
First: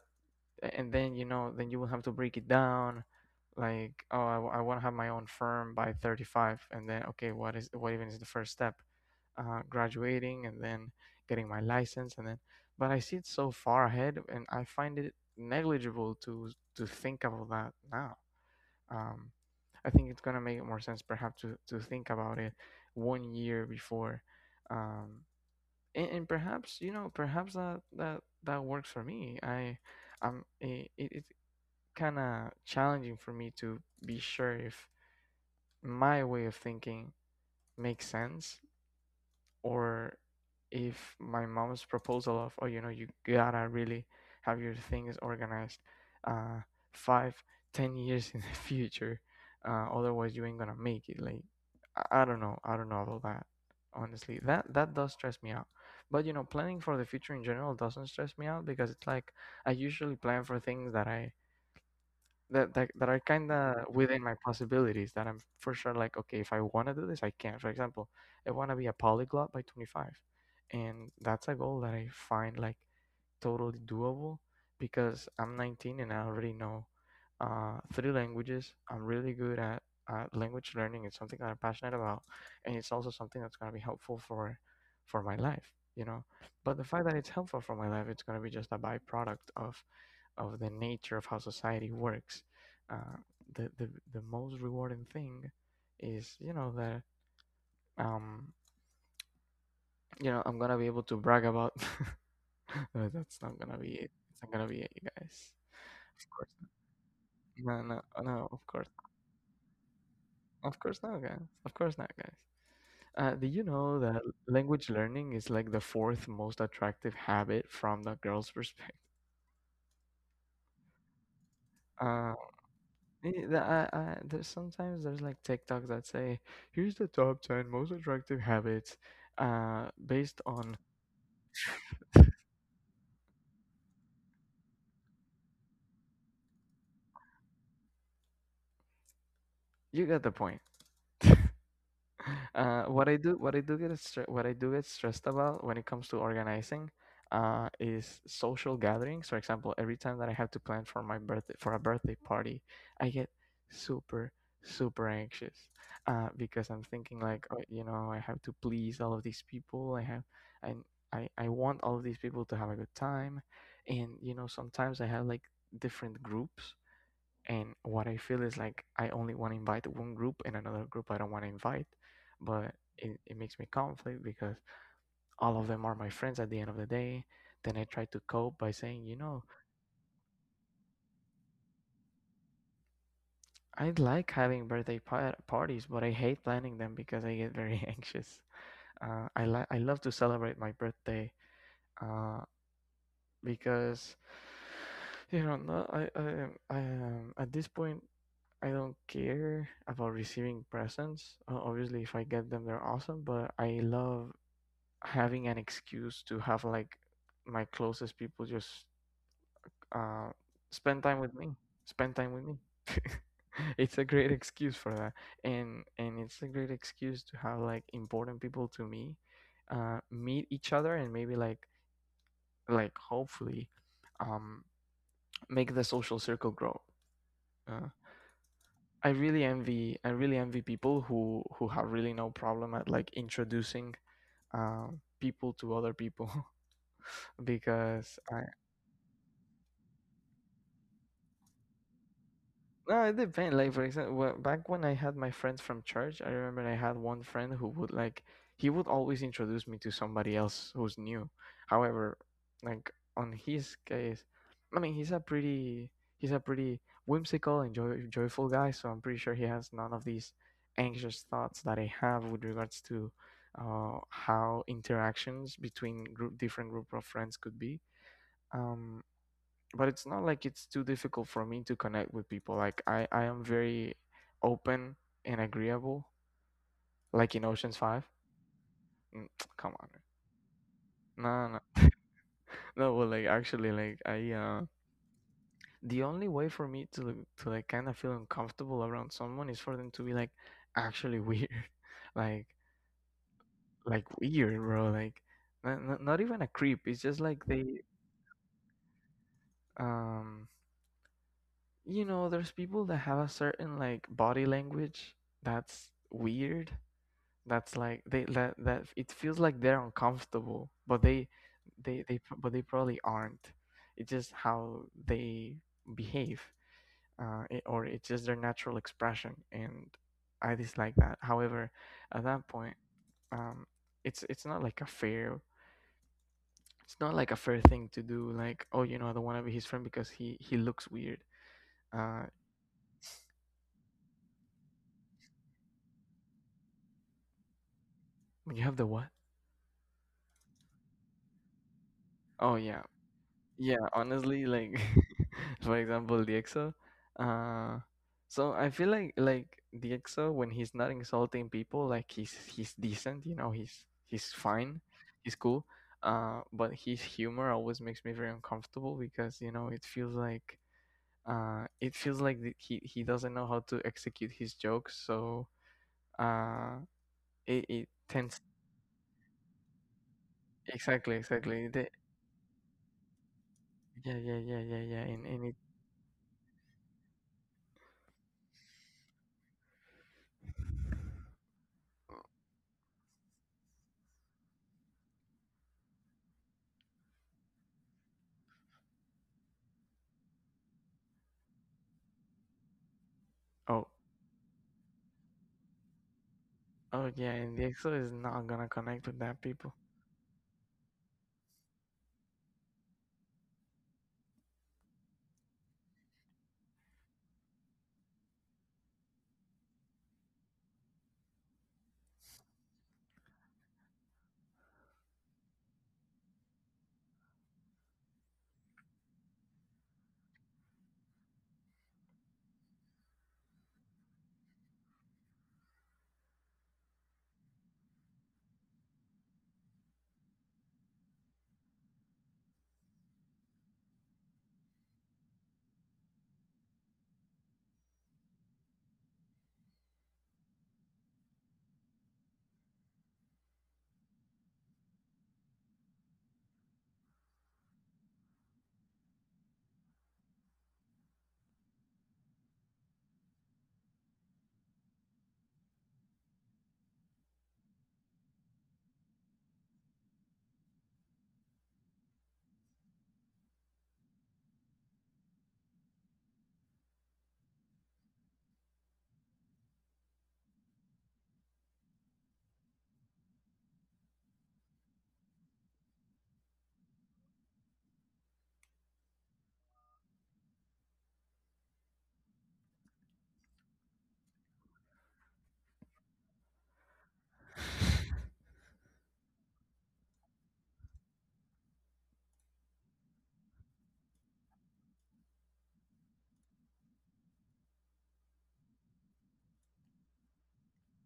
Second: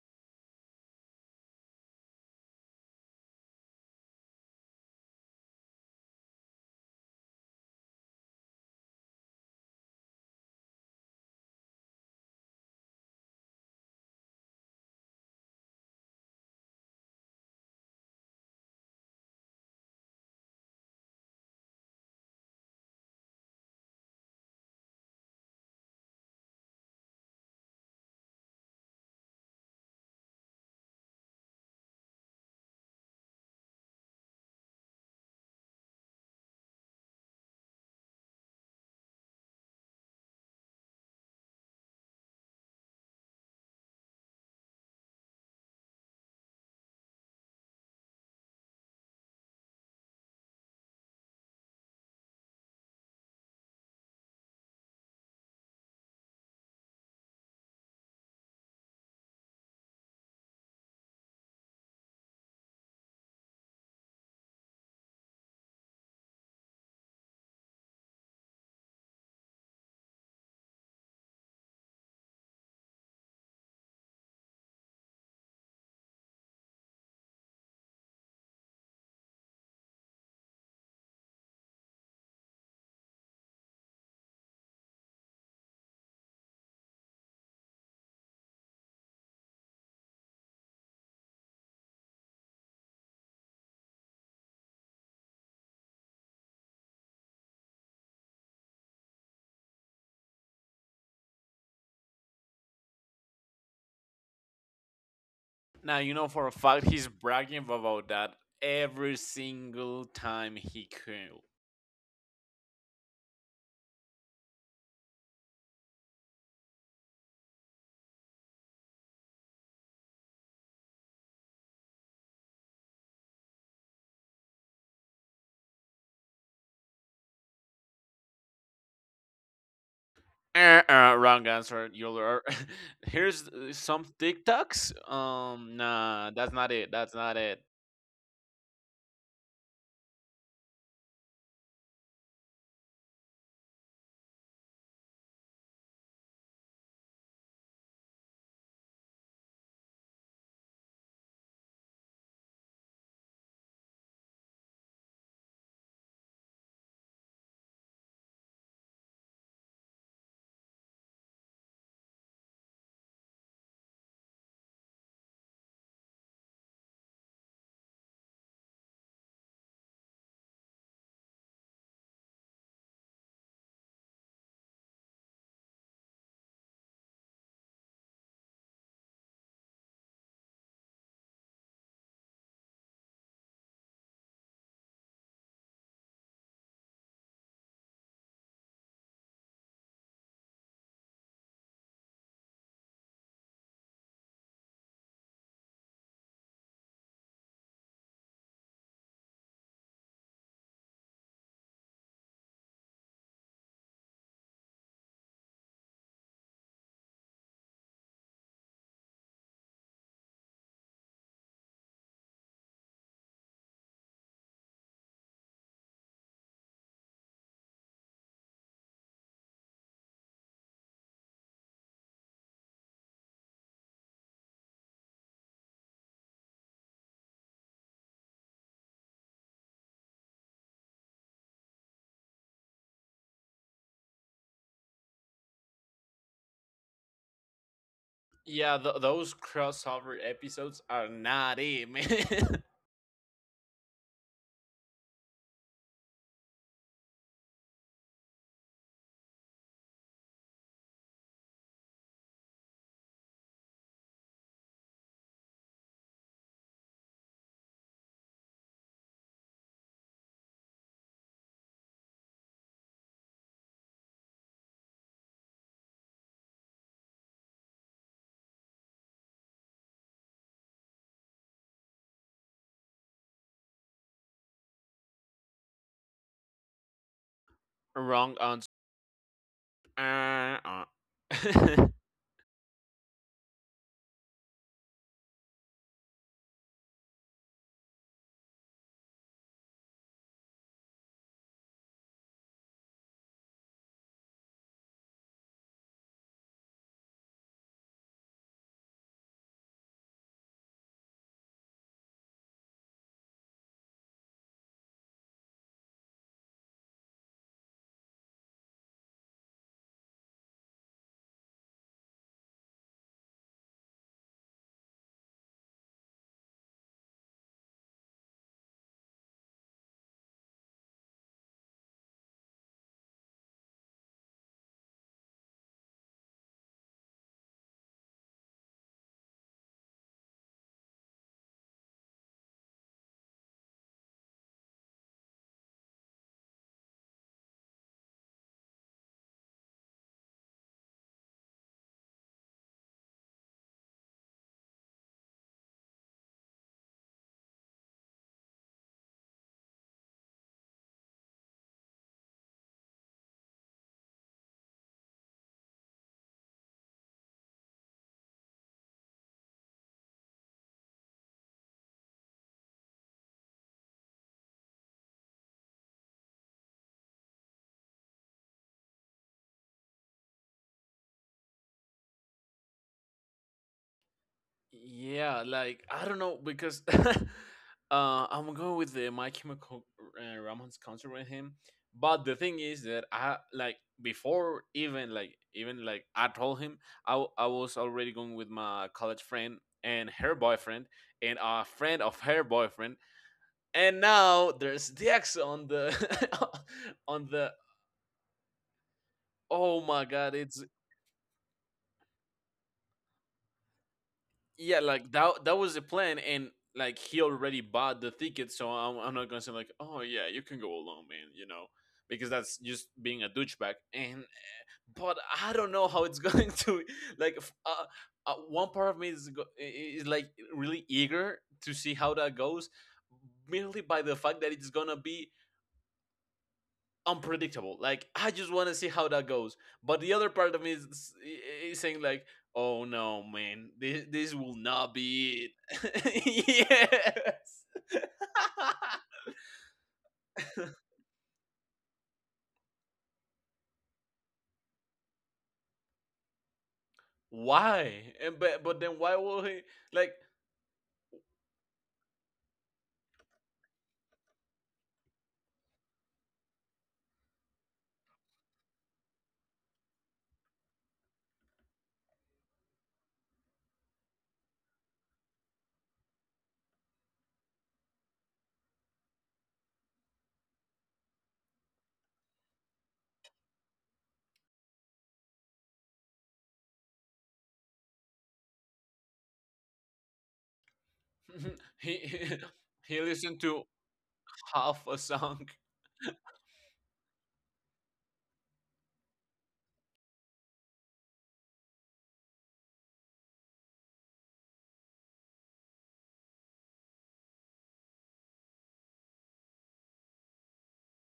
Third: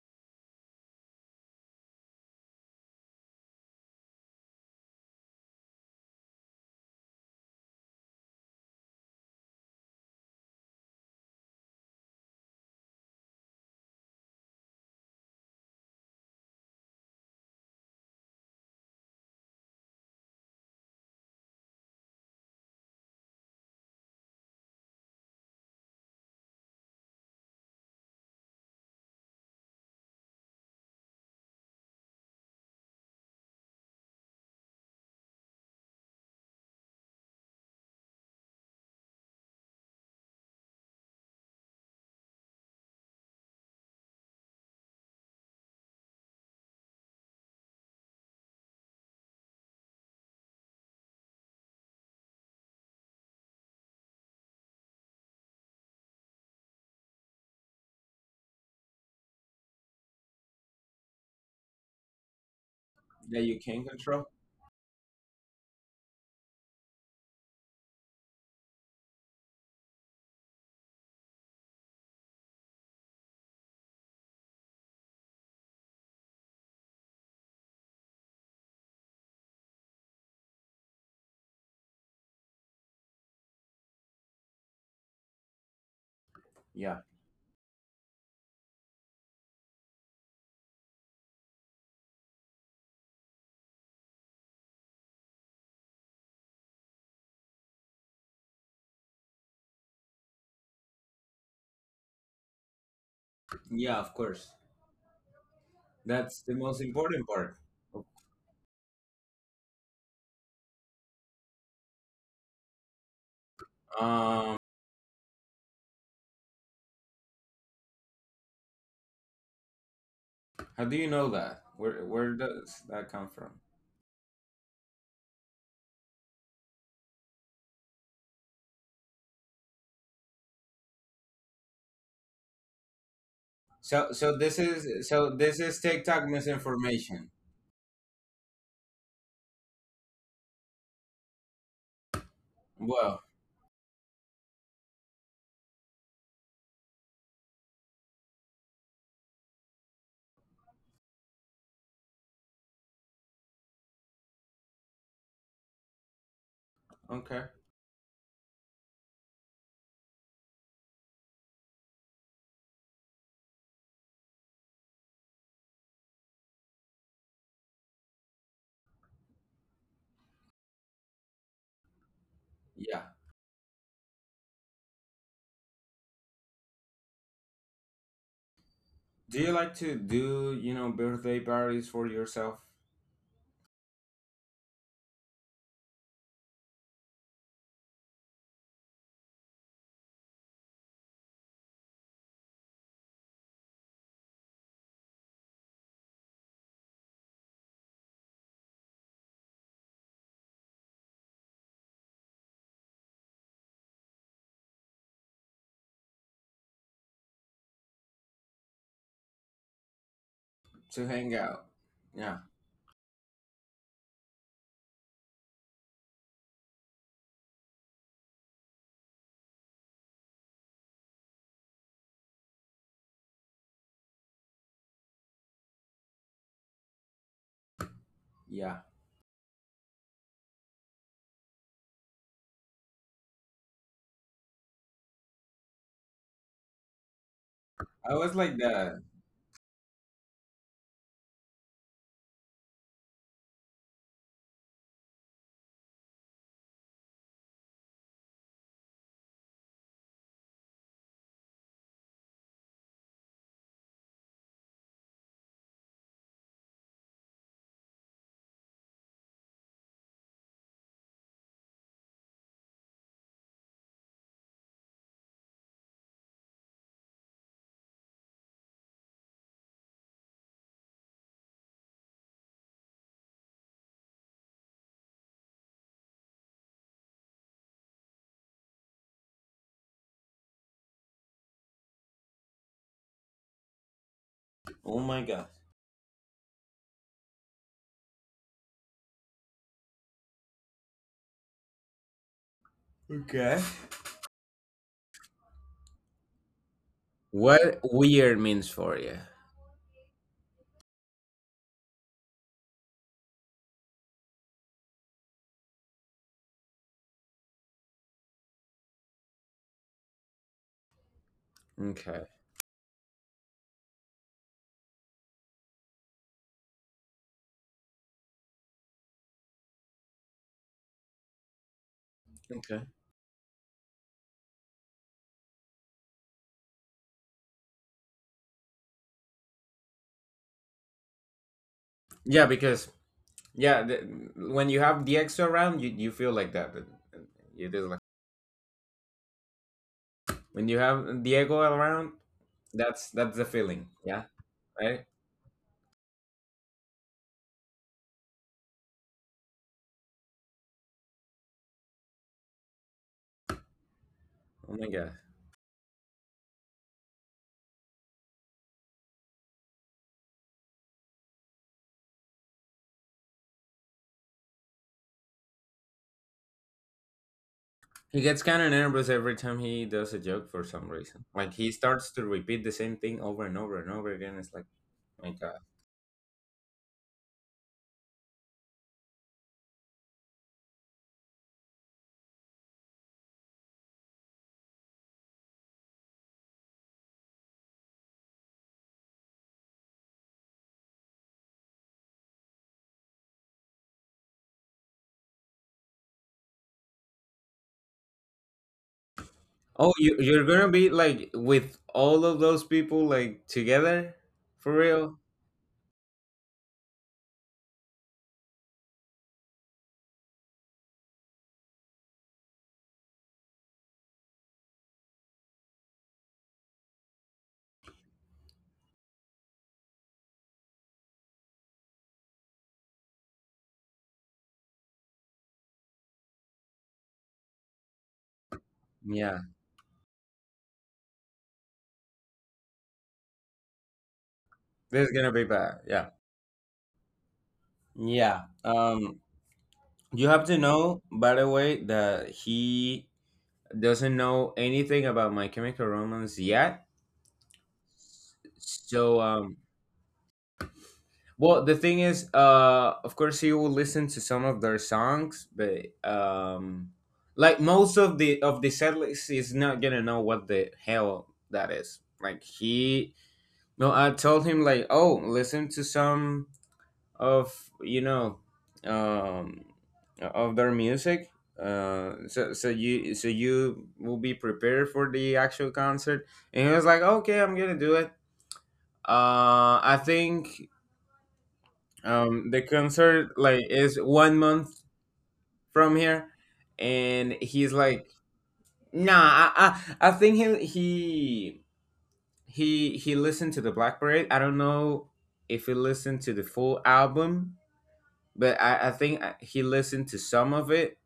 and then, you know, then you will have to break it down. Like, oh, want to have my own firm by 35, and then, okay, what even is the first step? Graduating, and then getting my license, and then, but I see it so far ahead, and I find it negligible to think about that now. um, I think it's gonna make more sense perhaps to think about it one year before, um, and perhaps, you know, perhaps that that works for me. I I'm it, it, it's kind of challenging for me to be sure if my way of thinking makes sense, or if my mom's proposal of, oh, you know, you gotta really have your things organized uh 5, 10 years in the future, otherwise you ain't gonna make it. Like, I don't know, I don't know about that. Honestly, that, that does stress me out. But you know, planning for the future in general doesn't stress me out, because it's like I usually plan for things that that are that kind you can of control. within my possibilities, that I'm for sure, like, okay, if I want to do this, I can. For example, I want to be a polyglot by 25, and that's a goal that I find like totally doable, because I'm 19, and I already know three languages. I'm really good at language learning. It's something that I'm passionate about, and it's also something that's going to be helpful for my life, you know. But the Yeah, fact that it's helpful for my life, it's going to be just a byproduct of the nature of how society works. uh, the most rewarding thing is, you know that, um you know, I'm gonna be able to brag about. No, that's not gonna yeah, be of it. It's course. not gonna be it, you guys. Now you know Of That's for the course a most fact he's important part. bragging not. No, about no, that no. Every single time Of he course not, can. guys. Of course not, guys. Do you know that Um, language learning is like the fourth most attractive habit from the girl's perspective? How do you know that? Where Uh, does that come from? I, there's, sometimes there's like TikToks that say, "Here's the top 10 most attractive habits," based on, Wrong answer. You'll here's So some so this is TikToks. so this is Um, TikTok nah, that's not it. That's misinformation. not it. you get the point. What Well, I do, what I do what I do get stressed about when it comes to organizing, is social gatherings. For example, every time that I have to plan for my birthday, for a birthday party, I get super super anxious, because I'm thinking, okay. like, oh, you know, I have to please all of these people. I have, and I want all of these people to have a good time, and you know, sometimes I have like different groups, and what I feel is like I only want to invite one group, and another group I don't want to invite, but Yeah. It makes me conflict, because all of them are my friends at the end of the day. Then I try to cope by saying, Do you like to do, you know, birthday parties for yourself I like having parties, but I hate planning them because I get very anxious. I love to celebrate my birthday. Uh, because you know, no, I, At this point, I don't care about receiving presents. Obviously, if I get them, they're awesome. But I love having an excuse to have like my closest people just uh, to spend time hang with me. out? Spend Yeah. time with me. It's a great excuse for that, and it's a great excuse to have like important people to me, meet each other, and maybe like hopefully, um, make the social circle grow. Uh, Yeah. I really envy people who have really no problem at like introducing people to other people I because was like Yeah, that. Those crossover episodes are not it, man. no, it depends. Like for example, back when I had my friends from church, I remember I had one friend who would he would always introduce me to somebody else who's new. However, like on his case, I mean he's a pretty joyful guy, so I'm pretty sure he has none of these anxious thoughts that I have with regards to how interactions between group different group of friends could be. Um, but it's not like it's too difficult for me to connect with people. Like I am very open and agreeable. Like in Ocean's Five. Wrong answer. Mm, come on. Uh, uh. No, no, no. Well, like actually, Oh my god. the only way for me to like kind of feel uncomfortable around someone is for them to be like actually weird, like Okay. like weird, bro. Like not even a creep. It's just like What weird means for you? um, you know, there's people that have a certain like body language that's weird, that's like they that it feels like they're uncomfortable but Okay. But they probably aren't. It's just how they behave, or it's just their natural expression, and I dislike that. However, at that Okay. point, um it's not like a fair, it's not like a fair thing to do, like, oh, you know, I don't want to be his friend because he looks weird. uh Yeah, because yeah, the, when you have the extra round, you feel like that. But you just when you have the what? when you have Diego around, Oh yeah. That's the feeling. Yeah, Yeah, honestly, like right. for example, DXO. Uh, so I feel like DXO, when he's not insulting people, he's decent, you know, he's Oh my fine, god, he's cool. But his humor always makes me very uncomfortable because you know it feels like he doesn't know how to execute his jokes, so uh it it he gets tends kind of nervous every time he does a joke for some exactly reason. Like he exactly starts to repeat the same thing over and over and over yeah again. yeah It's like, yeah yeah yeah, oh my Yeah, and god. it. like, I don't know, because I'm going with the My Chemical Romance concert with him. But the thing is that I, like, before even, like, I told him, I I was already going with my college friend and her boyfriend and a friend of her boyfriend, Oh. and now there's Dex on the Oh on yeah, the and the Excel is not gonna connect with that people. Oh Oh, my you god, you're it's gonna be like with all of those people like together for yeah, like real? that was the plan, and like he already bought the ticket, so I'm not gonna say like, oh yeah, you can go alone, man, because that's just being a douchebag. And but I don't know how it's going to, like. One part of me is like really eager to see how that goes, merely by the fact that it's gonna be unpredictable. Like, I just want to see how that Yeah, goes. But the other part of me is saying like, oh no, man, this will not this is gonna be be bad. Yeah, it. Yes. yeah. You have to know, by the way, that he doesn't know anything about My Chemical Romance yet. Why? And but then So, why will he, like, well, the thing is, of course, you will listen to some of their songs, but like most of the setlist is not gonna know what the hell that is. Like he, no, I told him like, oh, listen to some of you know, um, of their music. So you so you will be prepared for the actual concert, and he was like, okay, I'm gonna do it. I think he um, the he concert listened like to is 1 month half a song? from here, and he's like, "Nah, I think he listened to the Black Parade. I don't know if he listened to the full album, but I think he listened to some of it.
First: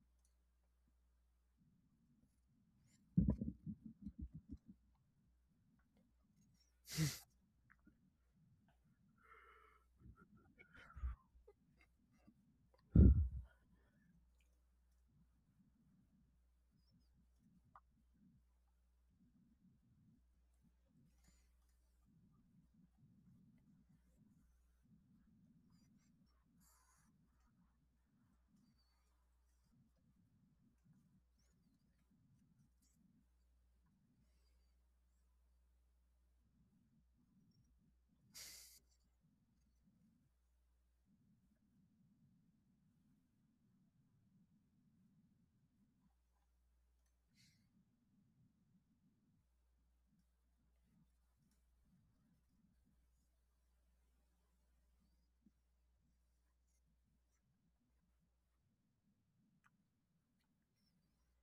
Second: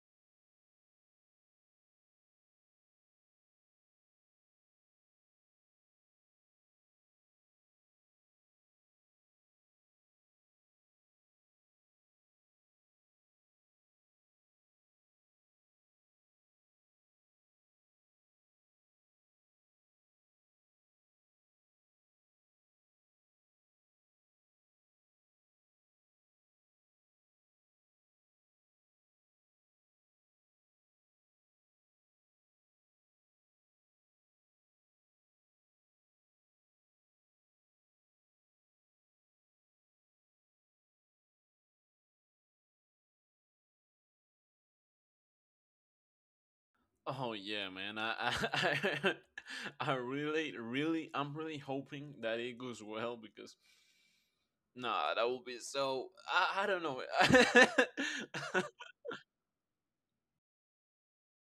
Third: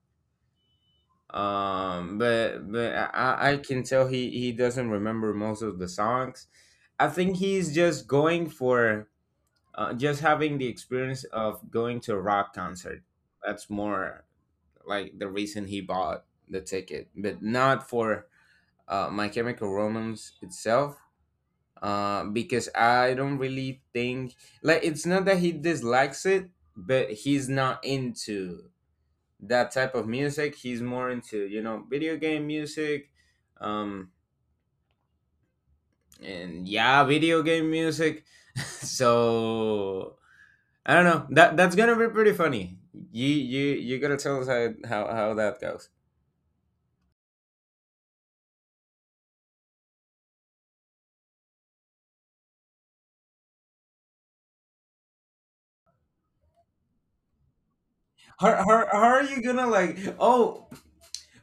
But I can tell he doesn't remember most of the songs. I think he's just going for just having the experience of going to a rock concert. That's more like the reason he bought the ticket, but not for My Chemical Romance itself. Because I don't really think like it's not that he dislikes it, but he's not into that type of music. He's more into you know video game music, um, and yeah, video game music. So I don't know. That that's gonna be pretty funny. You gotta tell us how that goes. Oh yeah, man. I I'm really hoping that it goes well, because. Nah, that would be so. I don't know. How are you gonna like? Oh,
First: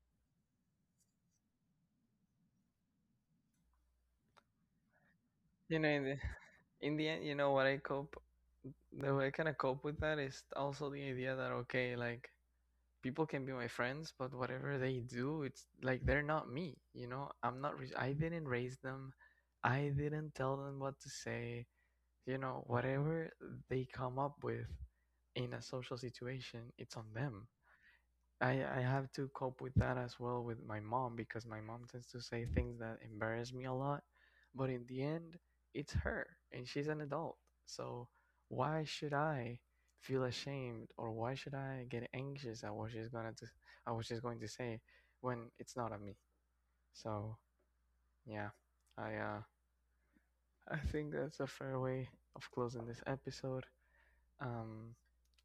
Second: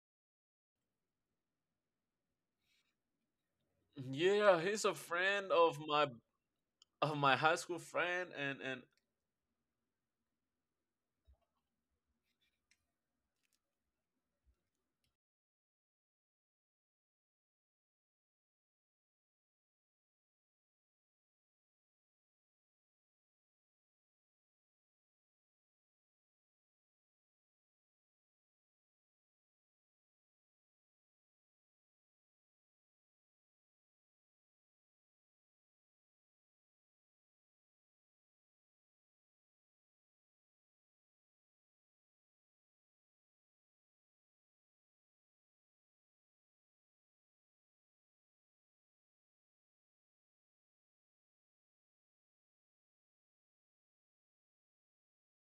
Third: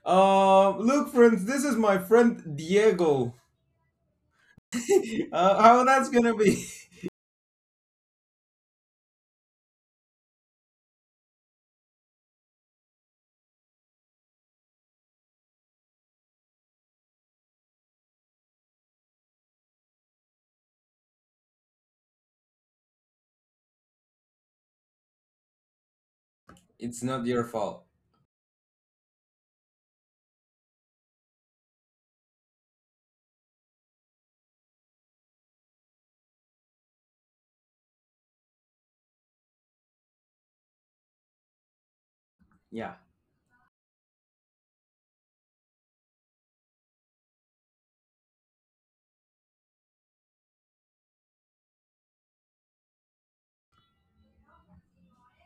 uh, look, friends, this is my friend Diego. Yeah, he's a friend You of how know, in my that's the, gonna be? in the end, you know high what school I cope, friend, and the way I kind of cope with that is also the idea that, okay, like people can be my friends, but whatever they do, it's like they're not me. You know, I'm not. I didn't raise them. I didn't tell them what to say. You know, whatever they come up with in a social situation, it's It's on not your them. fault. I have to cope with that as well with my mom because my mom tends to say things that embarrass me a lot, but in the end, it's her and she's an adult. So why should I feel ashamed or why should I get anxious at what Yeah. At what she's going to say when it's not on me? So yeah, I I think that's a fair way of closing this episode. Um,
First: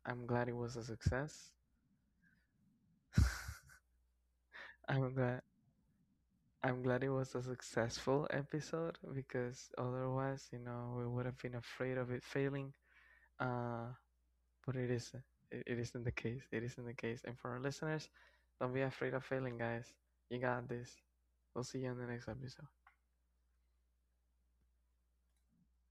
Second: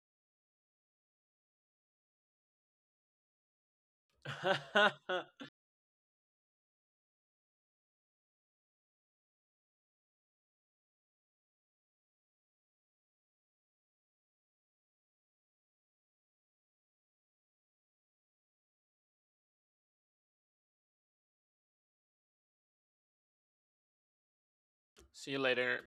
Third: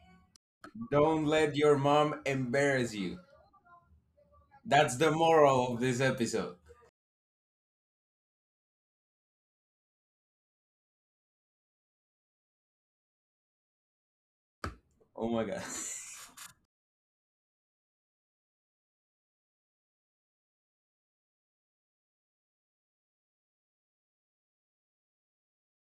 I'm glad it was a Don't success. let your mom embarrass you. That's the I'm glad and moral of this episode. I'm glad it was a successful episode because otherwise, you know, we would have been afraid of it failing. Uh, but isn't. It, isn't. Oh my god. It isn't the case. It isn't the case. And for our listeners, don't be afraid of failing, guys. You got this. We'll see you in the next episode. see you later.